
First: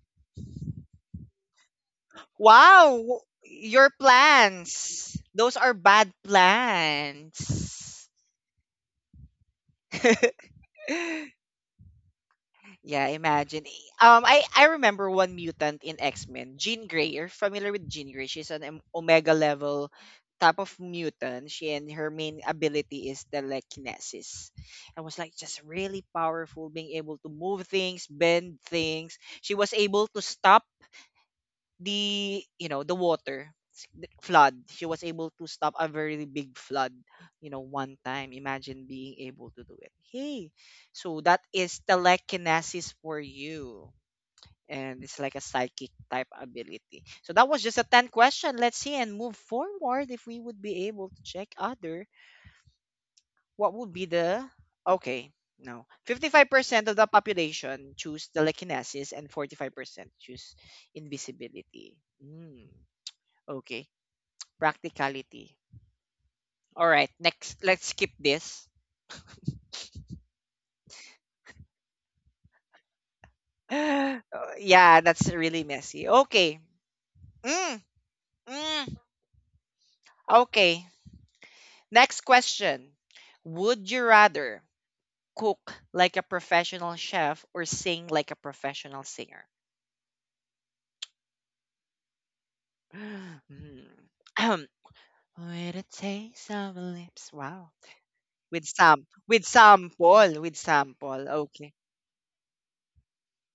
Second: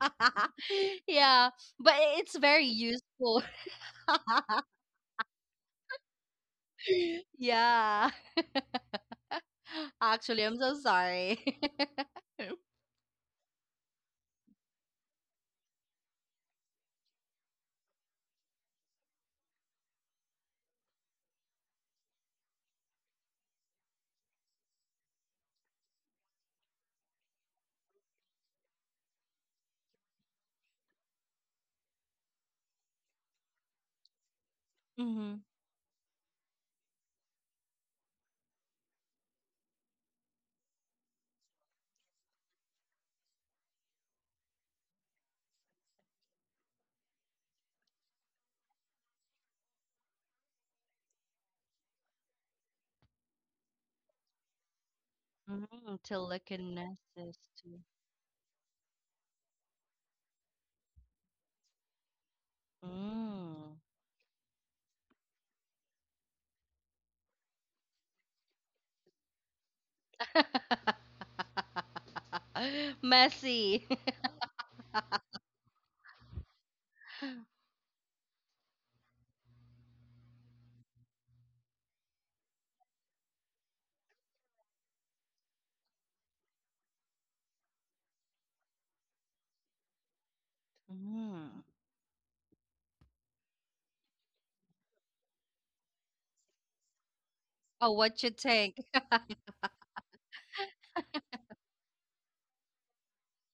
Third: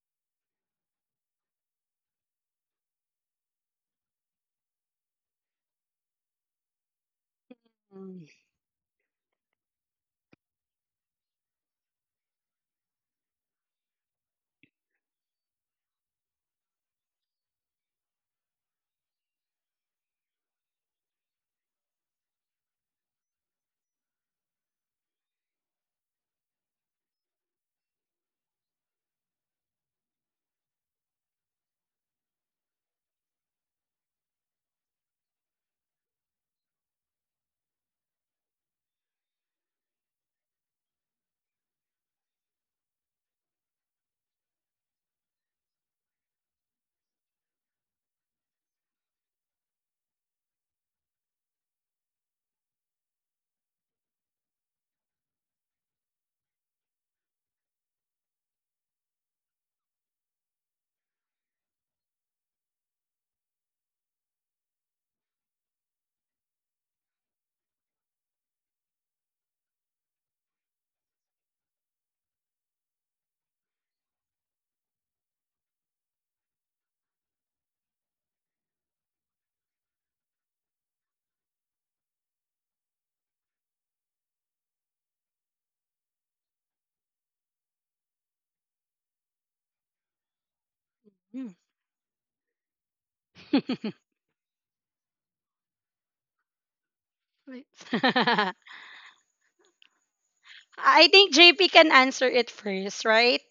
Yeah, but it's very
Wow,
useful.
your plans. Those are bad plans.
Yeah.
Mhm.
Actually, I'm so sorry.
Yeah, imagine. I remember one mutant in X Men, Jean Grey. You're familiar with Jean Grey? She's an Omega level type of mutant. She and her main ability is telekinesis. I was like just really powerful, being able to move things, bend things. She was able to stop the the water the flood. She was able
Mm-hmm.
to stop a very big flood. You know, one time. Imagine being able to do it. Hey, so that is telekinesis for you and it's like a psychic type ability. So that was just a 10 question. Let's see and move forward if we would be able to check other. What would be the okay? No,
Mm,
55% of the
telekinesis too.
population choose telekinesis and 45% choose invisibility. Mm,
Mm.
okay, practicality. All right, next, let's skip this.
Messy.
Yeah, that's really messy. Okay. Mm, mm. Okay. Next question. Would you rather cook like a professional chef or sing like a professional singer?
Mm.
Mm. With a taste of lips.
Wait.
Wow.
Oh, what you
With
think?
some with sample. With
I
sample.
think
Okay.
JP can answer it first, right?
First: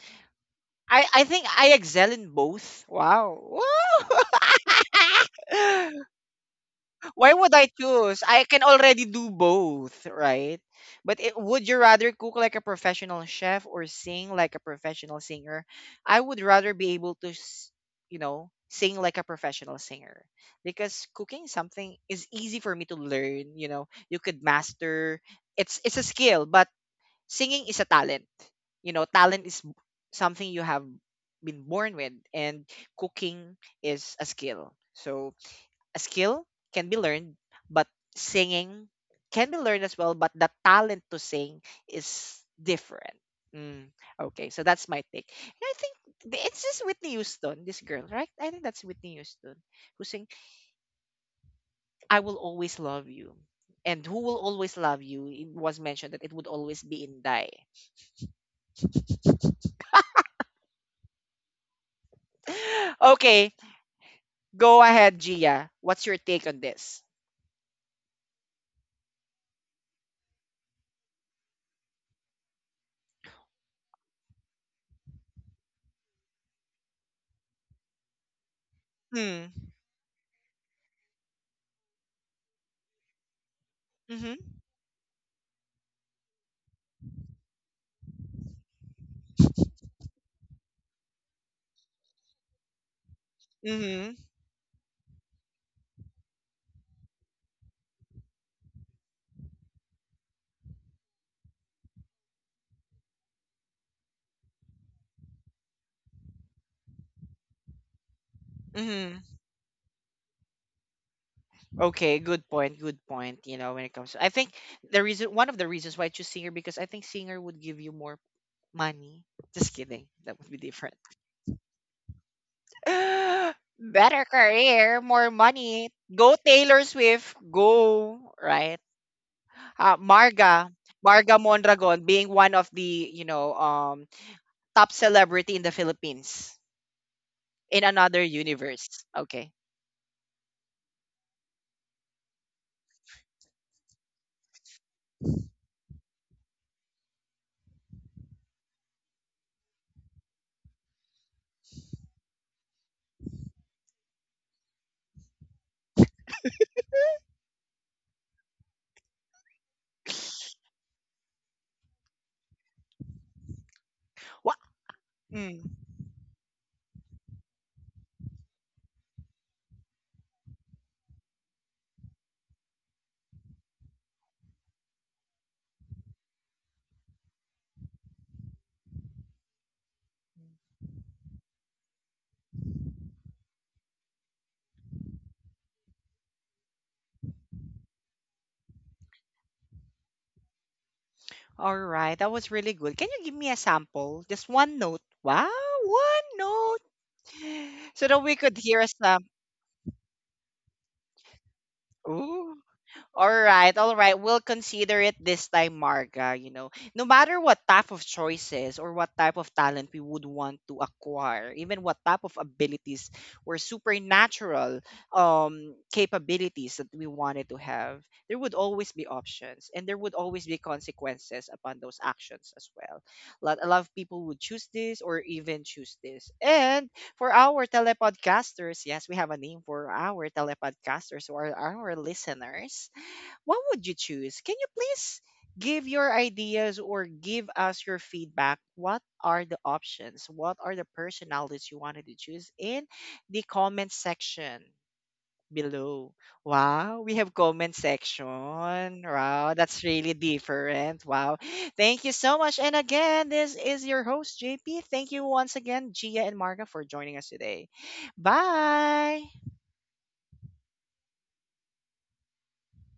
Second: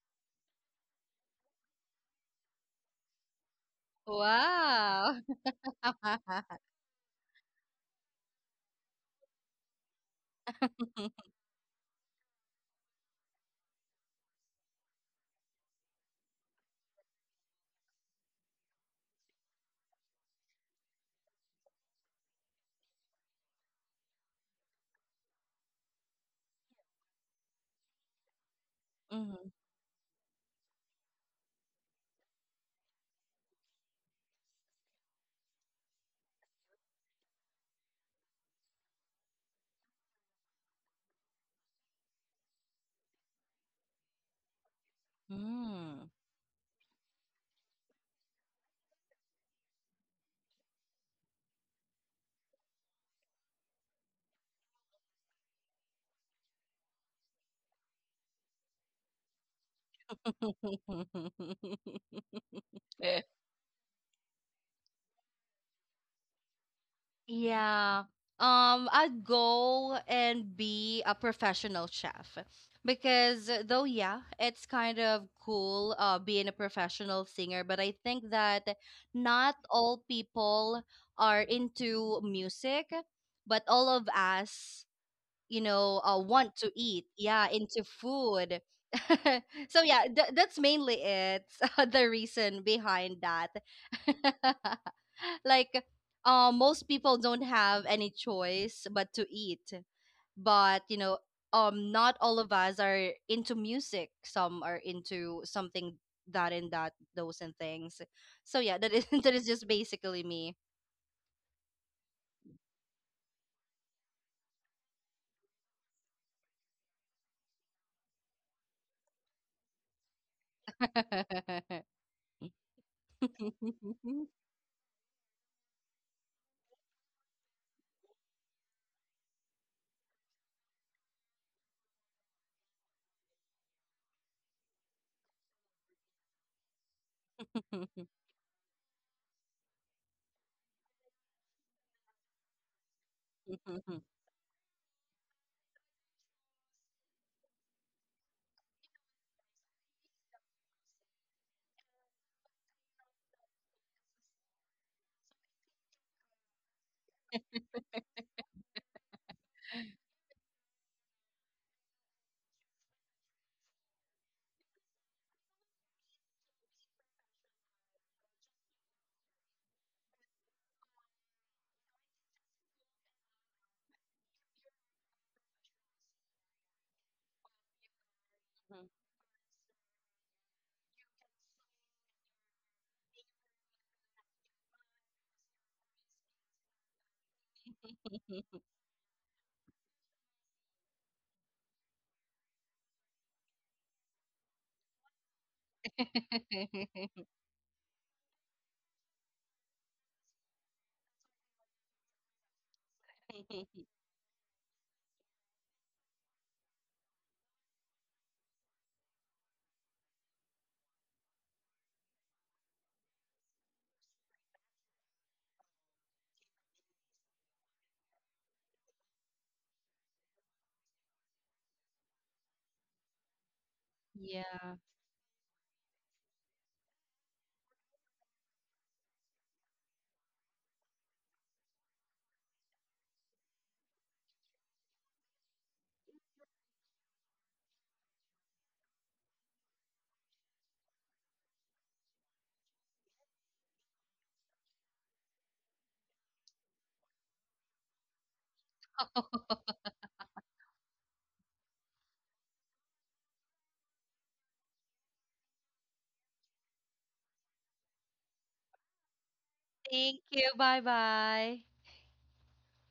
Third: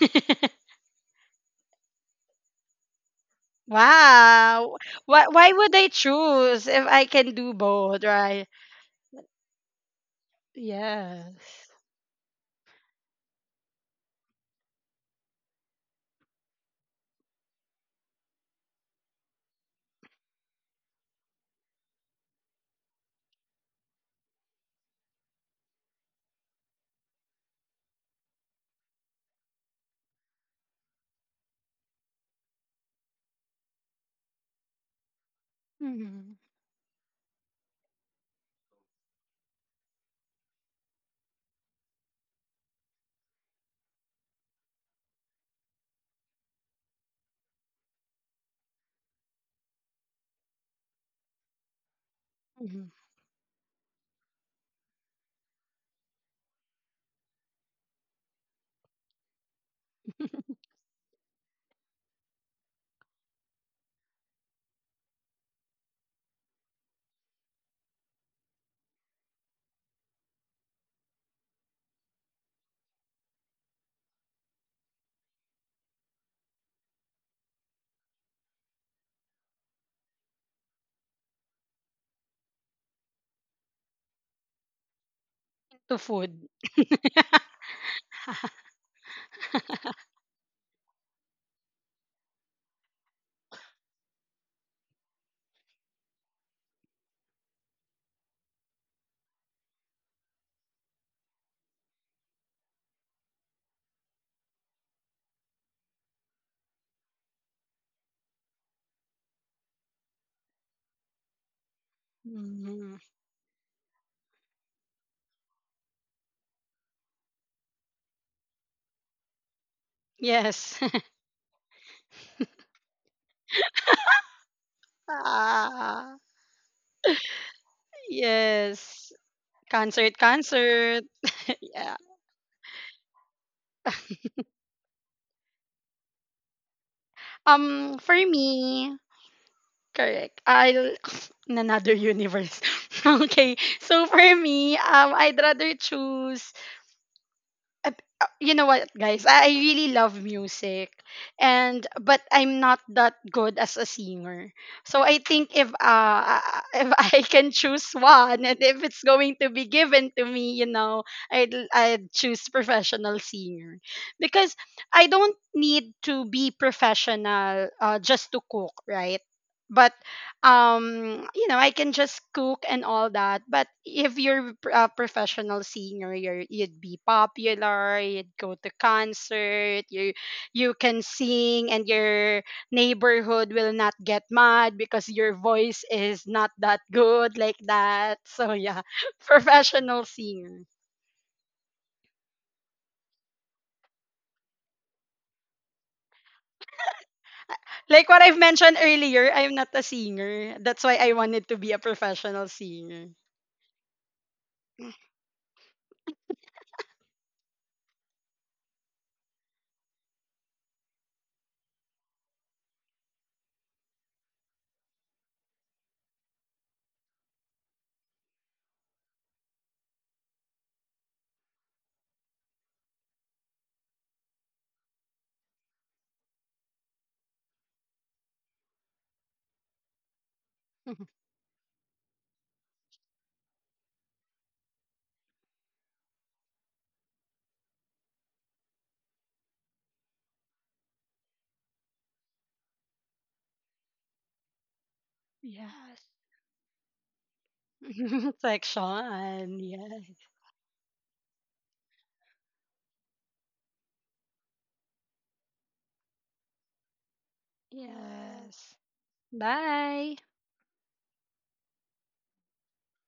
I think I excel in both. Wow. Woo!
Wow.
Wow.
Why would I choose if I
Why
can do
would I
both,
choose? I
right?
can already do both, right? But it,
Yes.
would you rather cook like a professional chef or sing like a professional singer? I would rather be able to, you know, sing like a professional singer because cooking something is easy for me to learn. You know, you could master. It's a skill, but singing is a talent. You know,
Mm-hmm.
talent is something you have been born with, and cooking is a skill. So a
Mhm.
skill can be learned, but singing can be learned as well, but the talent to sing is different. Mm, okay, so that's my take. And I think
Mm.
it's just Whitney Houston, this girl, right? I think that's Whitney Houston who sing I Will Always
Mhm.
Love You. And Who Will Always Love You it was mentioned that it would always be in die. Okay, go ahead, Gia. What's your take on this?
Yeah. I'd go and be a professional chef because though yeah, it's kind of cool being a professional singer, but I think that
Mm,
not all people are into music, but all of
mm-hmm,
us, you
To
know,
food.
want to eat, yeah, into food. So yeah, that's mainly it. The reason behind that.
mm-hmm,
Like, most people don't have any choice but to eat. But you know, not all of us are into music. Some are into something that and that those and things. So yeah, that is
mm-hmm.
that is just basically me.
Okay, good point.
Mhm.
Good point. You know, when it comes to, I think the reason, one of the reasons why I choose singer because I think singer would give you more money. Just kidding. That would be
Yes.
different. Better career, more money.
Ah.
Go Taylor Swift. Go, right?
Yes. Concert,
Marga.
concert.
Marga
Yeah.
Mondragon being one of the, top celebrity in the Philippines in
For
another universe.
me,
Okay.
correct. I'll in another universe. Okay. So for me, I'd rather choose uh, you know what guys, I really love music. And but I'm not that good as a singer. So I think if if I can choose one and if it's going to be given to me, you know, I'd choose professional singer, because
What?
I don't need to be professional, just to cook, right? But you know, I can just cook and all that. But if you're a professional singer, you're, you'd be popular, you'd go to concert, you can sing and your neighborhood will not get mad because your voice is not that good, like that. So yeah, professional singer.
All right, that was really good. Can you give me a sample? Just one note. Wow, one note.
Like
So
what
that
I've
we could
mentioned
hear a
earlier,
sample.
I'm not a singer, that's why I wanted to be a professional
Ooh.
singer.
All right, all right. We'll consider it this time, Marga. You know, no matter what type of choices or what type of talent we would want to acquire, even what type of abilities or supernatural capabilities that we wanted to have, there would always be options and there would always be consequences upon those actions as well. A lot of people would choose
Yeah.
this or even choose this. And for our telepodcasters, yes, we have a name for our telepodcasters or our listeners, what would you choose? Can you please give your ideas or give us your feedback? What are the options? What are the personalities you wanted to choose in the comment section
Yes.
below? Wow, we have comment section.
It's like Sean.
Wow,
Yes.
that's really different. Wow. Thank you so much. And again, this is your host, JP. Thank you once again, Gia and Marga, for joining us today.
Yes. Yes.
Bye.
Bye.
Thank you. Bye bye.